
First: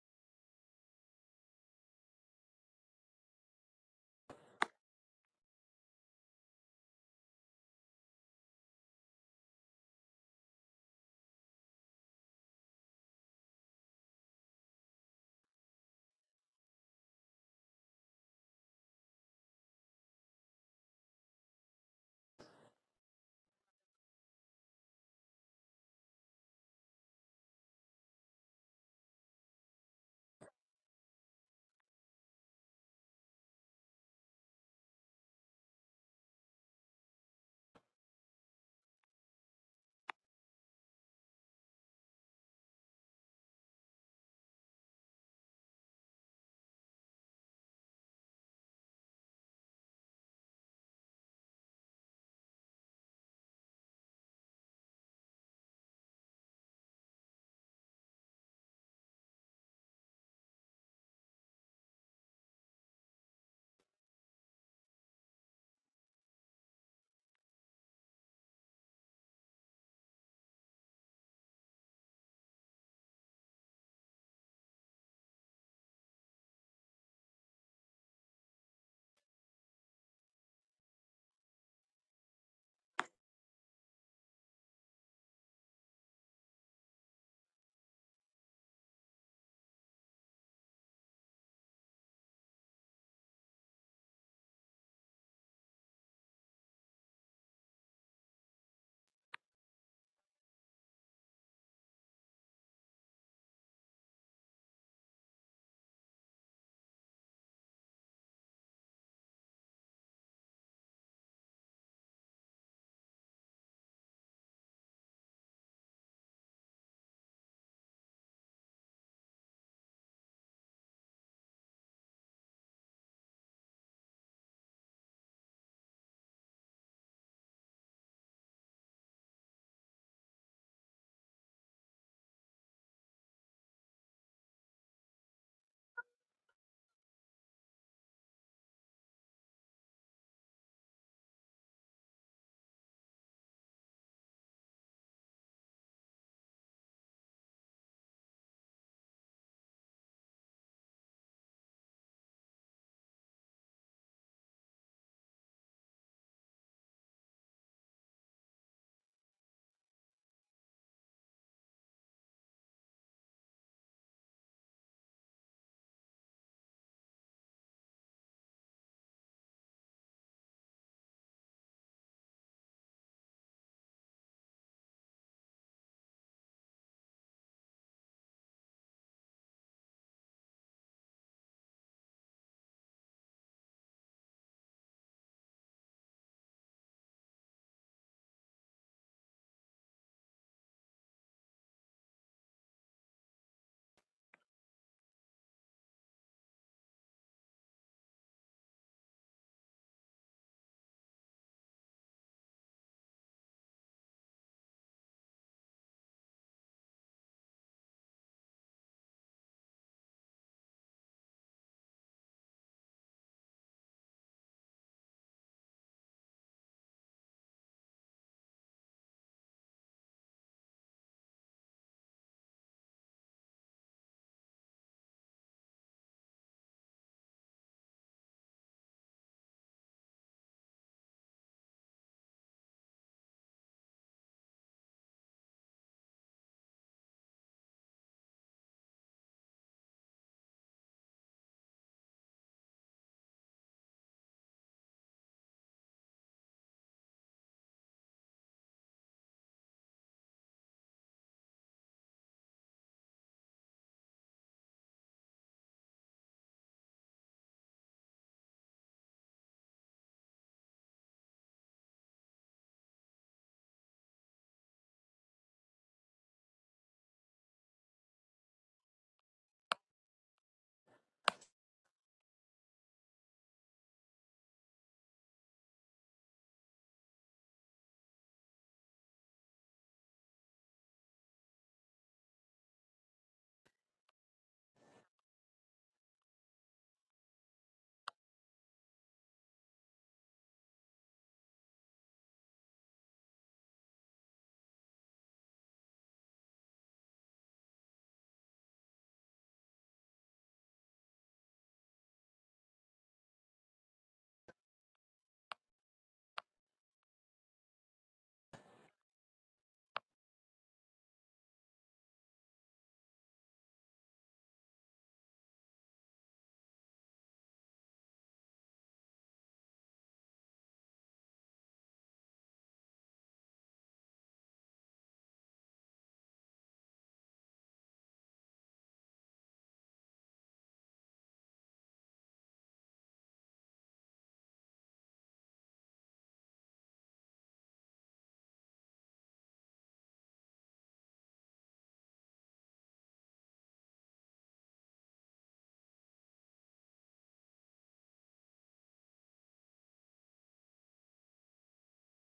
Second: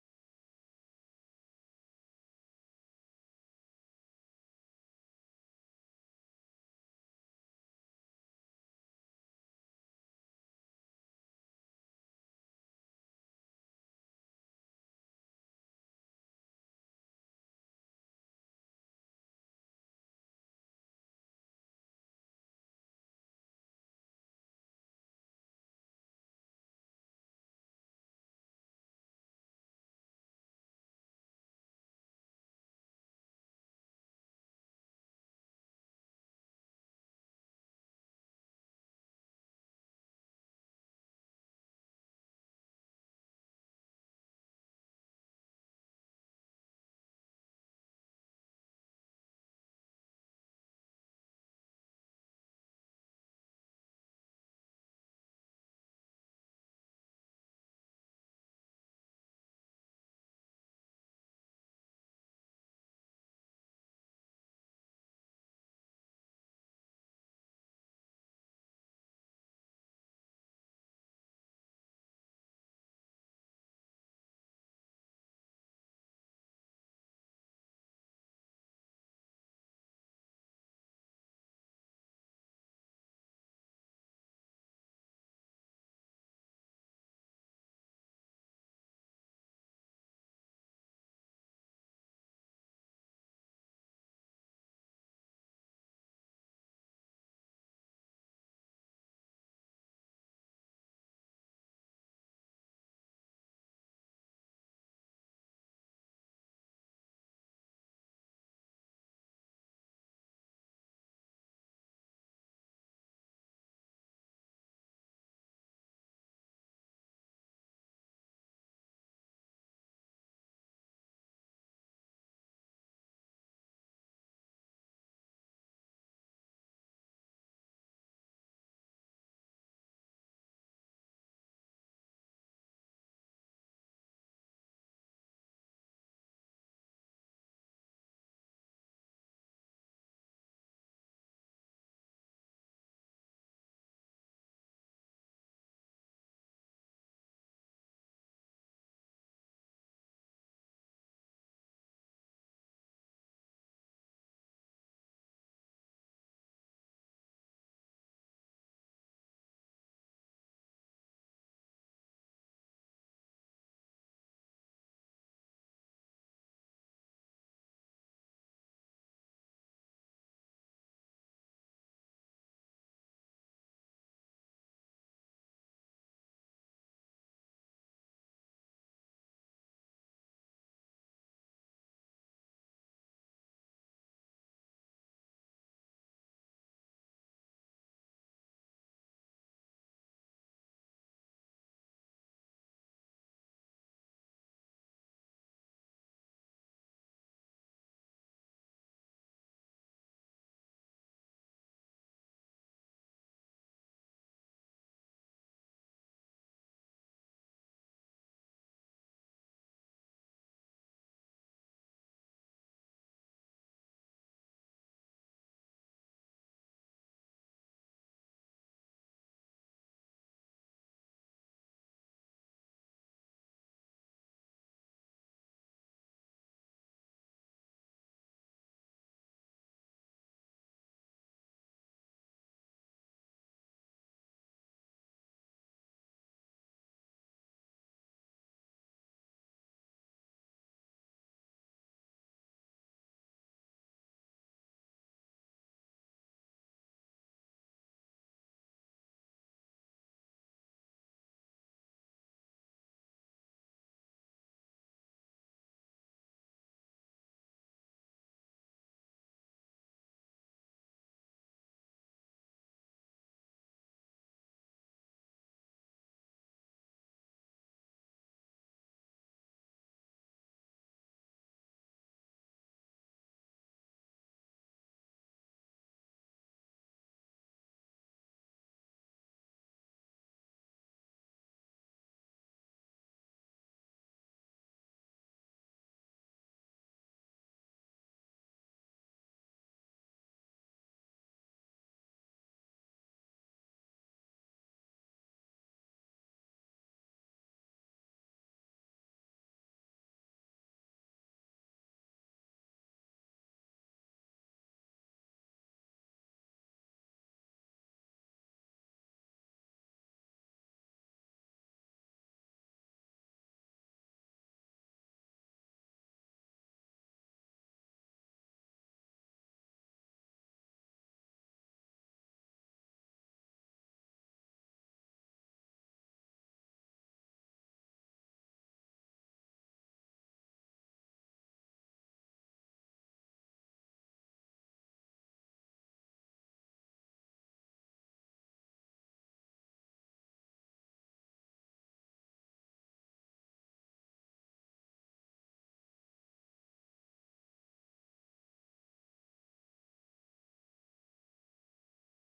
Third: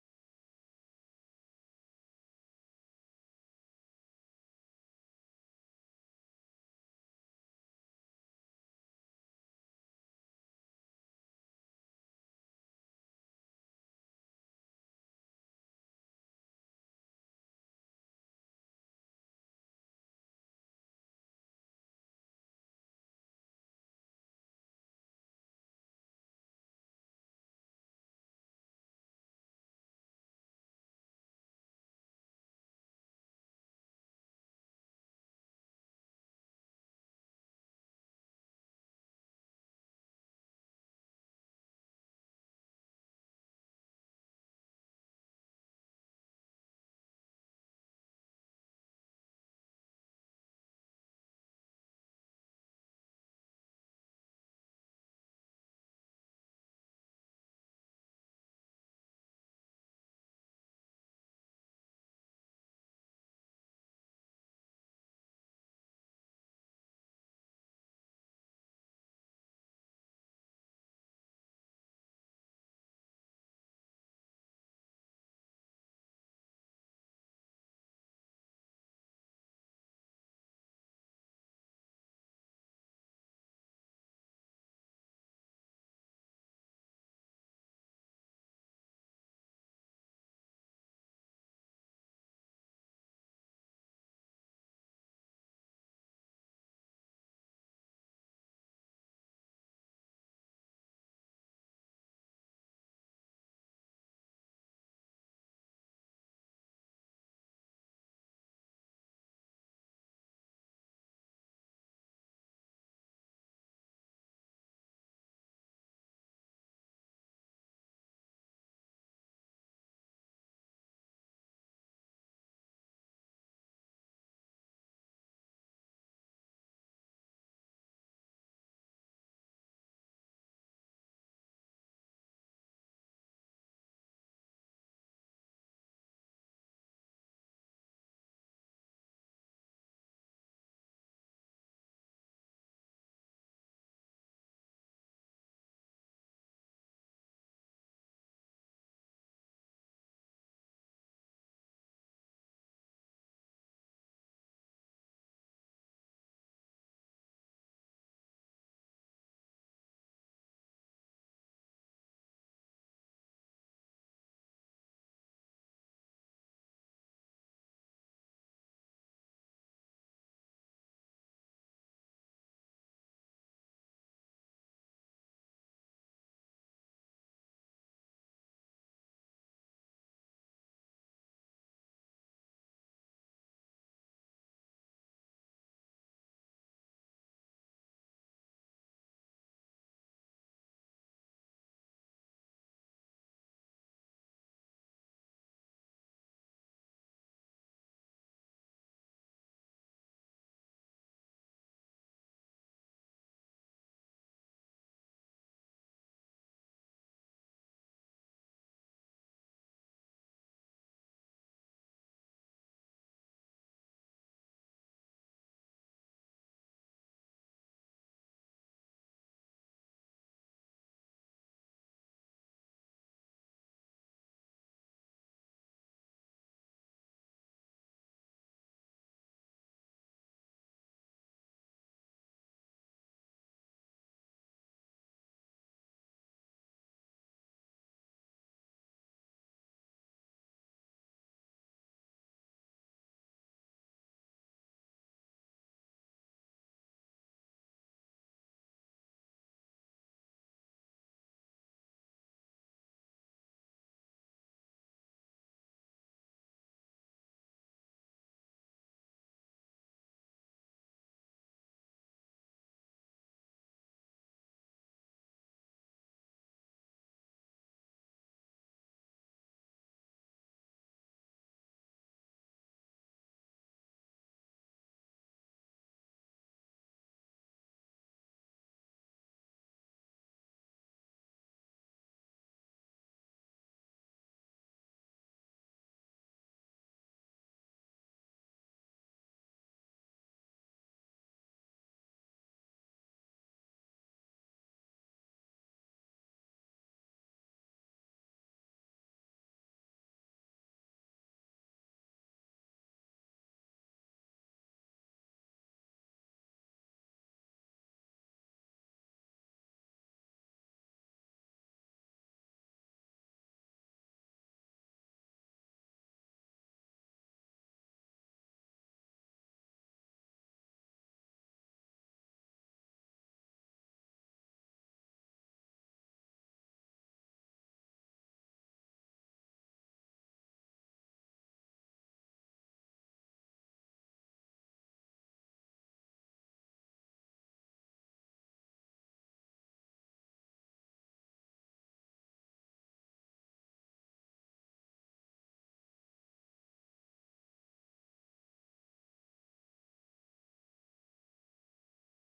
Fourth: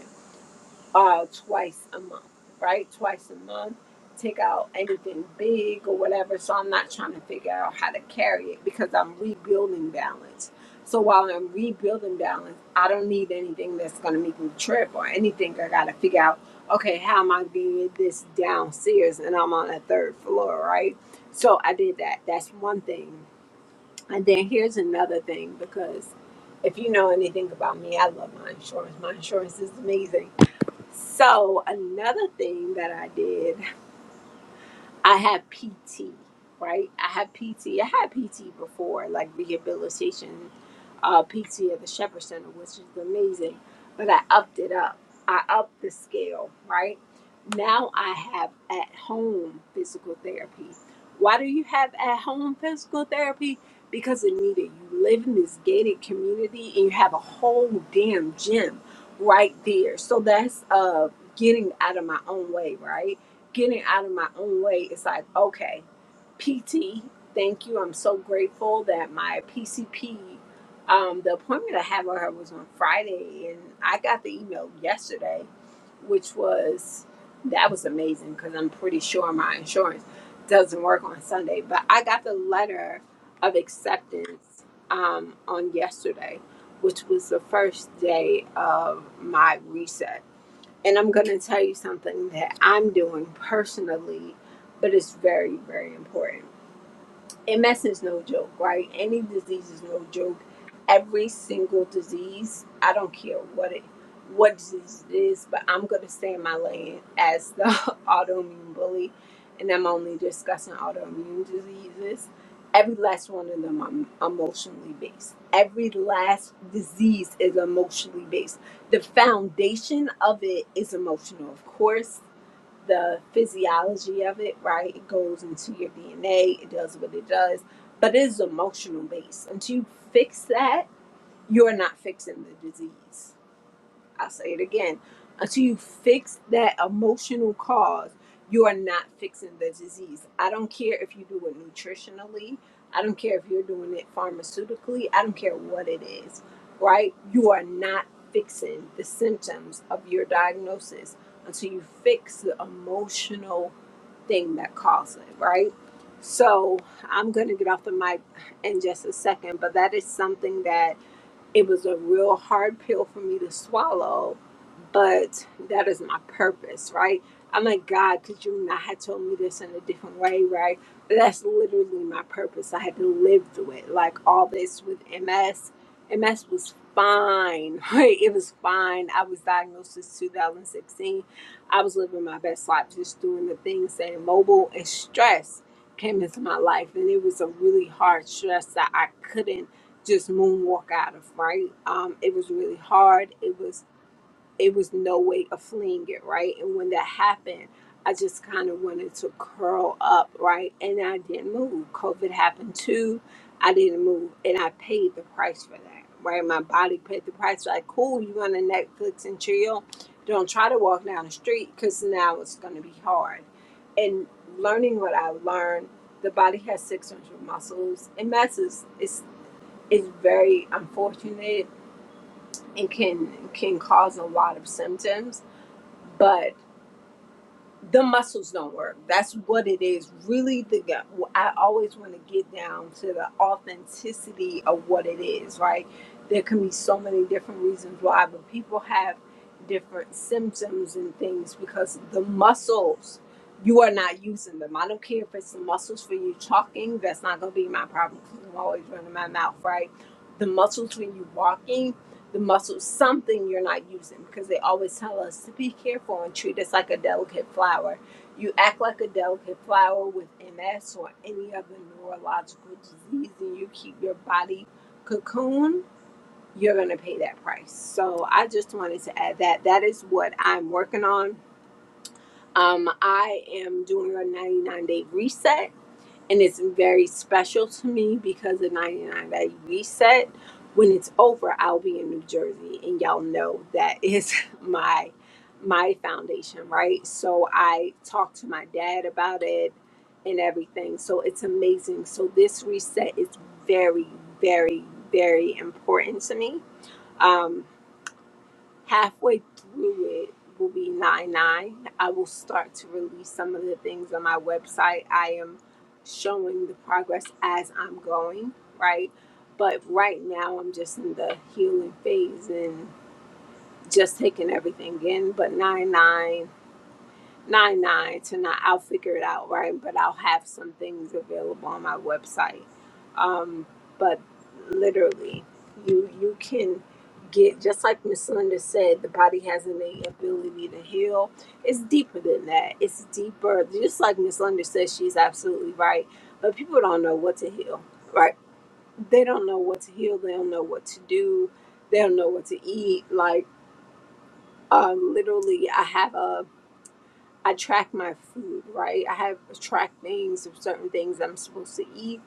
Speaker 2: uh, twice a month, right? Twice a month. Take out anything big or whatever. So I'm not trying to figure out how to carry it because I'm rebuilding balance. So while I'm rebuilding balance, I don't need anything that's going to make me trip or anything. I got to figure out, okay, how am I doing this downstairs and I'm on a third floor, right? So I did that. That's one thing. And then here's another thing because if you know anything about me, I love my insurance. My insurance is amazing so another thing that I did, I had PT, right? I had PT. I had PT before, like rehabilitation uh, PT at the Shepherd Center, which is amazing. But I upped it up. I upped the scale, right? Now I have at home physical therapy. Why do you have at home physical therapy? Because Anita, you live in this gated community and you have a whole damn gym right there. So that's uh getting out of my own way, right? Getting out of my own way. It's like, okay, PT, thank you. I'm so grateful that my PCP um, the appointment I had with her was on Friday, and I got the email yesterday, which was that was amazing because I'm pretty sure my insurance doesn't work on Sunday. But I got the letter of acceptance um, on yesterday, which was the first day of my reset. And I'm going to tell you something that I'm doing personally, but it's very, very important MS is no joke, right? Any disease is no joke. Every single disease, I don't care what it, what disease it is, but I'm gonna stay in my lane as the [laughs] autoimmune bully, and I'm only discussing autoimmune diseases. Every last one of them are emotionally based. Every last disease is emotionally based. The foundation of it is emotional, of course, the physiology of it, right? It goes into your DNA, it does what it does, but it is emotional based. Until you fix that, you're not fixing the disease. I'll say it again. Until you fix that emotional cause, you are not fixing the disease. I don't care if you do it nutritionally. I don't care if you're doing it pharmaceutically. I don't care what it is, right? You are not fixing the symptoms of your diagnosis until you fix the emotional thing that caused it, right? So I'm going to get off the mic in just a second, but that is something that it was a real hard pill for me to swallow, but that is my purpose, right? I'm like, God, could you not have told me this in a different way, right? But that's literally my purpose. I had to live through it. Like all this with MS, MS was fine, [laughs] right? It was fine. I was diagnosed in 2016. I was living my best life, just doing the things that mobile and stress came into my life. And it was a really hard stress that I couldn't just moonwalk out of right um it was really hard it was it was no way of fleeing it right and when that happened i just kind of wanted to curl up right and i didn't move covid happened too i didn't move and i paid the price for that right my body paid the price like cool you want to netflix and chill don't try to walk down the street because now it's going to be hard and learning what i learned the body has 600 muscles it messes It's is very unfortunate and can can cause a lot of symptoms but the muscles don't work that's what it is really the gut i always want to get down to the authenticity of what it is right there can be so many different reasons why but people have different symptoms and things because the muscles you are not using them i don't care if it's the muscles for you talking that's not going to be my problem 'cause i'm always running my mouth right the muscles when you're walking the muscles, something you're not using, because they always tell us to be careful and treat us like a delicate flower. You act like a delicate flower with MS or any other neurological disease, and you keep your body cocoon, you're going to pay that price. So I just wanted to add that. That is what I'm working on. Um, I am doing a 99 day reset and it's very special to me because the 99 day reset when it's over i'll be in new jersey and y'all know that is [laughs] my my foundation right so i talked to my dad about it and everything so it's amazing so this reset is very very very important to me Um, halfway through it will be 9-9 i will start to release some of the things on my website i am showing the progress as i'm going right but right now i'm just in the healing phase and just taking everything in but 9-9 nine nine tonight. I'll figure it out, right? But I'll have some things available on my website. Um, but literally, you you can get just like Miss Linda said, the body has an innate ability to heal. It's deeper than that. It's deeper. Just like Miss Linda says, she's absolutely right. But people don't know what to heal, right? They don't know what to heal. They don't know what to do. They don't know what to eat. Like uh, literally, I have a I track my food, right? I have track things of certain things I'm supposed to eat.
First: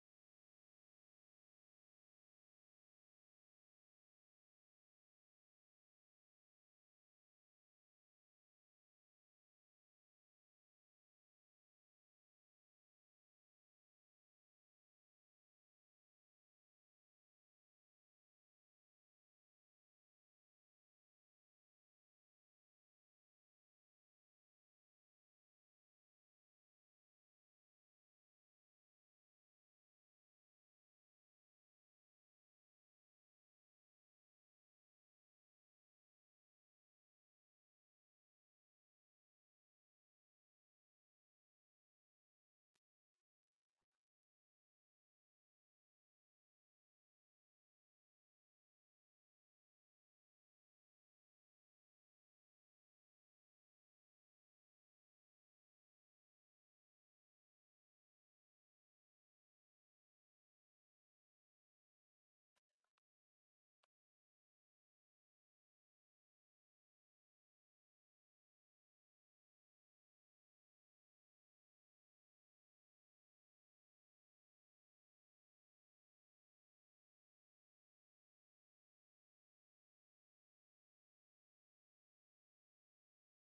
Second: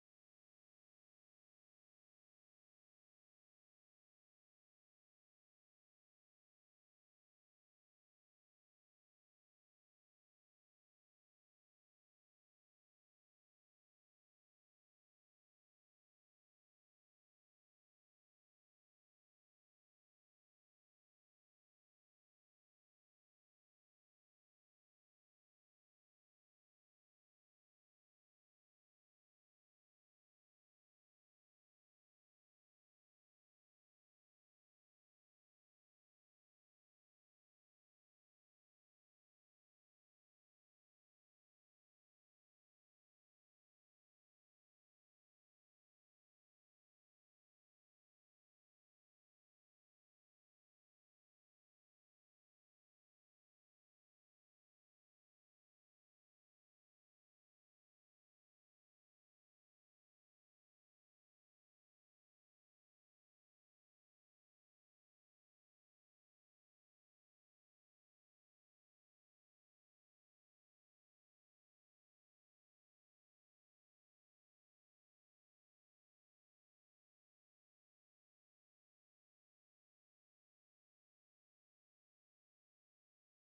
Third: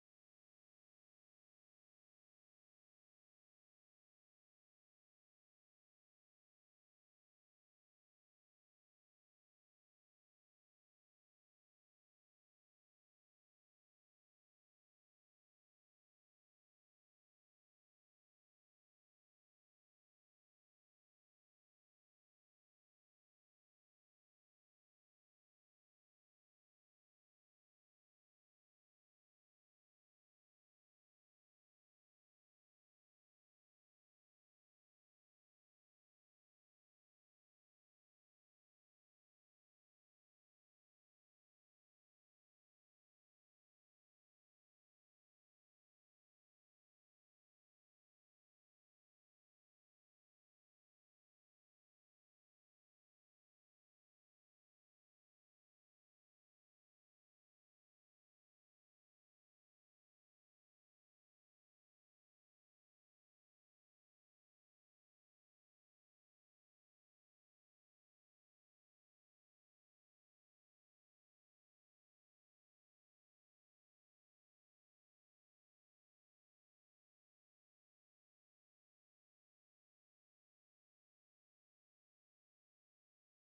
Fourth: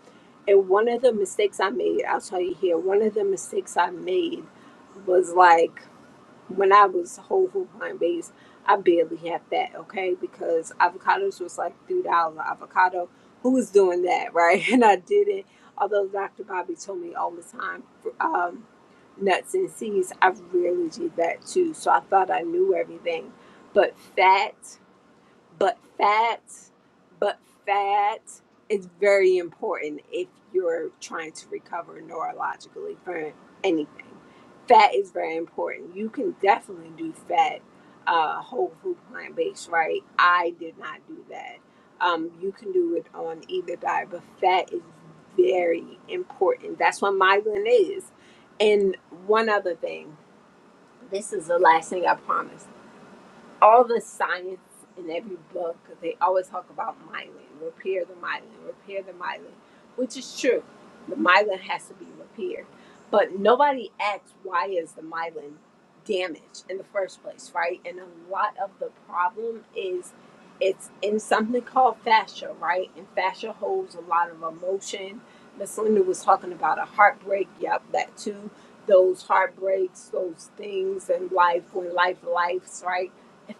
Speaker 2: And one of the mistakes I made, I'll tell you here, one of the mistakes I made was like when I was whole food plant based, I barely had fat, okay? Because avocados was like $3 avocado. Who was doing that, right? [laughs] And I didn't. Although Dr. Bobby told me all the time, um, nuts and seeds, I really did that too. So I thought I knew everything. But fat but fat, but fat is very important if you're trying to recover neurologically for anything. Fat is very important. You can definitely do fat uh, whole food plant based, right? I did not do that. Um, you can do it on either diet, but fat is very important. That's what migraine is. And one other thing, this is the last thing I promise all the science in every book, they always talk about myelin, repair the myelin, repair the myelin, which is true. The myelin has to be repaired. But nobody asks why is the myelin damaged in the first place, right? And a lot of the problem is it's in something called fascia, right? And fascia holds a lot of emotion. Miss Linda was talking about a heartbreak. Yep, that too. Those heartbreaks, those things in life when life lifes, right?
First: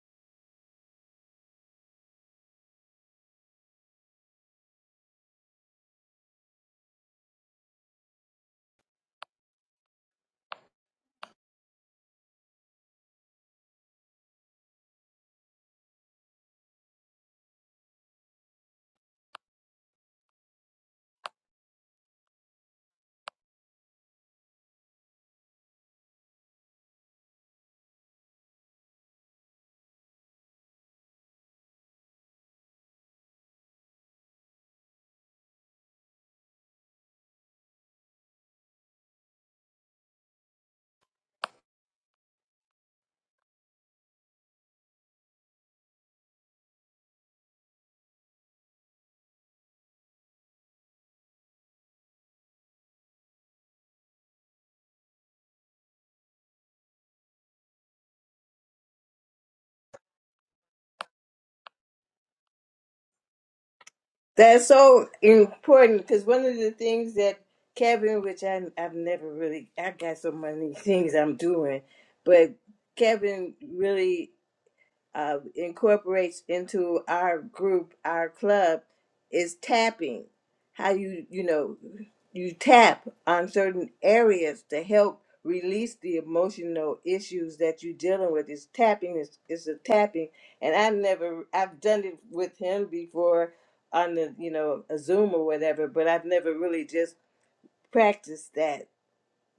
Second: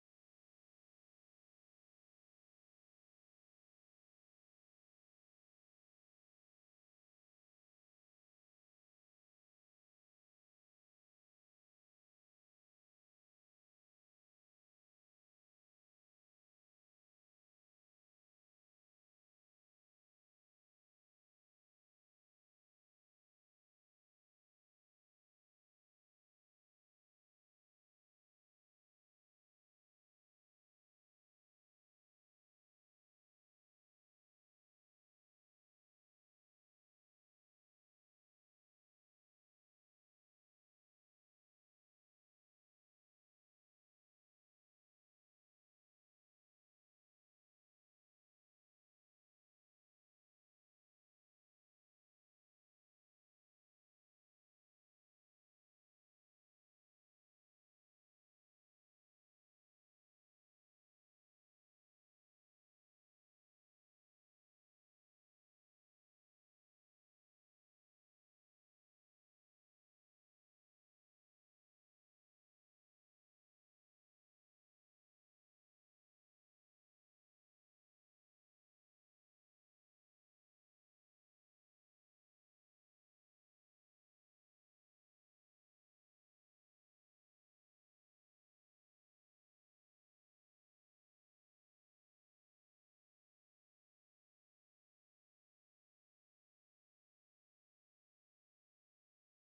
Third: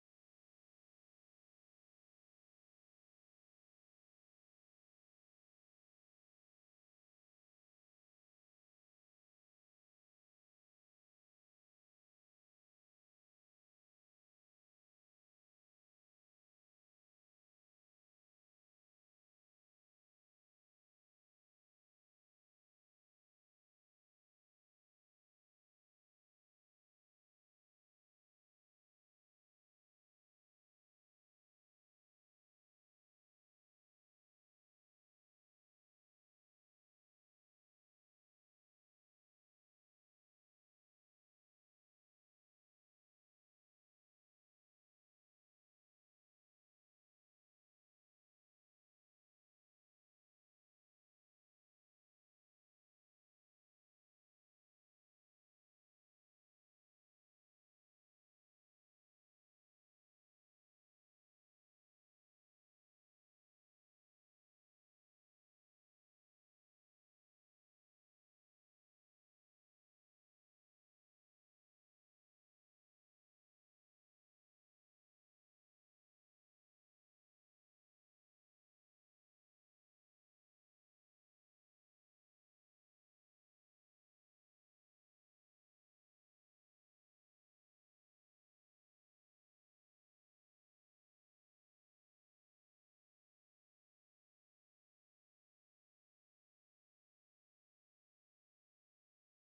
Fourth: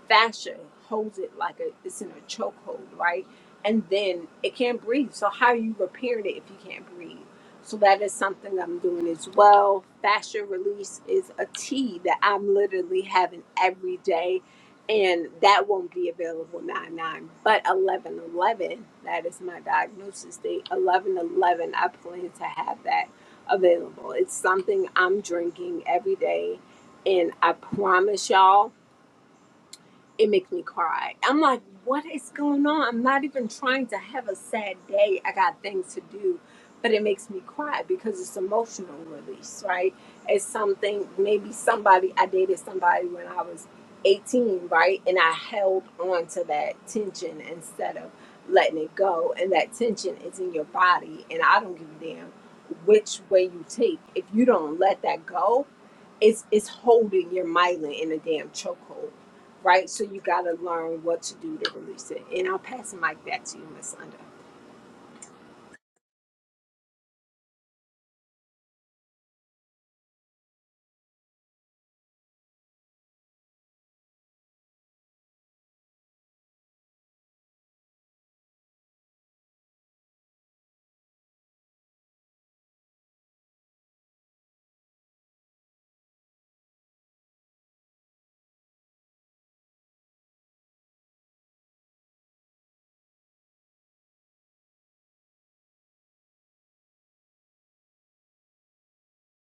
Speaker 2: fascia holds it like a, it's in a chokehold, right? And then it can't breathe. So how are you repairing it if you can't breathe? So that is something I'm doing as well. Fascia release is a tea that I'm literally having every day. And that won't be available 9 9, but 11 11. That is my diagnosis date. 11 11, I plan to have that available. It's something I'm drinking every day. And I promise y'all, it makes me cry. I'm like, what is going on? I'm not even trying to have a sad day. I got things to do, but it makes me cry because it's emotional release, right? It's something maybe somebody I dated somebody when I was 18, right? And I held on to that tension instead of letting it go. And that tension is in your body, and I don't give a damn which way you take. If you don't let that go, it's it's holding your myelin in a damn chokehold, right? So you gotta learn what to do to release it. And I'll pass the mic back to you, Miss Under.
Speaker 1: That's so important because one of the things that Kevin, which I, I've never really, I got so many things I'm doing, but Kevin really uh, incorporates into our group, our club, is tapping. How you you know you tap on certain areas to help release the emotional issues that you're dealing with. It's tapping. It's it's a tapping, and I've never I've done it with him before on the you know a Zoom or whatever, but I've never really just practiced that.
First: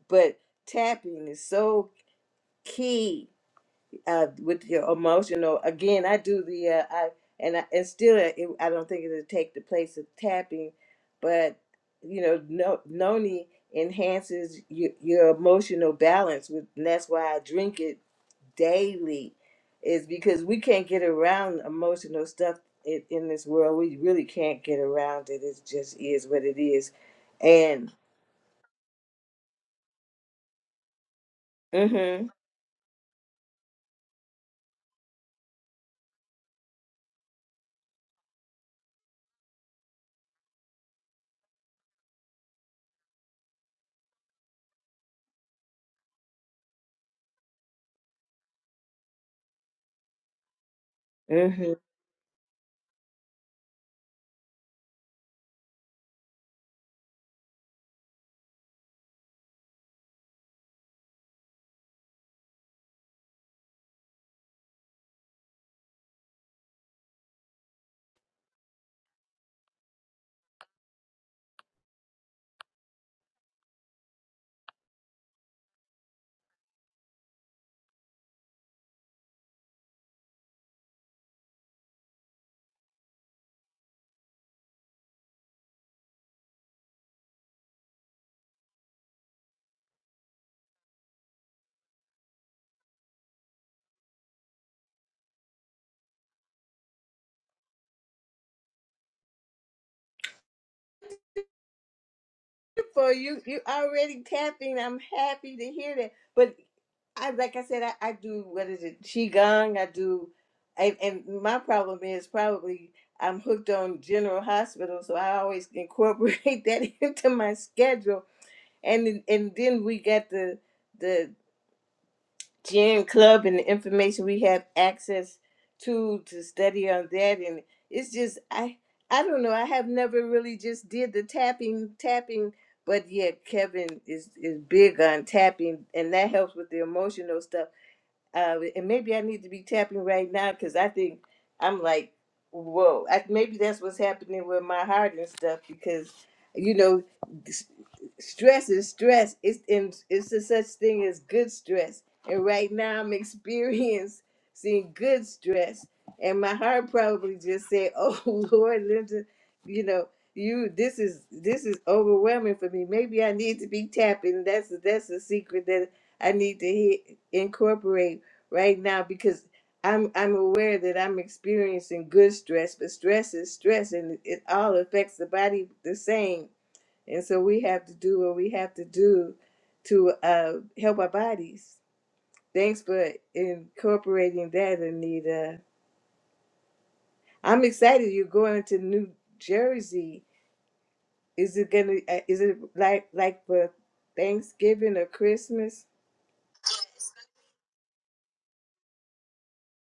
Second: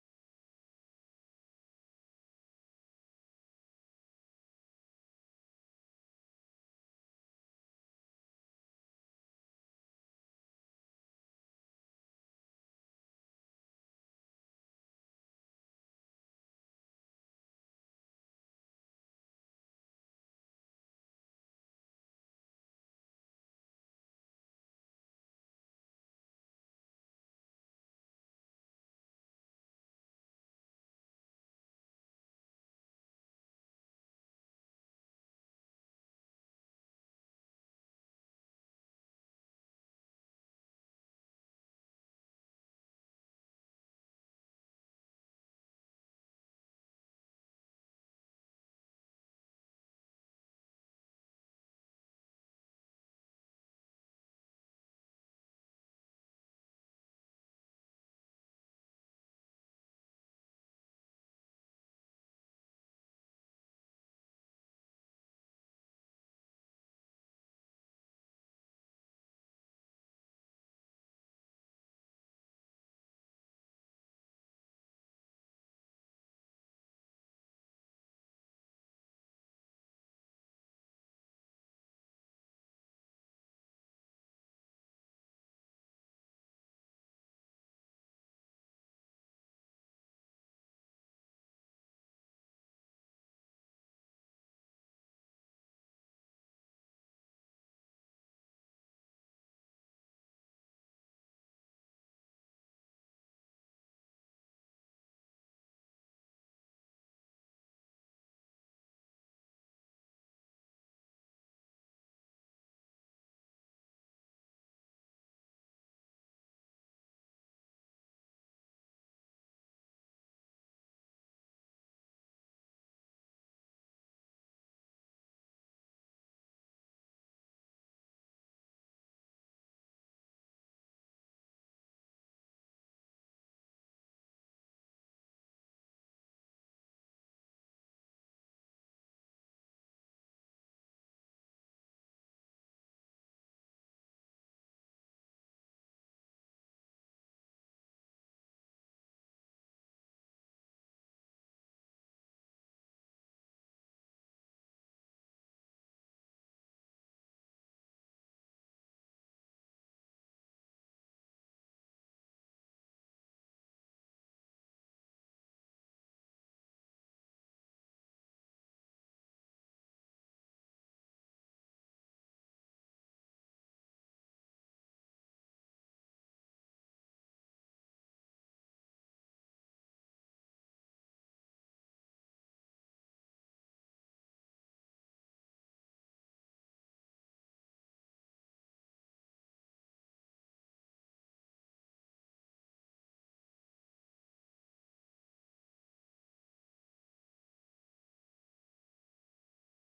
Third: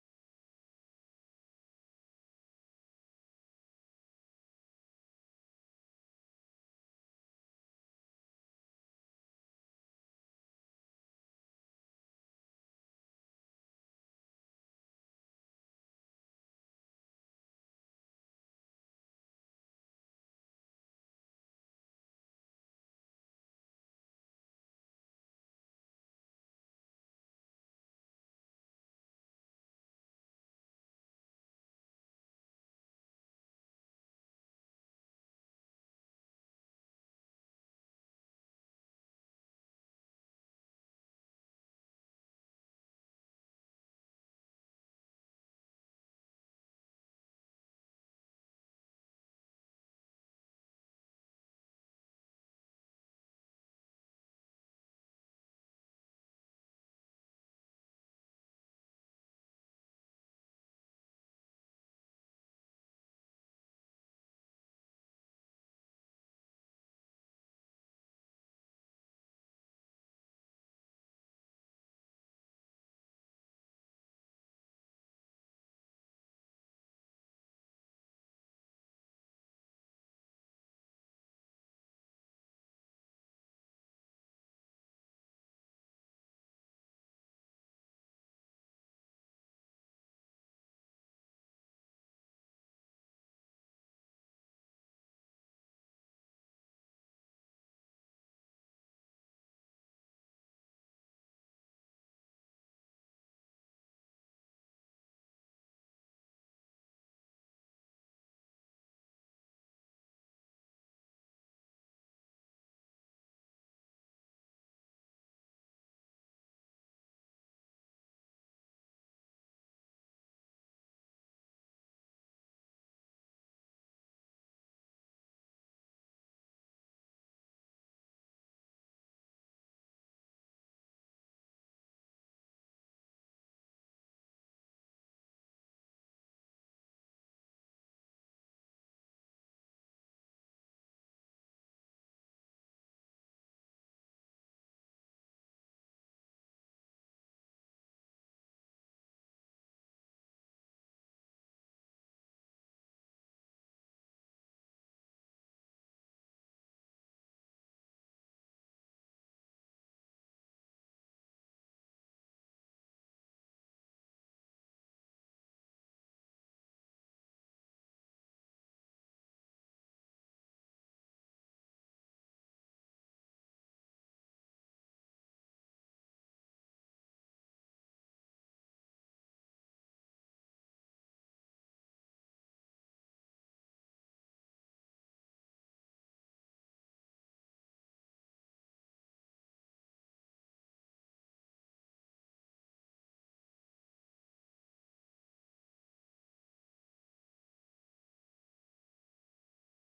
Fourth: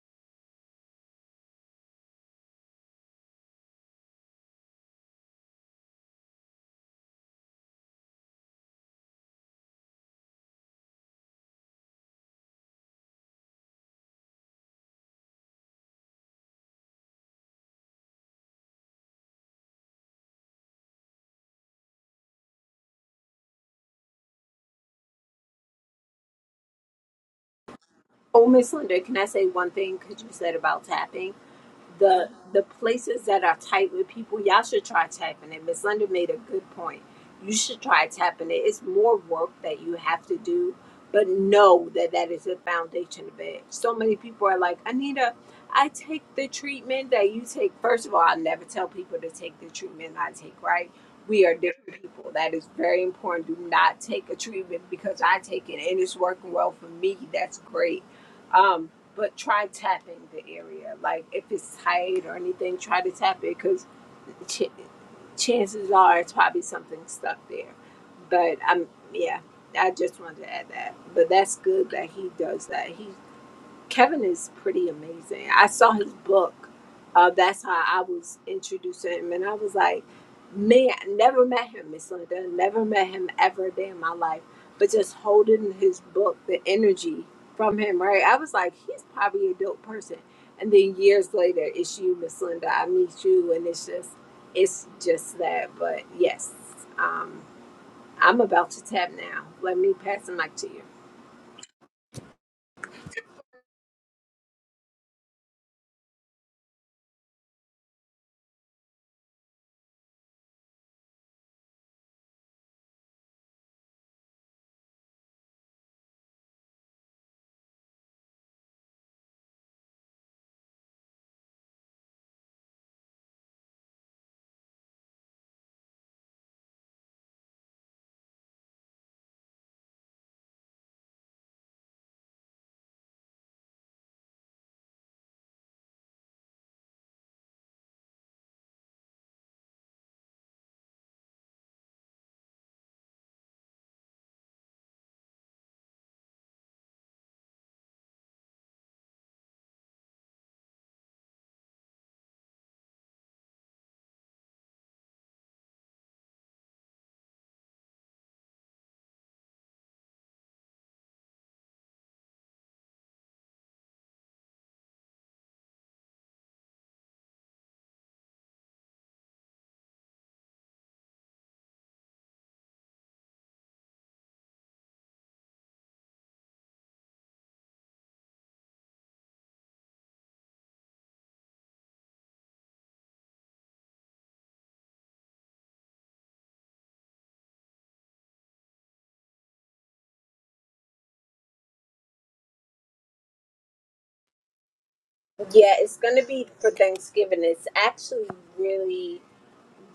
Speaker 1: But tapping is so key uh, with your emotional. Again, I do the uh, I and I, and still uh, it, I don't think it'll take the place of tapping, but you know, no, noni enhances your, your emotional balance. With and that's why I drink it daily, is because we can't get around emotional stuff in, in this world. We really can't get around it. It just is what it is, and.
Speaker 2: Oh, Miss Linda, can I say one thing? Because you said about tapping, the
Speaker 1: mm
Speaker 2: the places that are tight with people, y'all should try tapping it. Miss Linda made a good point. You should try tapping it. It's more work that you have to do, but know that that is the foundation of it. So many people are like, Anita, I take the treatment that you take. First of all, I never tell people to take the treatment I take. Right? We are
Speaker 1: Mhm.
Speaker 2: different people. That is very important. Do not take a treatment because I take it and it's working well for me. That's great um, but try tapping the area. Like if it's tight or anything, try to tap it because ch- chances are it's probably something stuck there. But I'm yeah, I just wanted to add that. But that's good that he does that. He Kevin is pretty amazing. I saw his book. Uh, that's how I was introduced to him, and I was like, man, I never met him, Miss Linda. Never met him ever a day in my life. But just holding his book, the energy from him, right? I was like, he's probably a dope person. And then years later, it's you, Miss Linda. I meet you, and it's just, it's just that. But yes, um, I'm about to tap now. Let me pass the mic to you.
Speaker 1: for you you already tapping i'm happy to hear that but i like i said i, I do what is it qigong i do and, and my problem is probably i'm hooked on general hospital so i always incorporate [laughs] that into my schedule and and then we got the the Gym Club and the information we have access to to study on that and it's just I I don't know I have never really just did the tapping tapping but yeah Kevin is is big on tapping and that helps with the emotional stuff uh and maybe I need to be tapping right now because I think I'm like whoa I, maybe that's what's happening with my heart and stuff because you know stress is stress. It's in it's a such thing as good stress. And right now I'm [laughs] experiencing good stress. And my heart probably just said, Oh [laughs] Lord, Linda, you know, you this is this is overwhelming for me. Maybe I need to be tapping. That's that's a secret that I need to hit, incorporate right now because I'm I'm aware that I'm experiencing good stress, but stress is stress and it all affects the body the same and so we have to do what we have to do to uh, help our bodies. Thanks for incorporating that, Anita. I'm excited you're going to New Jersey. Is it gonna? uh, Is it like like for Thanksgiving or
Speaker 2: Yeah,
Speaker 1: Christmas?
Speaker 2: it's going to be for Thanksgiving. It's actually really,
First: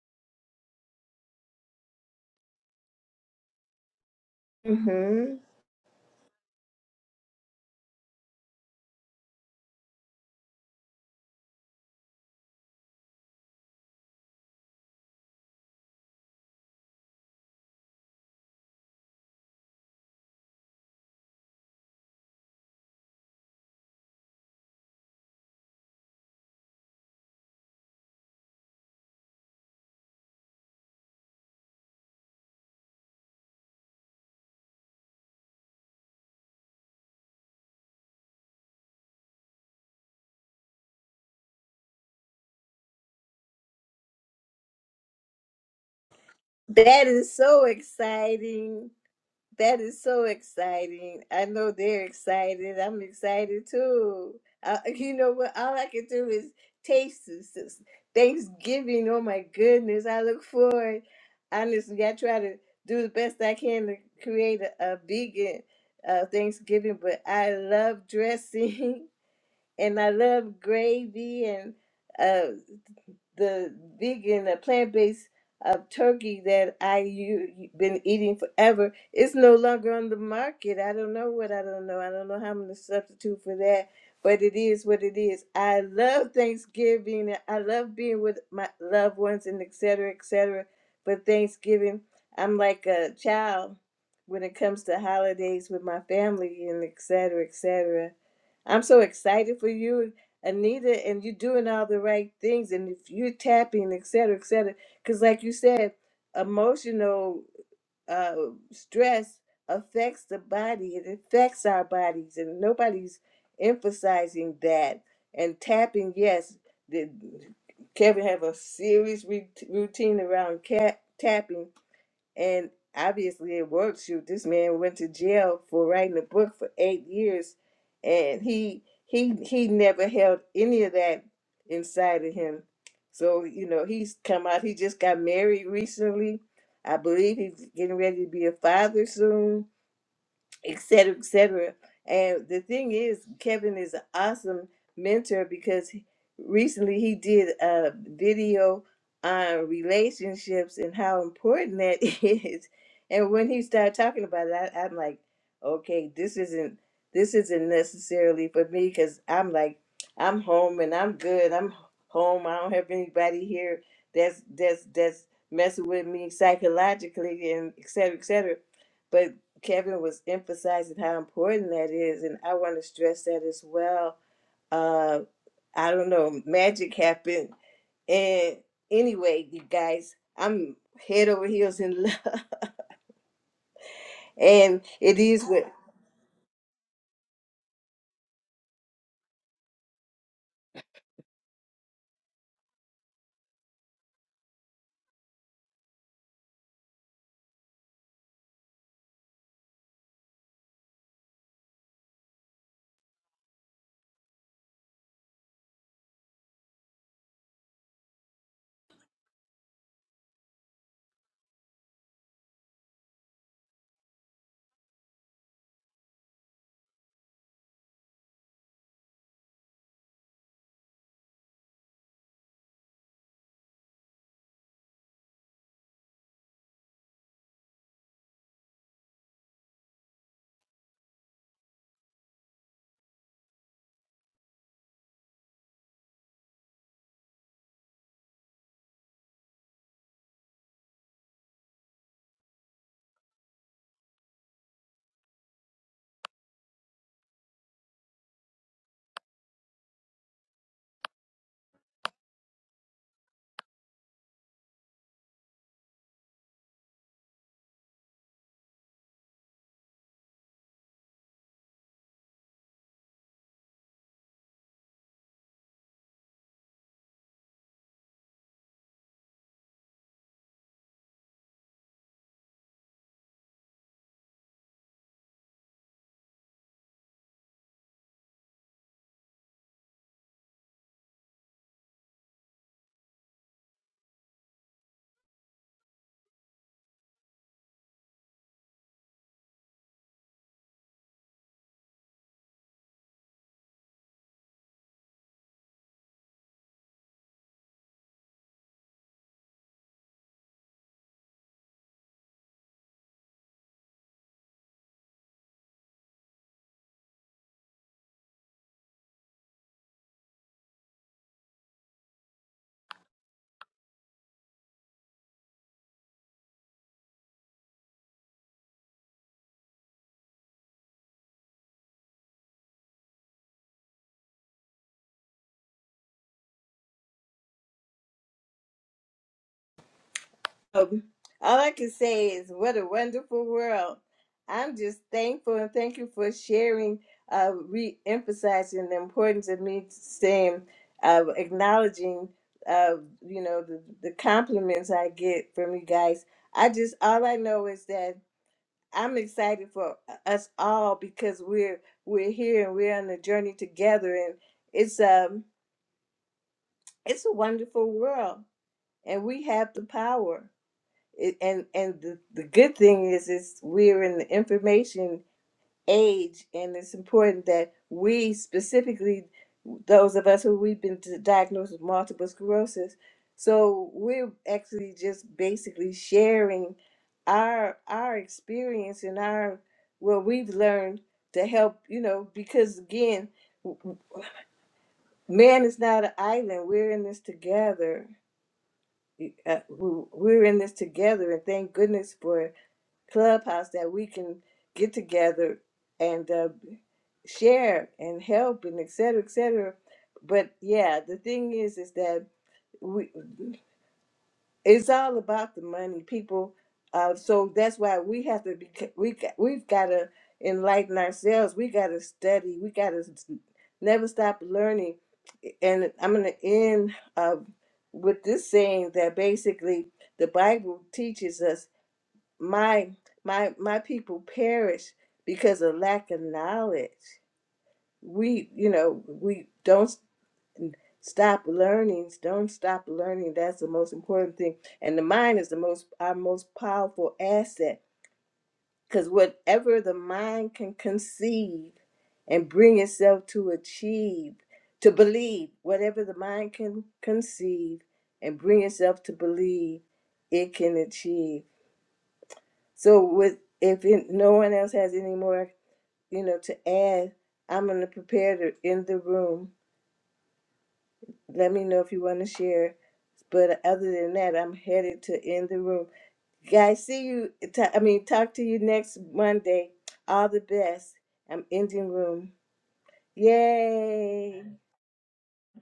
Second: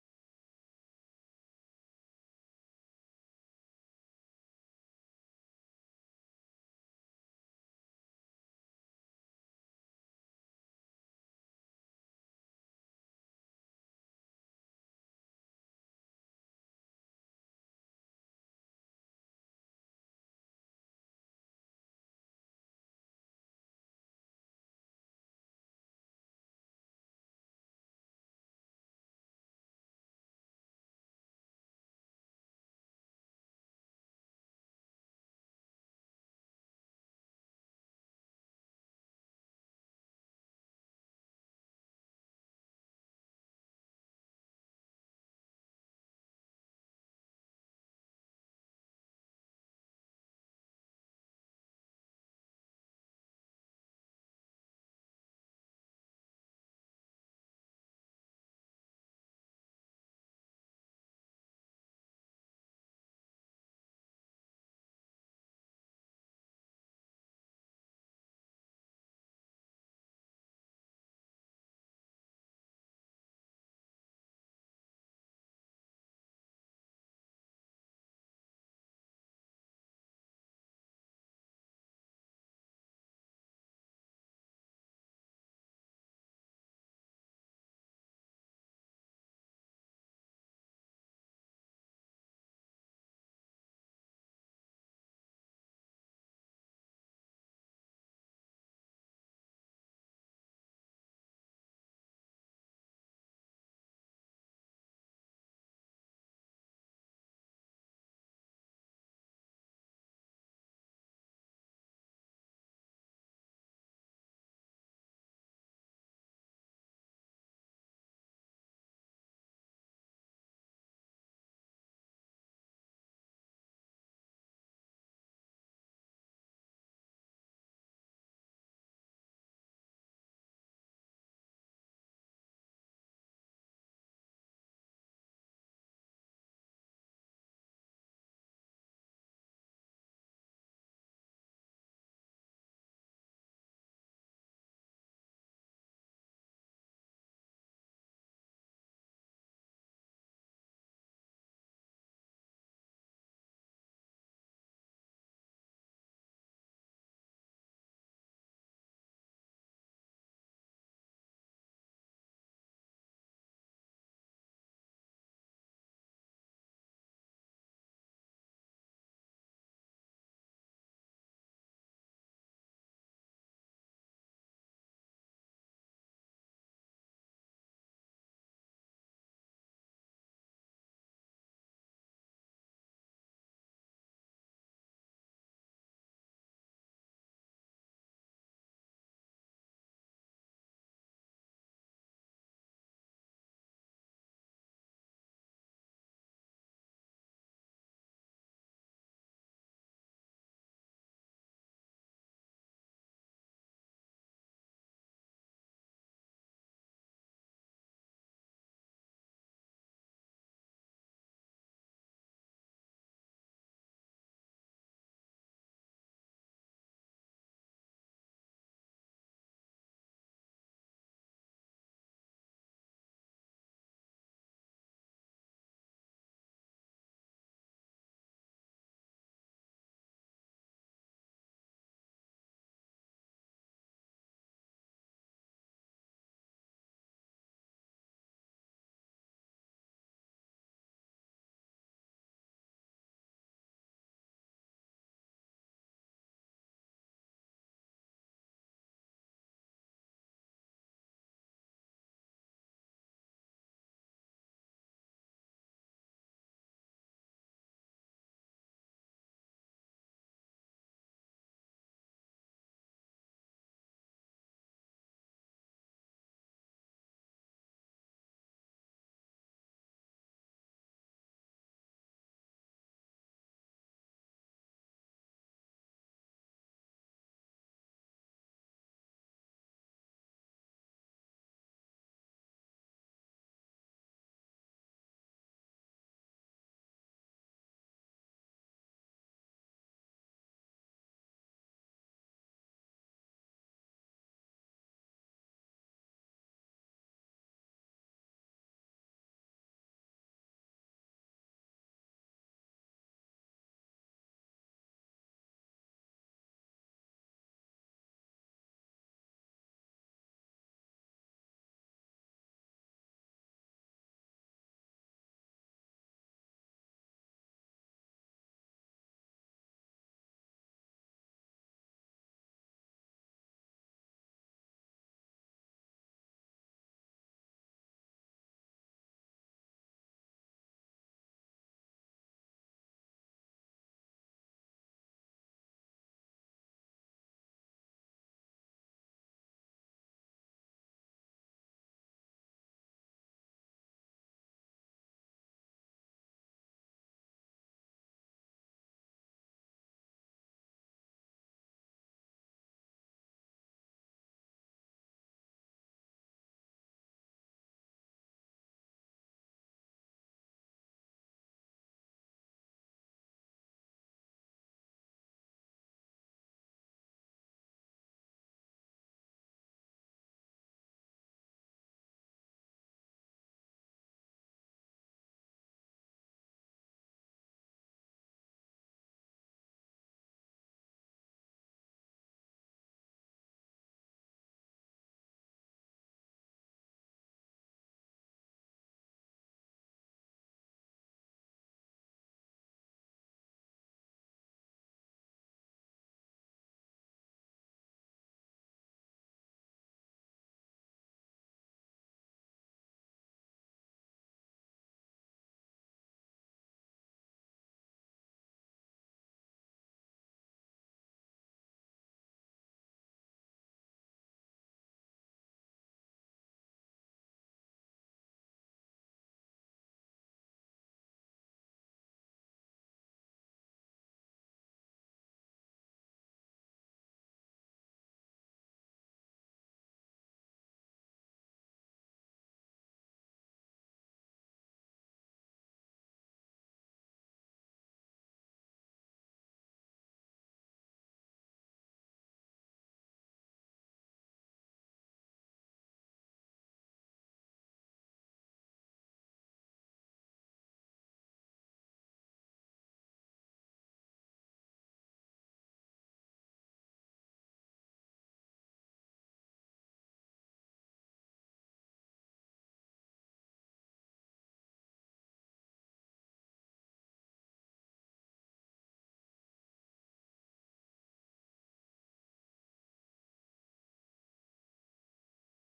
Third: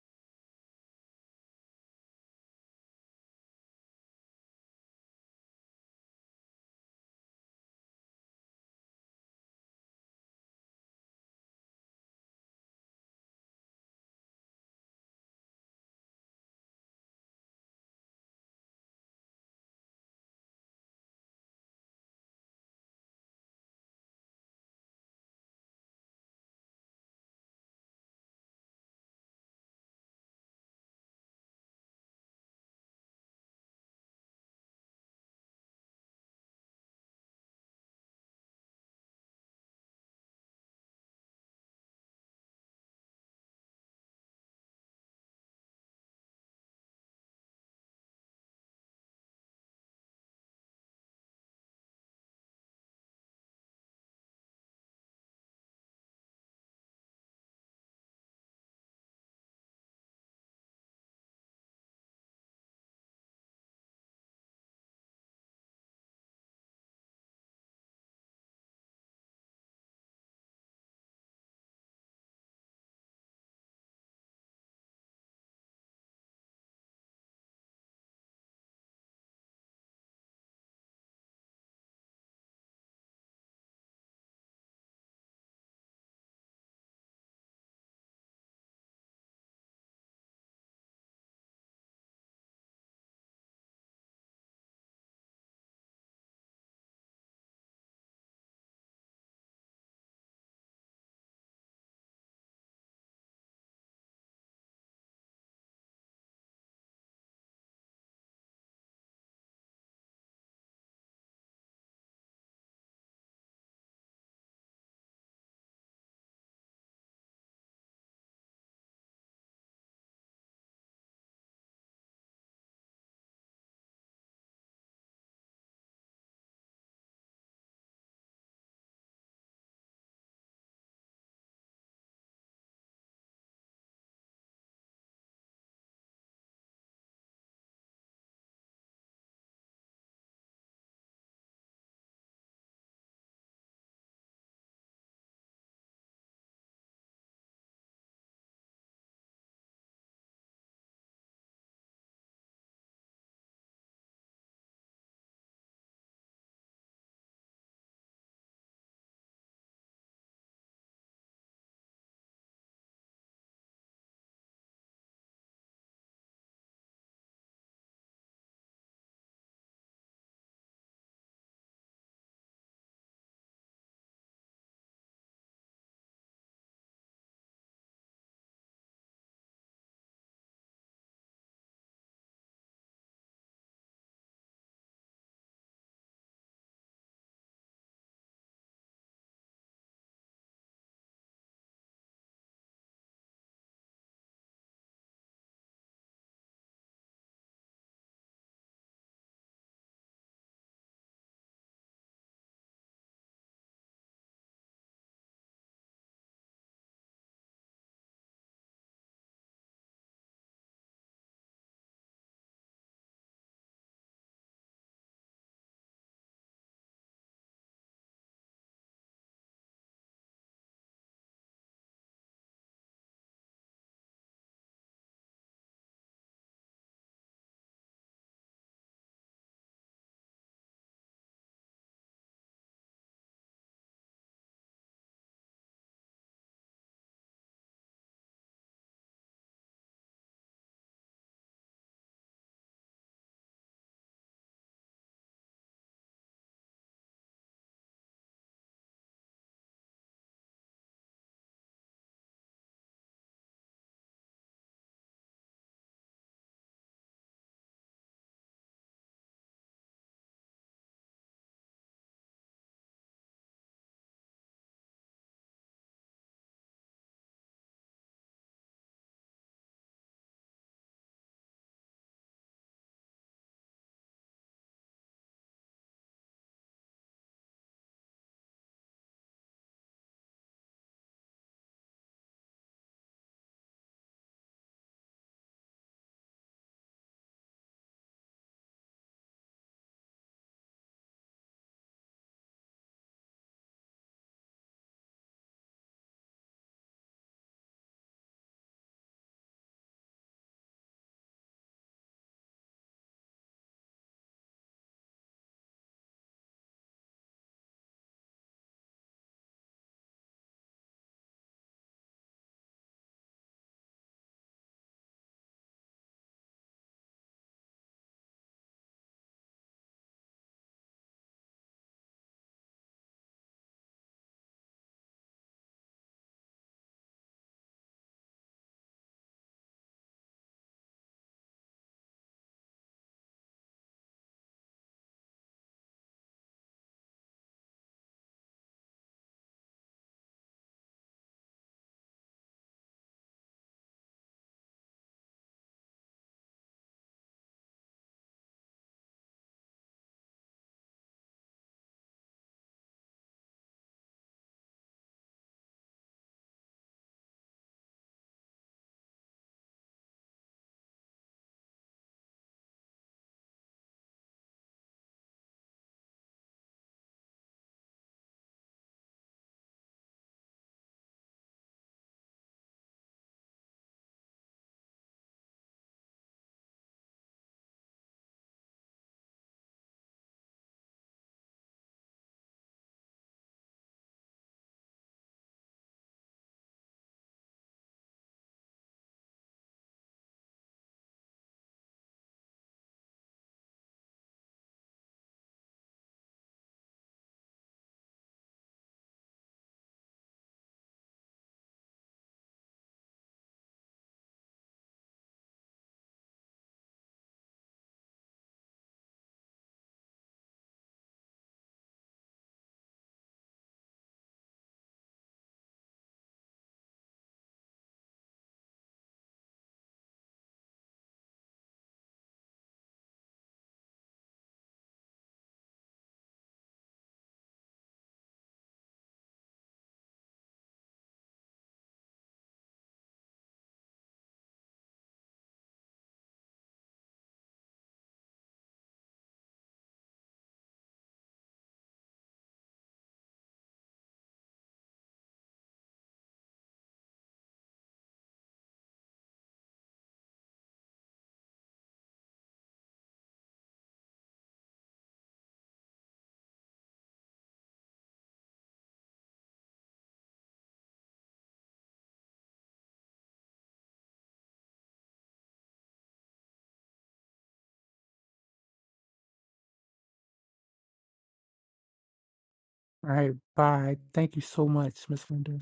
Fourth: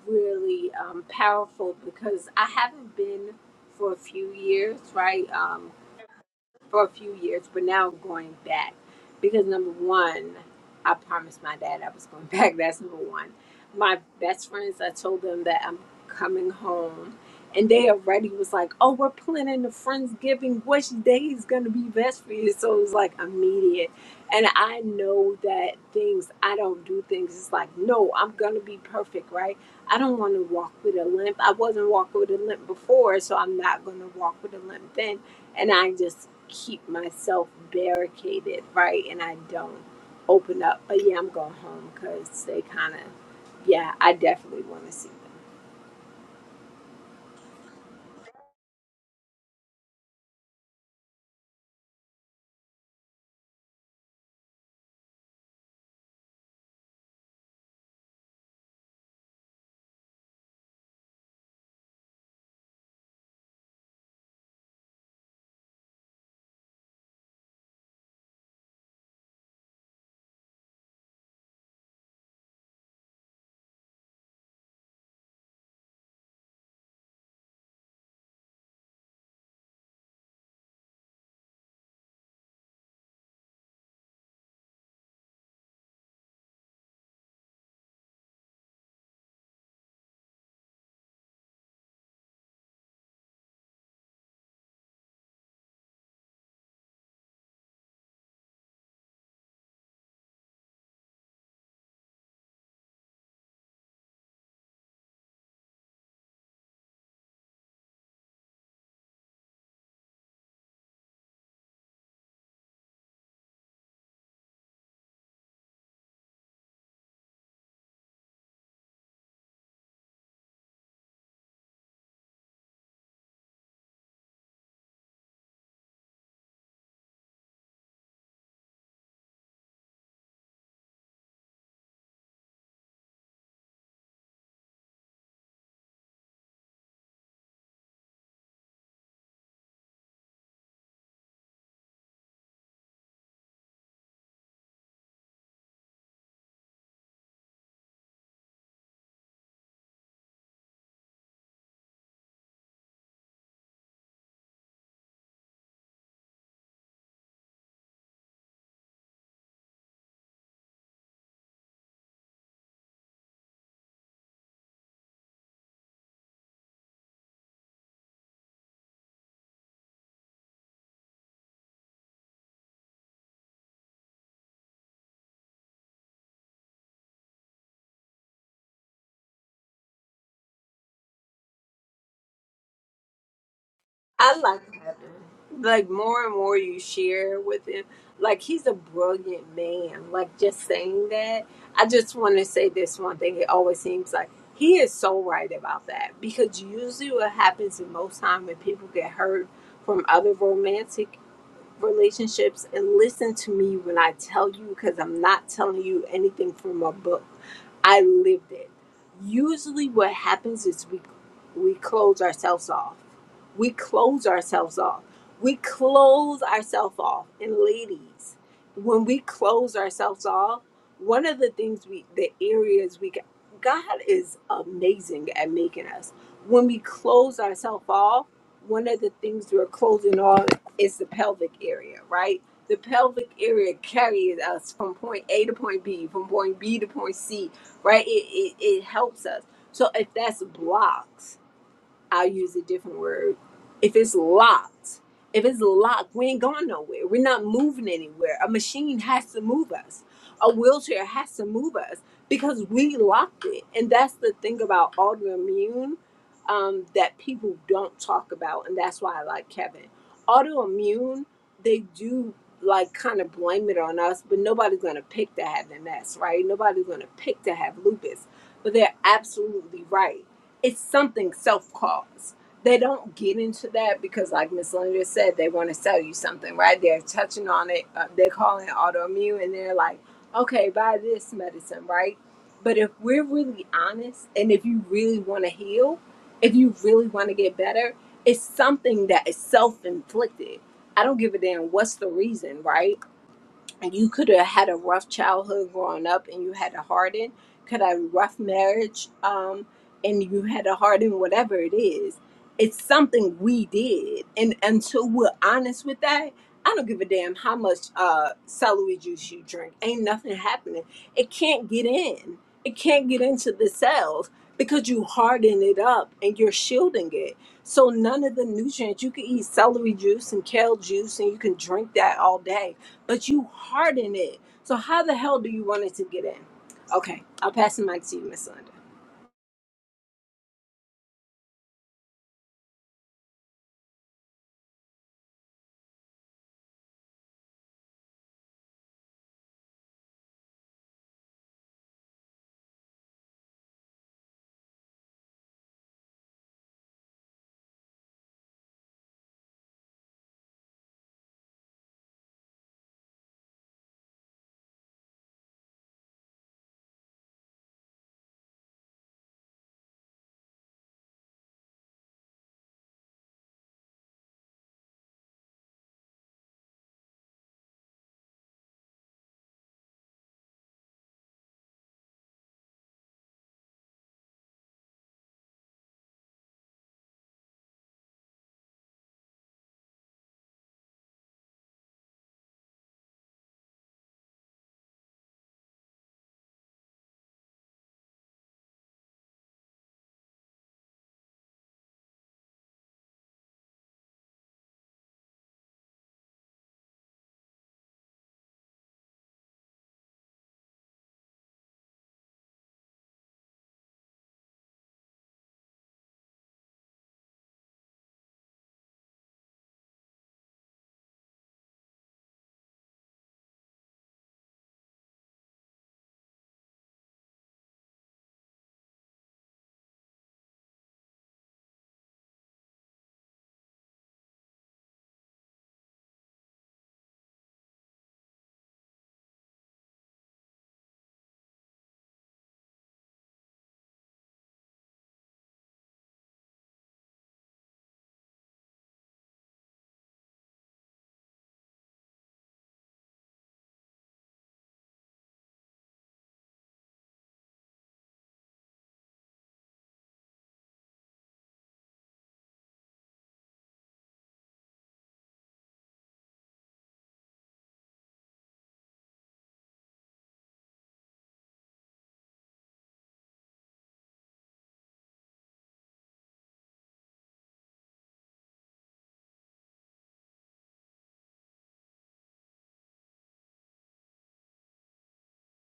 Speaker 2: really um, powerful because I haven't been for a few years, right?
Speaker 1: hmm
Speaker 2: Um, for a few years, but now I'm going back because number one, I promised my dad I was going [laughs] back. That's number one. My best friends, I told them that I'm coming home, and they already was like, "Oh, we're planning the friendsgiving. Which day is gonna be best for you?" So it was like immediate, and I know that things I don't do things. It's like, no, I'm gonna be perfect, right? I don't want to walk with a limp. I wasn't walking with a limp before, so I'm not going to walk with a limp then. And I just keep myself barricaded, right? And I don't open up. But yeah, I'm going home because they kind of, yeah, I definitely want to see.
Speaker 1: That is so exciting. That is so exciting. I know they're excited. I'm excited too. Uh, [laughs] you know what? All I can do is taste this, this Thanksgiving. Oh my goodness. I look forward. Honestly, I try to do the best I can to create a, a vegan uh, Thanksgiving, but I love dressing [laughs] and I love gravy and uh, the vegan, the plant based uh, turkey that I u- been eating forever is no longer on the market. I don't know what I don't know. I don't know how I'm gonna substitute for that, but it is what it is. I love Thanksgiving. and I love being with my loved ones and et cetera, et cetera. But Thanksgiving, I'm like a child when it comes to holidays with my family and et cetera, et cetera. I'm so excited for you Anita, and you're doing all the right things, and if you're tapping, et cetera, et cetera, because like you said, emotional uh, stress affects the body. It affects our bodies, and nobody's emphasizing that. And tapping, yes, the, Kevin have a serious re- routine around cat tapping and obviously it worked. Shoot, this man went to jail for writing a book for eight years and he he he never held any of that inside of him. So, you know, he's come out, he just got married recently. I believe he's getting ready to be a father soon et cetera, et cetera. And the thing is, Kevin is an awesome mentor because he- recently he did a video on relationships and how important that [laughs] is. And when he started talking about it, I, I'm like, okay, this isn't this isn't necessarily for me because I'm like, I'm home and I'm good. I'm home. I don't have anybody here that's that's that's messing with me psychologically and et cetera, et cetera Kevin was emphasizing how important that is, and I want to stress that as well. Uh, I don't know, magic happened, and anyway, you guys, I'm head over heels in love, [laughs]
Speaker 2: I like
Speaker 1: and it is
Speaker 2: Kevin.
Speaker 1: with.
Speaker 2: Like more and more you share with him, like he's a brilliant man. Like just saying that, I just want to say this one thing. It always seems like he is so right about that because usually what happens in most time when people get hurt from other romantic relationships and listen to me when I tell you because I'm not telling you anything from a book. I lived it. Usually, what happens is we we close ourselves off. We close ourselves off. We close ourselves off. And ladies, when we close ourselves off, one of the things we the areas we get, God is amazing at making us. When we close ourselves off, one of the things we're closing off is the pelvic area, right? the pelvic area carries us from point A to point B, from point B to point C, right? It, it, it helps us. So if that's blocked, I'll use a different word. If it's locked, if it's locked, we ain't going nowhere. We're not moving anywhere. A machine has to move us. A wheelchair has to move us because we locked it. And that's the thing about autoimmune um, that people don't talk about. And that's why I like Kevin. Autoimmune, they do like kind of blame it on us, but nobody's going to pick to have MS, right? Nobody's going to pick to have lupus but they're absolutely right it's something self-caused. They don't get into that because, like Miss Linda said, they want to sell you something, right? They're touching on it. Uh, they're calling it autoimmune, and they're like, "Okay, buy this medicine," right? But if we're really honest, and if you really want to heal, if you really want to get better, it's something that is self-inflicted. I don't give a damn what's the reason, right? you could have had a rough childhood growing up and you had a hardened could have a rough marriage um and you had a hardened whatever it is it's something we did and until we're honest with that i don't give a damn how much uh celery juice you drink ain't nothing happening it can't get in it can't get into the cells because you harden it up and you're shielding it so none of the nutrients you can eat celery juice and kale juice and you can drink that all day but you harden it. So how the hell do you want it to get in? Okay, I'll pass the mic to you, Miss Linda.
Speaker 1: Um, all I can say is what a wonderful world. I'm just thankful and thank you for sharing, uh, re emphasizing the importance of me saying, uh, acknowledging, uh, you know, the, the compliments I get from you guys. I just, all I know is that I'm excited for us all because we're, we're here and we're on a journey together and it's, um, it's a wonderful world and we have the power it, and and the, the good thing is is we're in the information age and it's important that we specifically those of us who we've been di- diagnosed with multiple sclerosis so we're actually just basically sharing our our experience and our what we've learned to help you know because again man is not an island we're in this together uh, we- we're in this together and thank goodness for clubhouse that we can get together and uh, share and help and et cetera, et cetera. But yeah, the thing is, is that we it's all about the money, people. Uh, so that's why we have to be we got- we've got to enlighten ourselves. We got to study. We got to never stop learning. And I'm gonna end uh, with this saying that basically the Bible teaches us my my my people perish because of lack of knowledge we you know we don't s- stop learning don't stop learning that's the most important thing and the mind is the most our most powerful asset because whatever the mind can conceive and bring itself to achieve to believe whatever the mind can conceive and bring itself to believe it can achieve So with if it, no one else has any more, you know, to add, I'm gonna prepare to end the room. Let me know if you want to share. But other than that, I'm headed to end the room. Guys, see you. ta- I mean, talk to you next Monday. All the best. I'm ending room.
Speaker 4: right. Bye. Thank
Speaker 1: Yay!
Speaker 4: you so much, Miss Linda.